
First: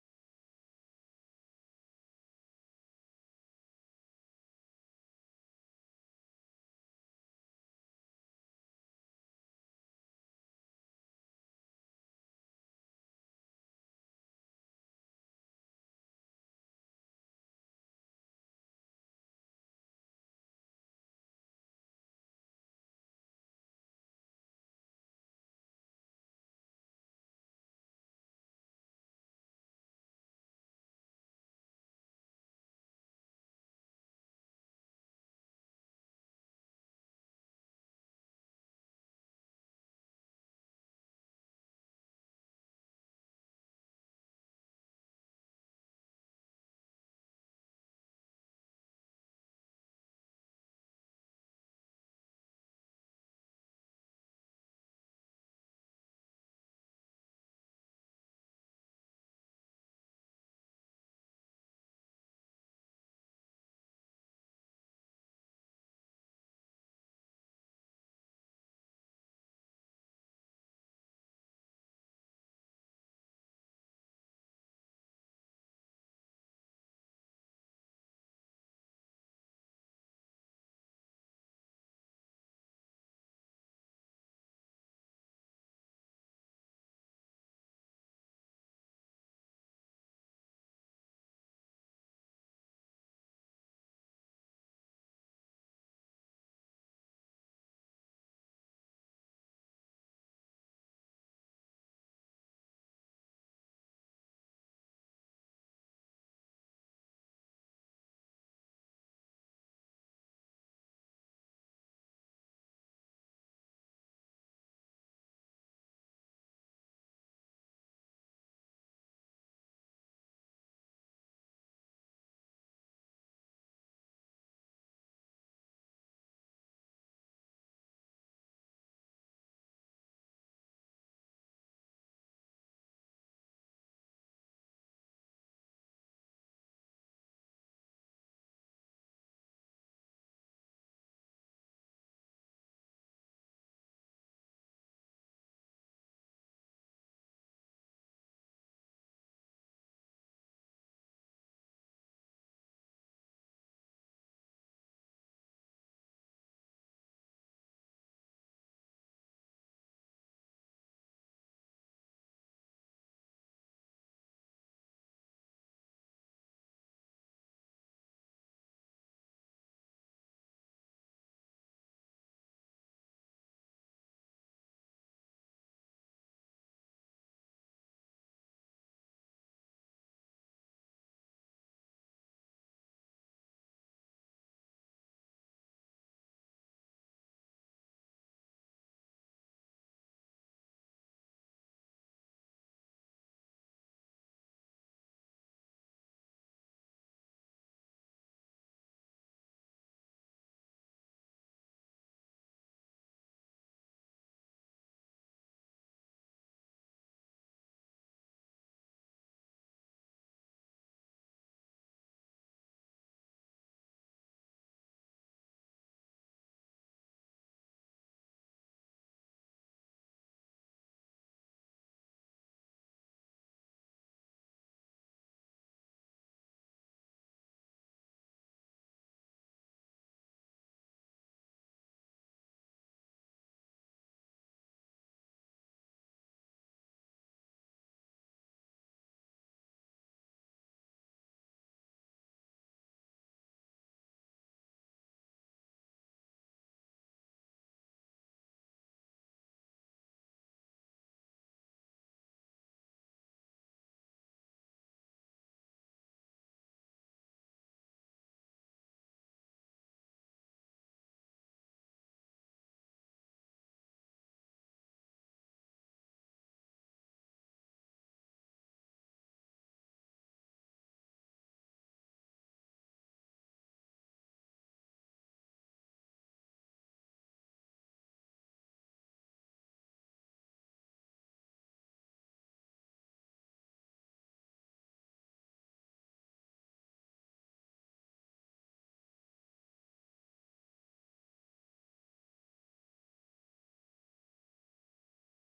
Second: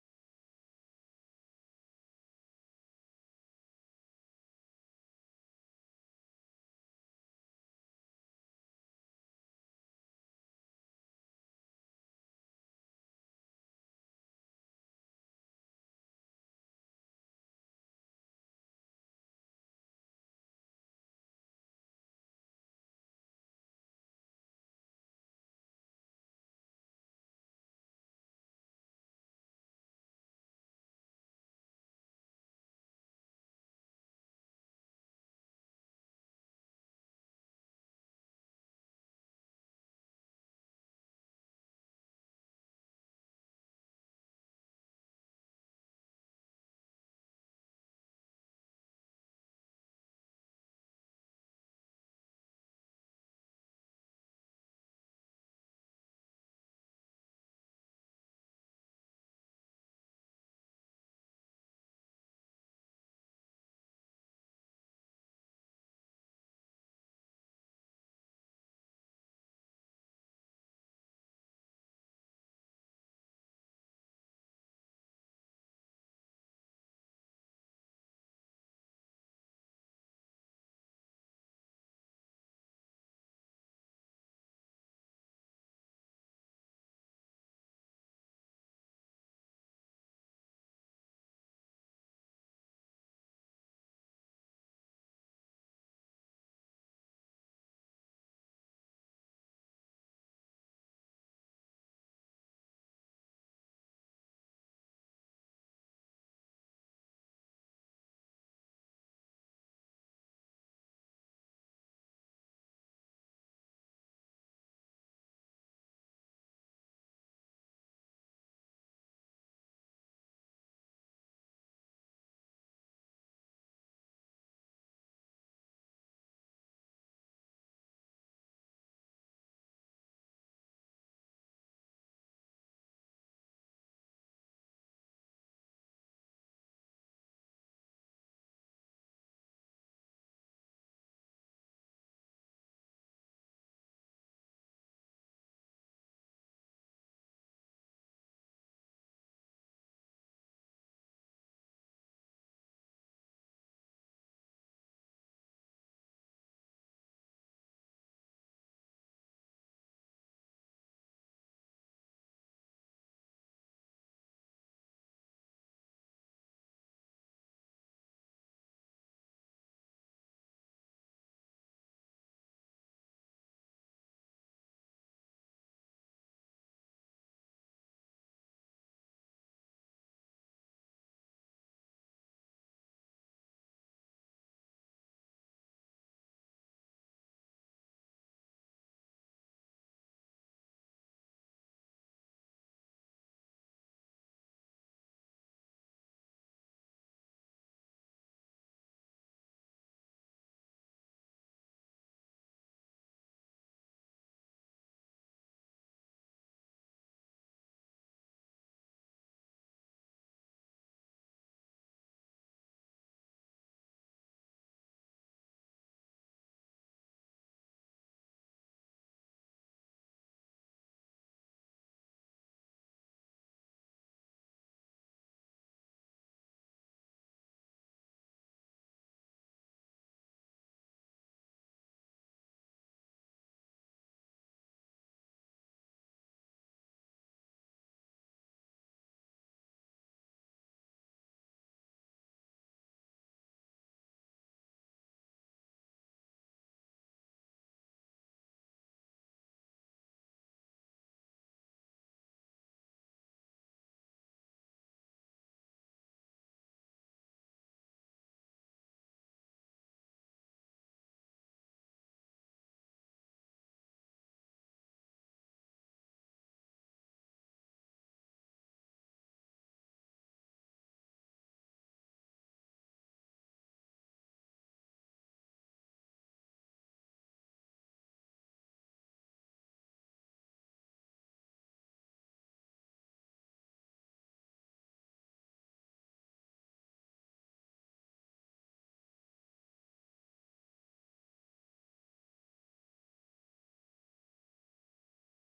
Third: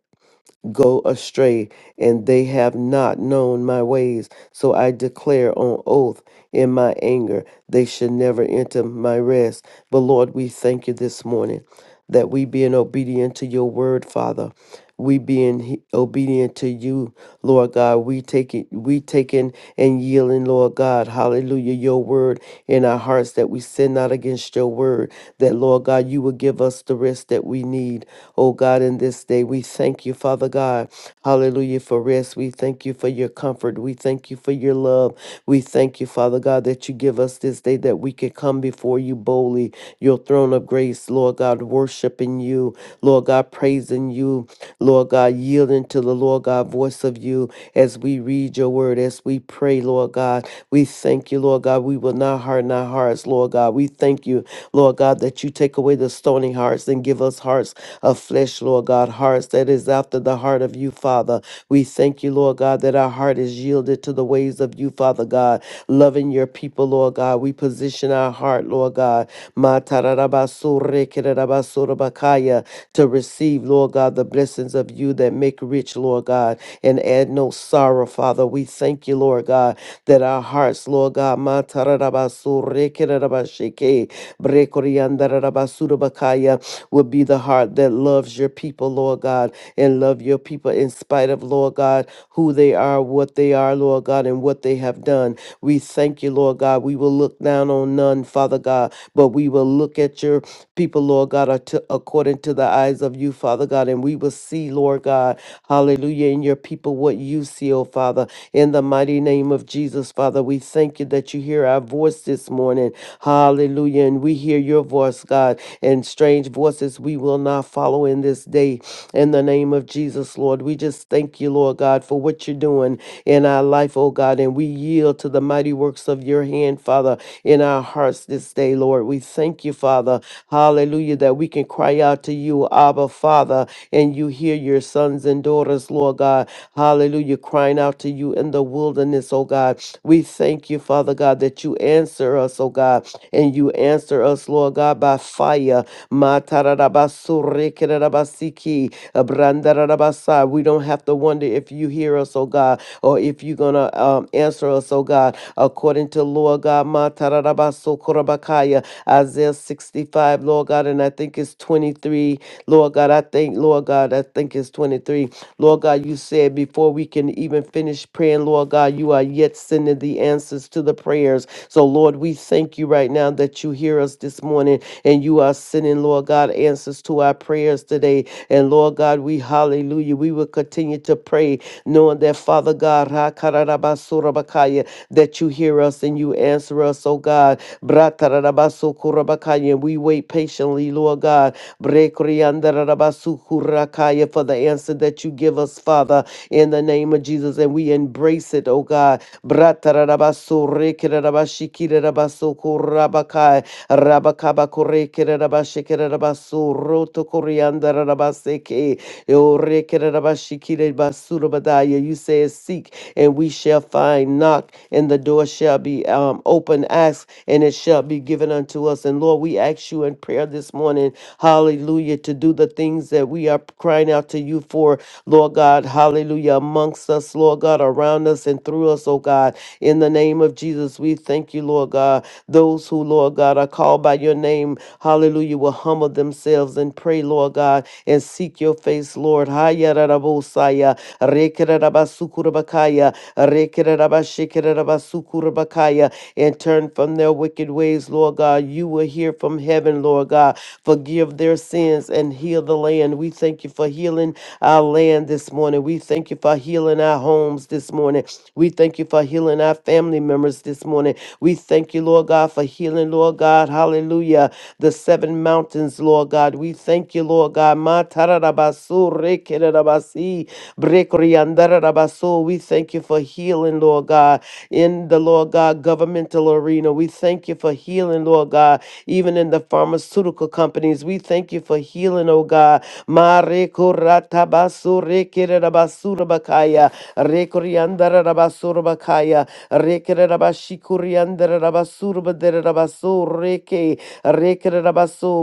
Speaker 2: go astray, and they have not known my ways. So I declare on oath in my anger, they should never enter my rest. But Lord, we thank you this morning that we being obedient to your word, Father we being he- obedient to you, Lord God. We taking, we taking and yielding, Lord God. Hallelujah. Your word in our hearts that we sin not against your word. That Lord God, you will give us the rest that we need. Oh God, in this day, we thank you, Father God. Hallelujah for rest. We thank you for your comfort. We thank you for your love. We thank you, Father God, that you give us this day that we could come before you boldly, your throne of grace, Lord God, worshiping you, Lord God, praising you. Lord God, yielding to the Lord God voice of you as we read your word, as we pray, Lord God. We thank you, Lord God. We will not harden our hearts, Lord God. We thank you Lord God, that you take away the stony hearts and give us hearts of flesh, Lord God, hearts that is after the heart of you, Father. We thank you, Lord God, that our heart is yielded to the ways of you, Father God, loving your people, Lord God. We position our heart, Lord God, Ma tararabaso rekerabaso rabakaya, to receive, Lord God, the blessings of you that make rich, Lord. Lord God, and add no sorrow, Father. We thank you, Lord God, that our hearts, Lord God, ma tararabasu, rekererabashike, brekoriandararabasurabakaya, will be the heart that loves your people, Lord God, and love your people in spite of, Lord God, who they are, what they are, Lord God, and what they have done. We thank you, Lord God. We will look not down on none, Father God, but we will look at your people, Lord God, are to- according to the eyes of you, Father God, and we will see, Lord God, hallelujah, in your people what you see, oh Father, in the mighty name of Jesus, Father. We thank you that you hear our voice this morning, hallelujah, and we hear your voice, God, and strange voices we will not follow in this day in the name of Jesus, Lord. We just thank you, Lord God, for what you're doing in our life, oh God. And we yield to the mighty works of your hand, Father, in our hearts this day, Lord. We thank you, Father. Hallelujah, that we can cry out to you, Abba, Father, and you hear your sons and daughters, Lord God. Hallelujah, crying out to you in the wilderness, oh God. We thank you, Father God, that you answer us, oh God, and you answer us, Lord God, by fire Rabasaya, Matarabasurikerabasiki, Abrandarabasa. We don't have to wonder if you hear us, oh God, or if you're going to um, answer us, oh God, according to Lord God, Matarabasokorabakaya, Isaiah 65, Lord God, and I think it's 23. Lord God, I think, Lord God, I think it's 23. Lord God, you said before we can even finish praying, Lord God, you are yet sending the answers to the prayers. So, Lord, Lord, we thank you right now that you hear us this morning and you are sending, Lord God, answers to our prayers today. And Lord God, we hallelujah. We will continue to pray, knowing that Father God, ha kararabasurabakaya, that you hear us and you answer us, oh God. Bratarabasurabakaya, And we wait patiently, Lord God. Brekriandarabasukurakaya, For the answer that you give us, Father, in the name of Jesus. And we embrace it blessed, O God. Bratarabaso rekerabashikerabasoko rabakai rabakabakorekerabashikerabaso roto koriandarabaseke orekerabashikerebasurabadaya. You say, Seek and we shall find, knock and the door shall be um, open, ask and it shall be given unto us. And Lord, we ask you in prayer this morning, hallelujah, to do the things that we are crying out to you for Lord God, hallelujah, amongst us, Lord God, around us and through us, oh God. In the name of Jesus, we thank you, Lord God. Those who, Lord God, are called by your name, hallelujah, will humble themselves and pray, Lord God, and seek your face, Lord. Hayarabosaya, rekerabasukurabakaya, rekerabashikerabasukurabakaya, And turn from their wicked ways, Lord God. You will hear from heaven, Lord God. Forgive their sins and heal heal the land. We thank you for healing our land this morning. We thank you for healing our homes this morning. We thank you for healing our family members this morning. We thank you, Lord God, for healing, Lord God. Hallelujah. The seven mountains, Lord God. We thank you, Lord God. Ma tararabasu rekererabasi, brekriandarabasu. We thank you for healing, Lord God, in the Lord God governmental arena. We thank you for healing, Lord God, even in the the pharmaceutical companies. We thank you for healing, oh God. Ma reko rata baso reke rabasura bakaya. Reko riandara rabasura bakaya. Reke rabashiku riandara rabasura badere rabaso reke. Reke re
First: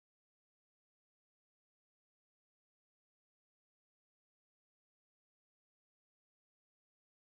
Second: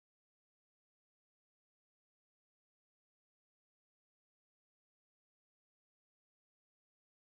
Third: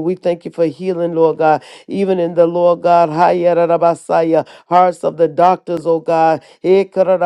Speaker 2: We thank you for healing, Lord God. Even in the Lord God, haya rabasaya, hearts of the doctors, oh God. Eka ra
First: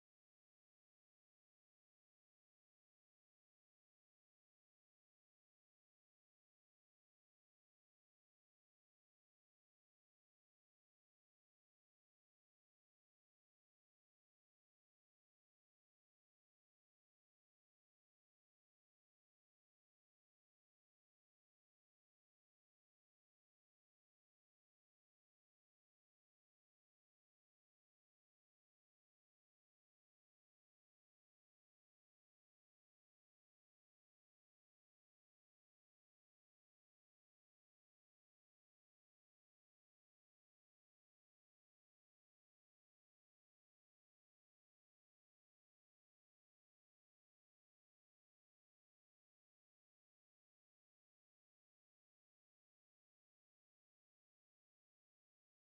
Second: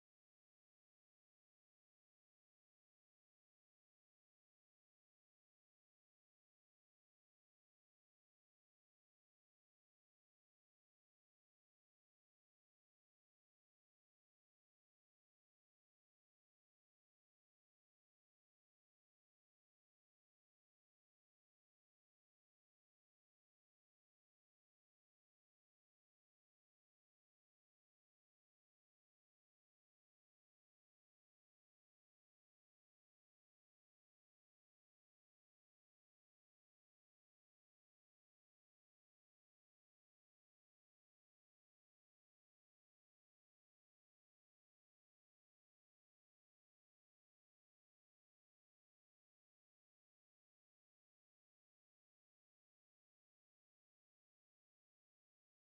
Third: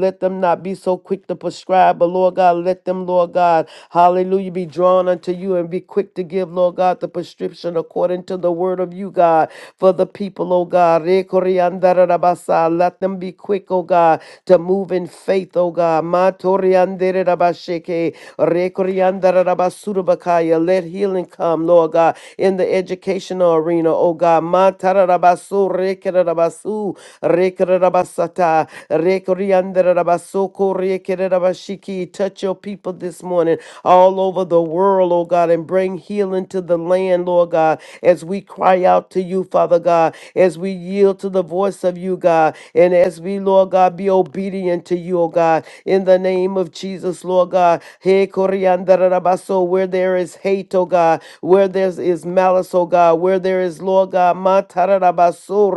Speaker 2: Let them not be so quick to prescribe, but Lord God, let them, Lord God. Hallelujah. Be drawn unto you and be quick to give, Lord God, the prescription according to the word of you, God, for the people, oh God. Rekoriandarabasa. Let them be quick, oh God, to move in faith, oh God. Matorianderabashake. Rekoriandarabasurabakaya. Let healing come, Lord God, in the educational arena, oh God. Matarabasu, rekarabasu, rekarabasata. Rekoriandarabasokoriakererabashiki. Touch your people this morning all over the world, oh God, and bring healing to the land, Lord God, as we cry out to you, Father God, as we yield to the voice of you, God, and as we, Lord God, be obedient to you, oh God, in the name of Jesus, Lord God. Hey, Koriandarabaso, where there is hate, oh God, where there is malice, oh God, where there is, Lord God, Kararabaso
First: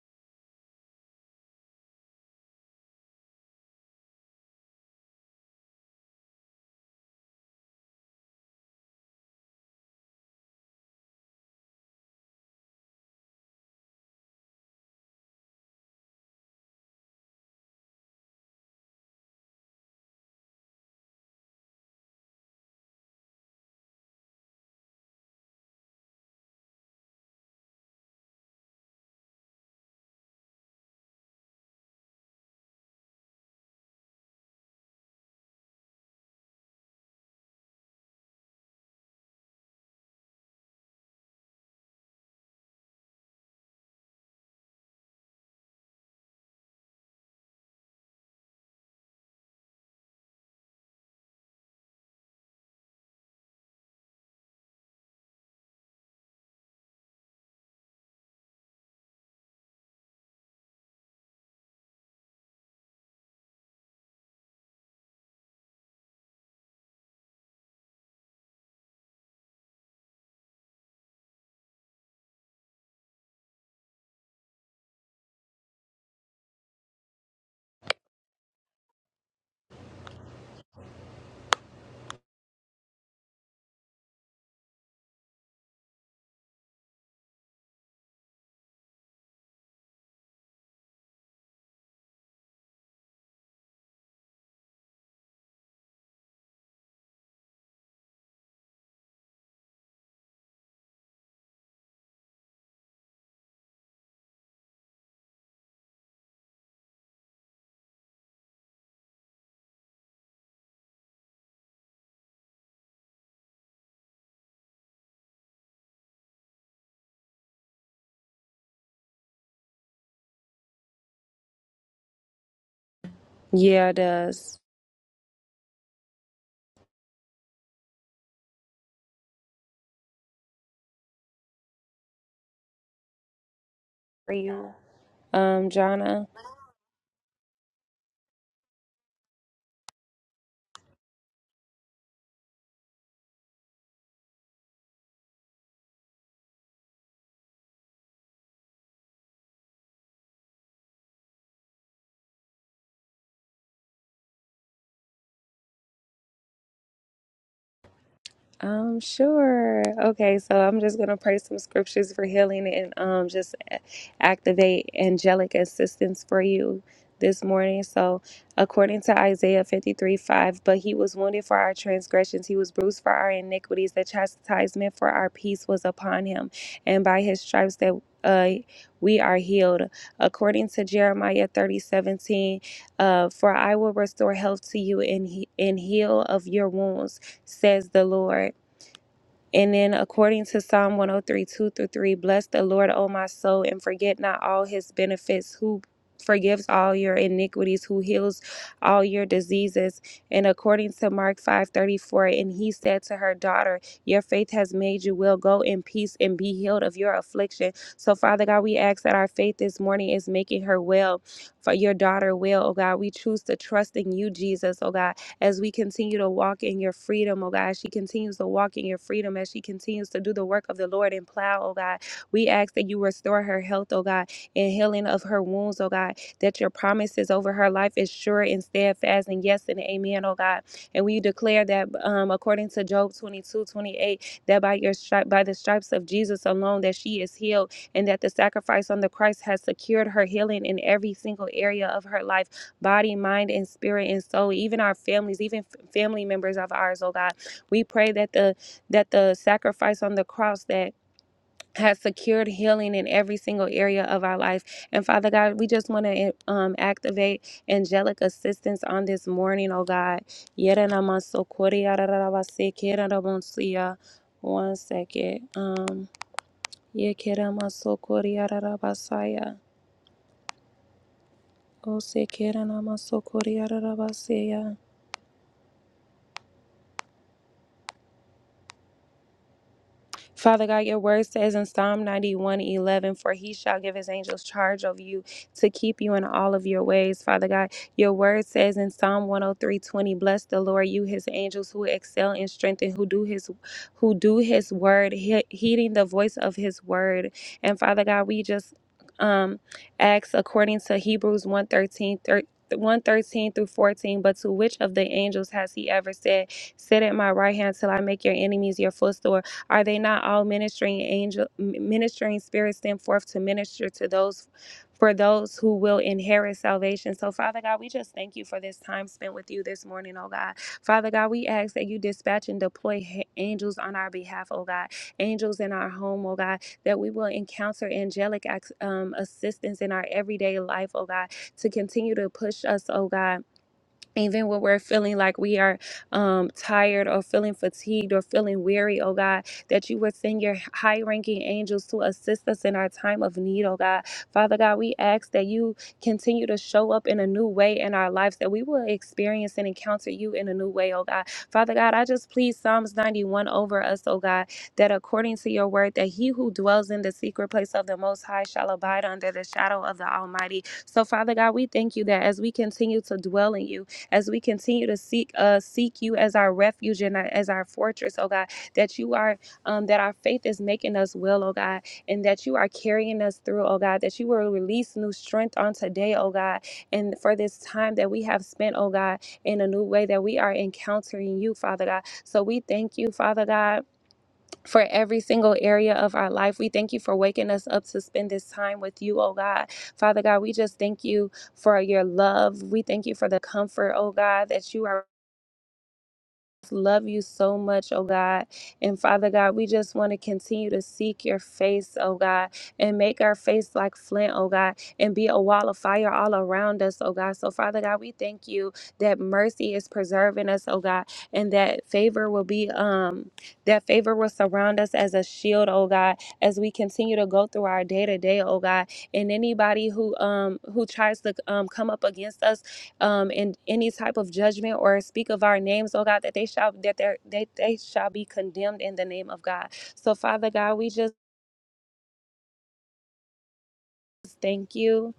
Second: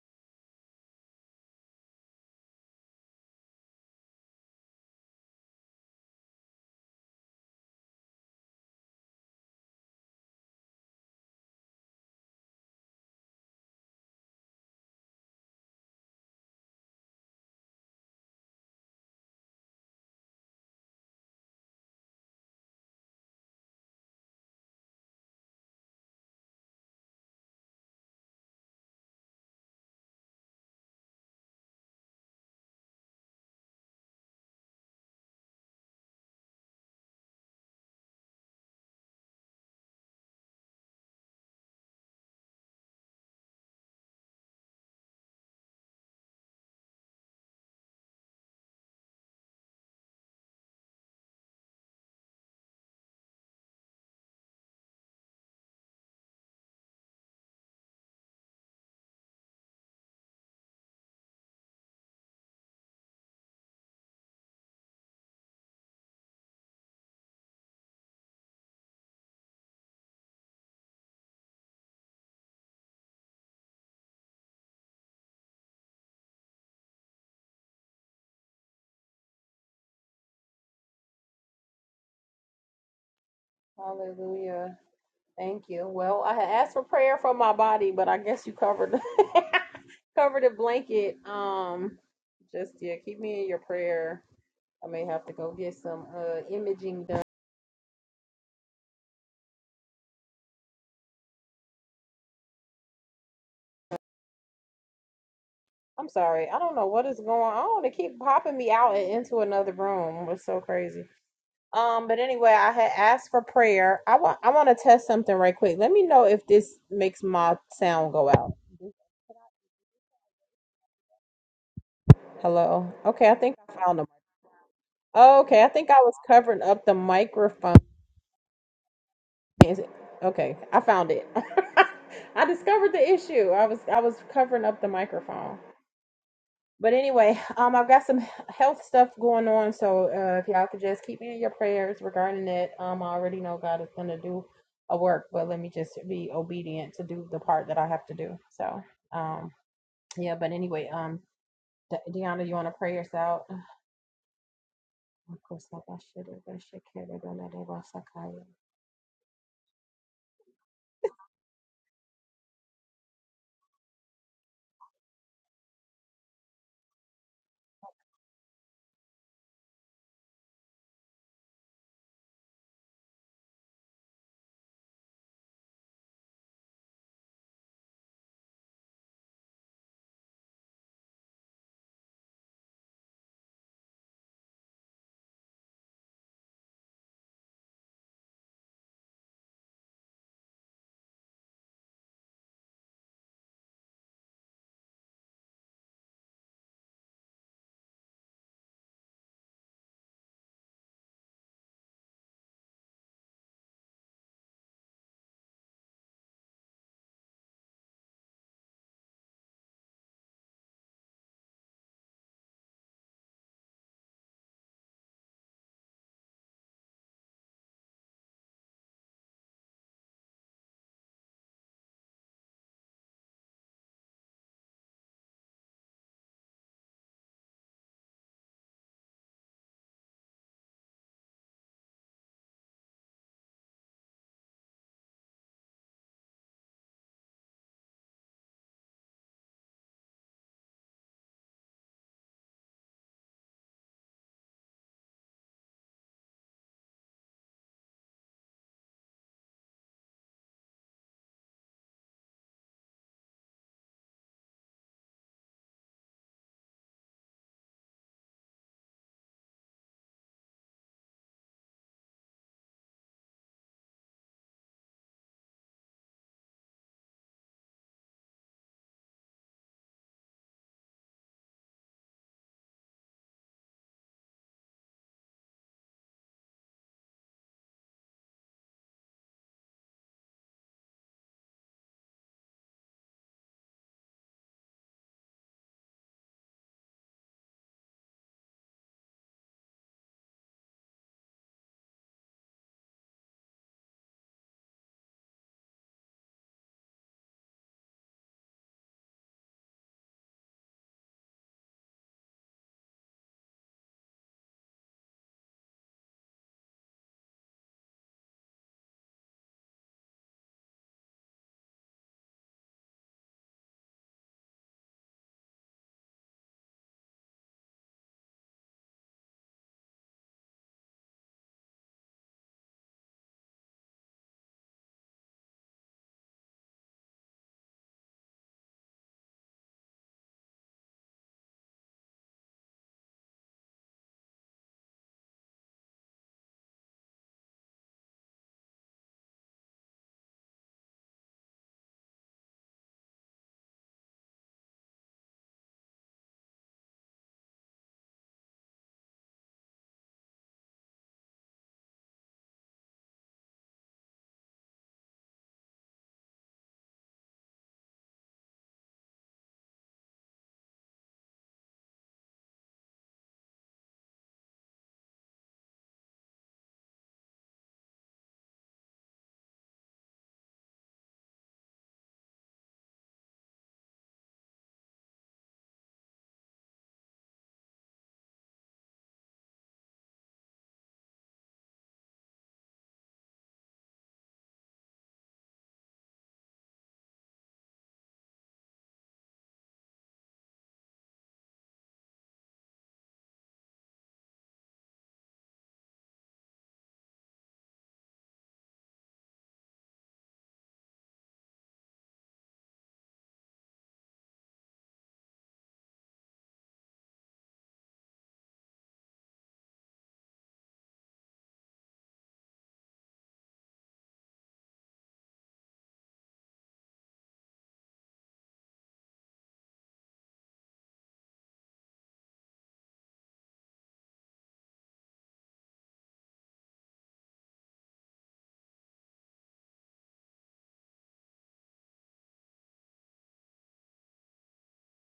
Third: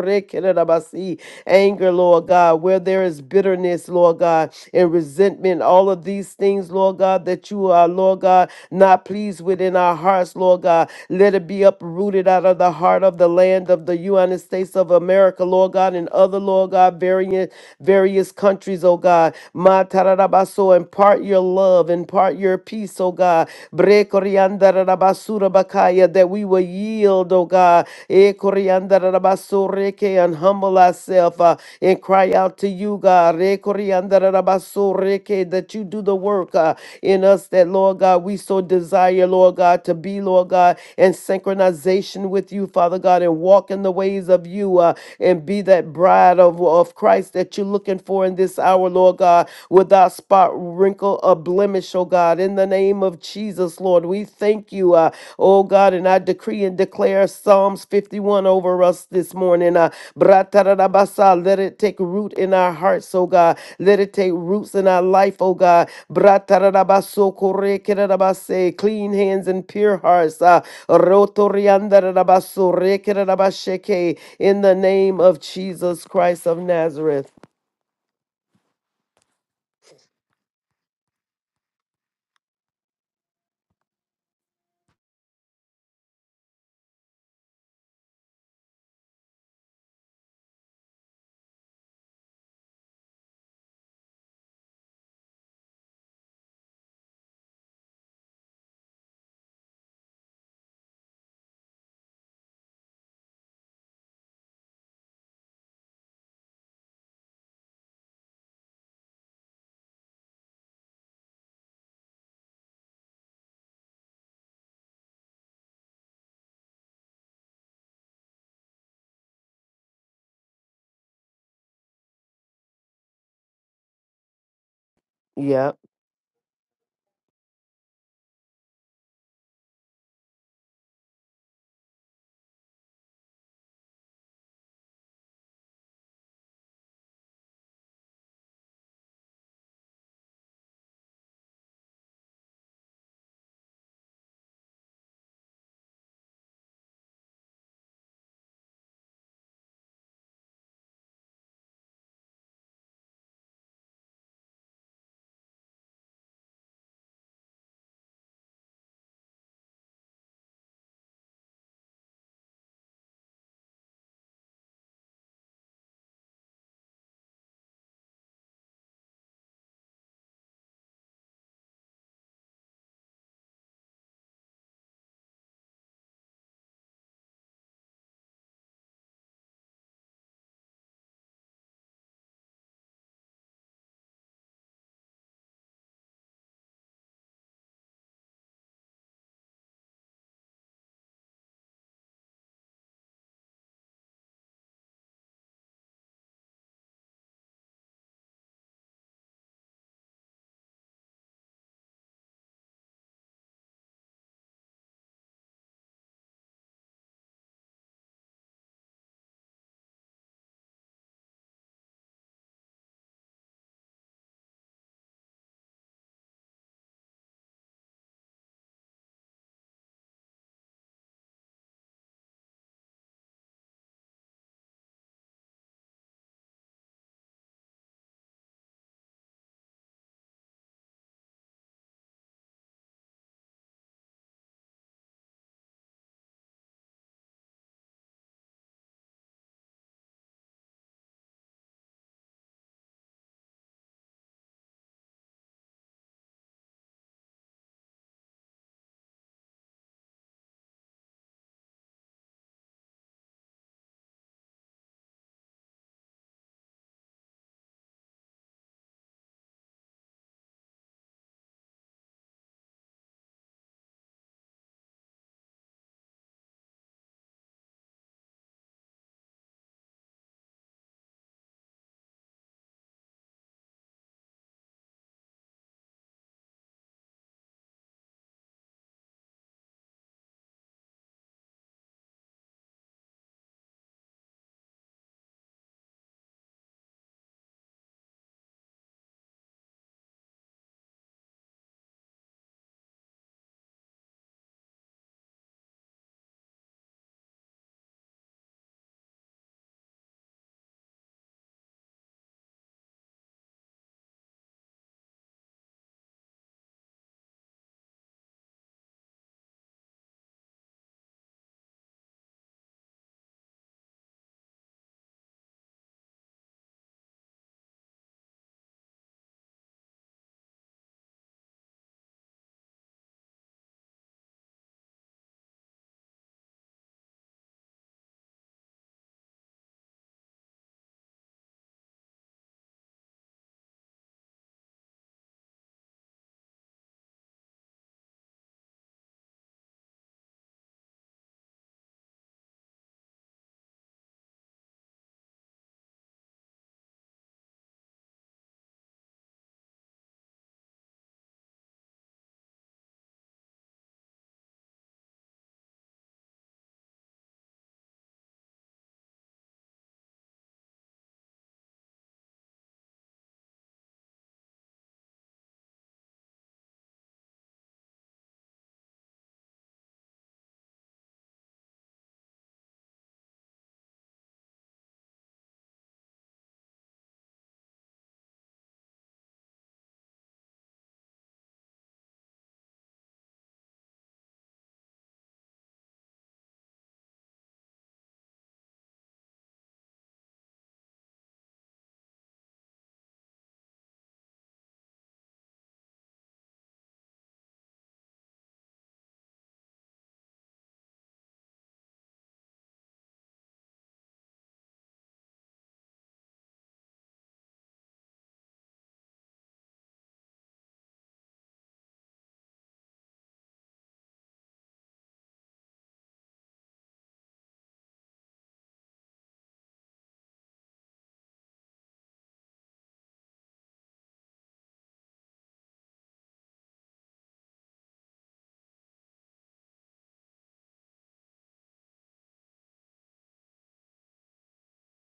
Speaker 2: Anger, Lord God, where there is bitterness, Lord God, and resentment, all of these things, Lord God, that you are, Lord God, not pleased with in our hearts, Lord God. Let it be uprooted out of the heart of the land of the United States of America, Lord God, and other, Lord God, various, various countries, oh God. Ma tararabaso, impart your love, impart your peace, oh God. Bre Surabakaya, that we will yield, oh God, eh, Koriandarabasore, and humble ourselves uh, and cry out to you, God, eh, Koriandarabasore, that you do the work uh, in us that, Lord God, we so desire, Lord God, to be, Lord God, in synchronization with you, Father God, and walk in the ways of you uh, and be that bride of, of Christ that you're looking for in this hour, Lord God, without spot, wrinkle, a blemish, oh God. In the name of Jesus, Lord, we thank you, uh, oh God, and I decree and declare Psalms 51 over us this morning. Uh, Bratarabasa, let it take root in our hearts, oh God. Let it take roots in our life, oh God. Bratarabaso korekerabase, clean hands and pure hearts. Uh, rotoriandarabaso rekerabasheke, in the name of Jesus Christ of Nazareth.
Speaker 1: Hallelujah. Thank you. Well, I had asked for prayer for my body, but I guess you covered covered the blanket. Um, just yeah, keep me in your prayer. I may have to go get some uh imaging done. I'm sorry. I don't know what is going on. They keep popping me out and into another room. It's so crazy. Um, but anyway, I had asked for prayer. I want I want to test something right quick. Let me know if this makes my sound go out. Hello. Okay, I think I
Speaker 3: Yeah, it
Speaker 1: found them.
Speaker 3: does.
Speaker 1: Okay, I
Speaker 2: Yep.
Speaker 1: think I was covering up the microphone. Is it- Okay, I found it. I discovered the issue. I was I was
Speaker 3: for
Speaker 1: covering
Speaker 3: you.
Speaker 1: up the microphone.
Speaker 3: Um, Jonna,
Speaker 1: But anyway, um, I've got some health stuff going on, so uh, if y'all could just keep me in your prayers regarding that. Um, I already know God is gonna do a work, but let me just be obedient to do the part that I have to do. So, um, yeah. But anyway, um, De- Deanna, you want to pray us out?
Speaker 3: Um, sure. Okay, so I'm just gonna pray some scriptures for healing and um just a- activate angelic assistance for you this morning. So according to Isaiah 53, 5, but he was wounded for our transgressions, he was bruised for our iniquities, the chastisement for our peace was upon him, and by his stripes that uh we are healed. According to Jeremiah 30:17, uh, for I will restore health to you and, he- and heal of your wounds, says the Lord. And then, according to Psalm 1032 through 3, bless the Lord, O my soul, and forget not all his benefits, who forgives all your iniquities, who heals all your diseases. And according to Mark 5:34, and he said to her daughter, Your faith has made you well. Go in peace and be healed of your affliction. So, Father God, we ask that our faith this morning is making her well, for your daughter well, oh God. We choose to trust in you, Jesus, oh God as we continue to walk in your freedom, oh God. As She continues to walk in your freedom as she continues to do the work of the Lord and plow, oh God. We ask that you restore her health, oh God, and healing of her wounds, oh God, that your promises over her life is sure and steadfast, and yes and amen, oh God. And we declare that um, according to Job 22:28, that by your stri- by the stripes of Jesus alone that she is healed and that the sacrifice on the Christ has secured her healing in every single area of her life body, mind, and spirit and soul, even our families, even f- family members of ours, oh God. We pray that the that the sacrifice on the cross that has secured healing in every single area of our life. And Father God, we just want to um, activate angelic assistance on this morning, oh God. Yeranamasokoriyarararabasekeraramonsia. One second. Um, yekeramasokoriyararabasaya. Osekeranamasokoriyararabaseya. Father God, your word says in Psalm 91 11, For he shall give his angels charge over you to keep you in all of your ways. Father God, your word says in Psalm 103 20, Bless the Lord, you his angels who excel in strength and who do his who do his word, he- heeding the voice of his word. And Father God, we just um ask according to Hebrews 113 thir- 113 through 14 but to which of the angels has he ever said sit at my right hand till i make your enemies your footstool are they not all ministering angel ministering spirits sent forth to minister to those for those who will inherit salvation. So, Father God, we just thank you for this time spent with you this morning, oh God. Father God, we ask that you dispatch and deploy h- angels on our behalf, oh God. Angels in our home, oh God, that we will encounter angelic ac- um, assistance in our everyday life, oh God, to continue to push us, oh God even when we're feeling like we are um, tired or feeling fatigued or feeling weary, oh God, that you would send your high ranking angels to assist us in our time of need, oh God. Father God, we ask that you continue to show up in a new way in our lives, that we will experience and encounter you in a new way, oh God. Father God, I just please Psalms 91 over us, oh God, that according to your word, that he who dwells in the secret place of the Most High shall abide under the shadow of the Almighty. So, Father God, we thank you that as we continue to dwell in you, as we continue to seek uh seek you as our refuge and our- as our fortress, oh God, that you are um that our faith is making us well, oh God, and that you are carrying us through, oh God, that you will release new strength on today, oh God, and for this time that we have spent, oh God, in a new way that we are encountering you, Father God. So we thank you, Father God for every single area of our life. We thank you for waking us up to spend this time with you, oh God. Father God, we just thank you for your love. We thank you for the comfort, oh God, that you are love you so much, oh God. And Father God, we just want to continue to seek your face, oh God, and make our face like flint, oh God, and be a wall of fire all around us, oh God. So, Father God, we thank you that mercy is preserving us, oh God, and that favor will be, um, that favor will surround us as a shield, oh God, as we continue to go through our day to day, oh God. And anybody who, um, who tries to, um, come up against us, um, in any type of judgment or speak of our names, oh God, that they shall that they they they shall be condemned in the name of God. So Father God, we just thank you.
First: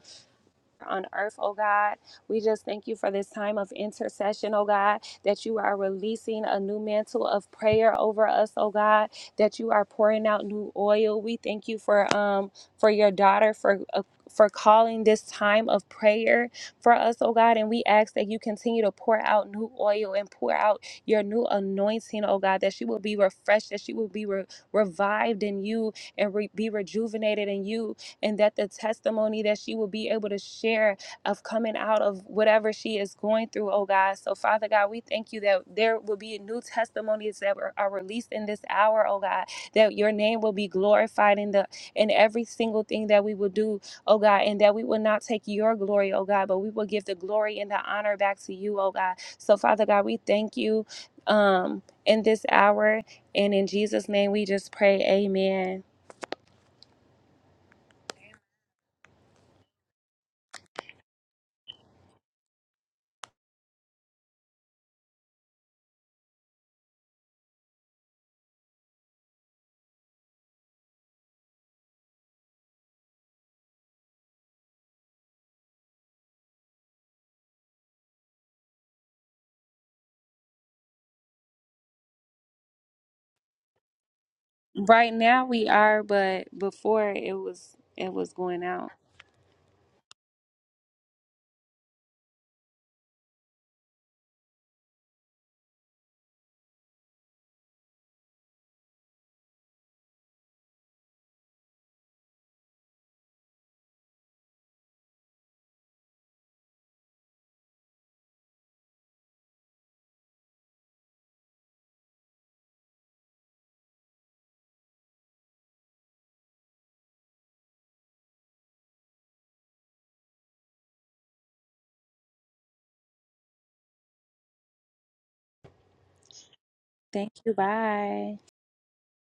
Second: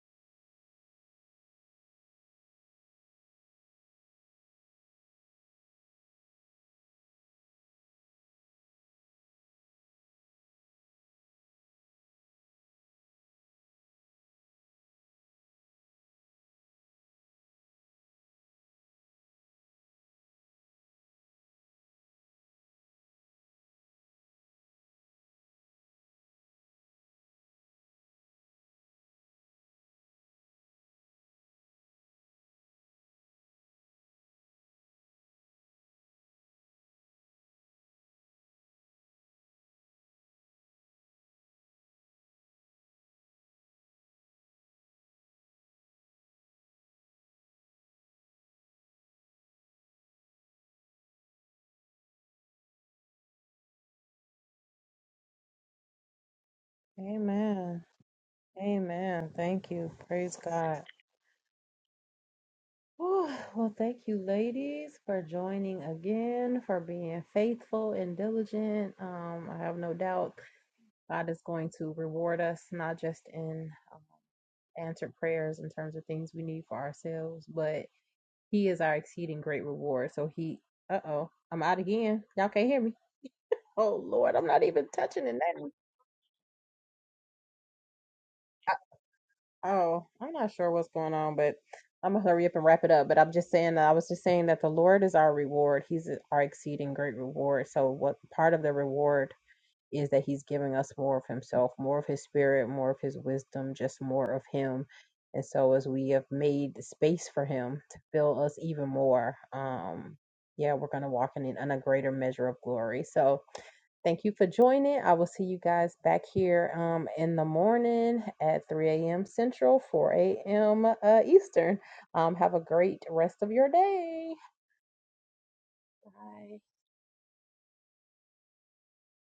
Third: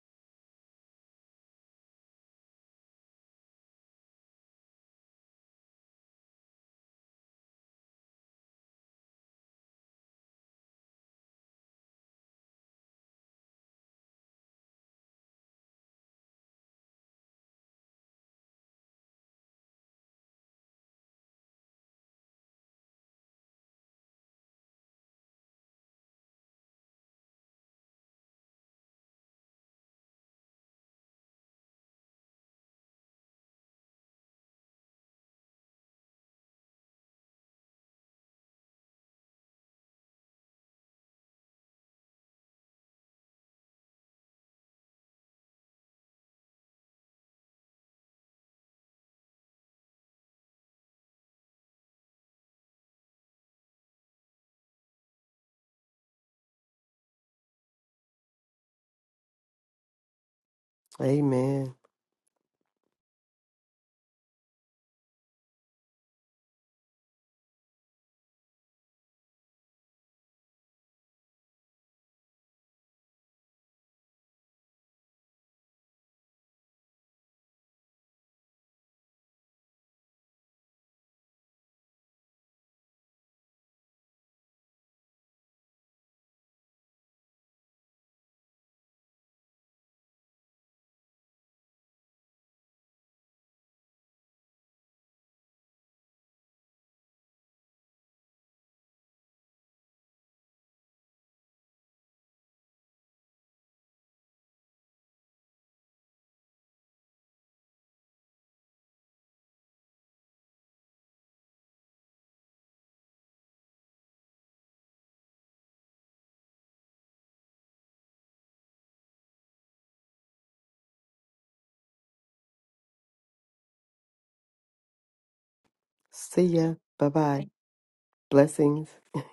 Speaker 3: on earth, oh God. We just thank you for this time of intercession, oh God, that you are releasing a new mantle of prayer over us, oh God, that you are pouring out new oil. We thank you for um for your daughter for uh, for calling this time of prayer for us, oh God, and we ask that you continue to pour out new oil and pour out your new anointing, oh God, that she will be refreshed, that she will be re- revived in you and re- be rejuvenated in you, and that the testimony that she will be able to share of coming out of whatever she is going through, oh God. So, Father God, we thank you that there will be new testimonies that are are released in this hour, oh God, that your name will be glorified in the in every single thing that we will do, oh God, and that we will not take your glory, oh God, but we will give the glory and the honor back to you, oh God. So, Father God, we thank you um in this hour and in Jesus' name we just pray, Amen.
Speaker 1: Amen. Amen. Thank you. Praise God.
Speaker 2: Amen.
Speaker 1: Whew. Well, thank you, ladies, for joining again, for being faithful and diligent. Um, I have no doubt God is going to reward us, not just in um, answered prayers in terms of things we need for ourselves, but He is our exceeding great reward. So He, uh oh, I'm out again. Y'all can't hear me. Oh Lord, I'm not even
Speaker 3: Right
Speaker 1: touching the
Speaker 3: now we
Speaker 1: name.
Speaker 3: are, but before it was it was going out.
Speaker 1: Oh, I'm not sure what's going on, but I'm gonna hurry up and wrap it up. But I'm just saying that I was just saying that the Lord is our reward. He's our exceeding great reward. So what part of the reward? is that he's giving us more of himself, more of his spirit, more of his wisdom, just more of him. And so as we have made the space for him to fill us even more, um, yeah, we're going to walk in, in a greater measure of glory. So thank you for joining. I will see you guys back here um, in the morning at 3 a.m. Central, 4 a.m. Uh, Eastern. Um, have a great rest of your day.
Speaker 2: See
Speaker 1: Bye.
Speaker 2: ya. Bye
Speaker 3: Thank
Speaker 2: bye.
Speaker 3: you. Bye.
Speaker 2: Blessings.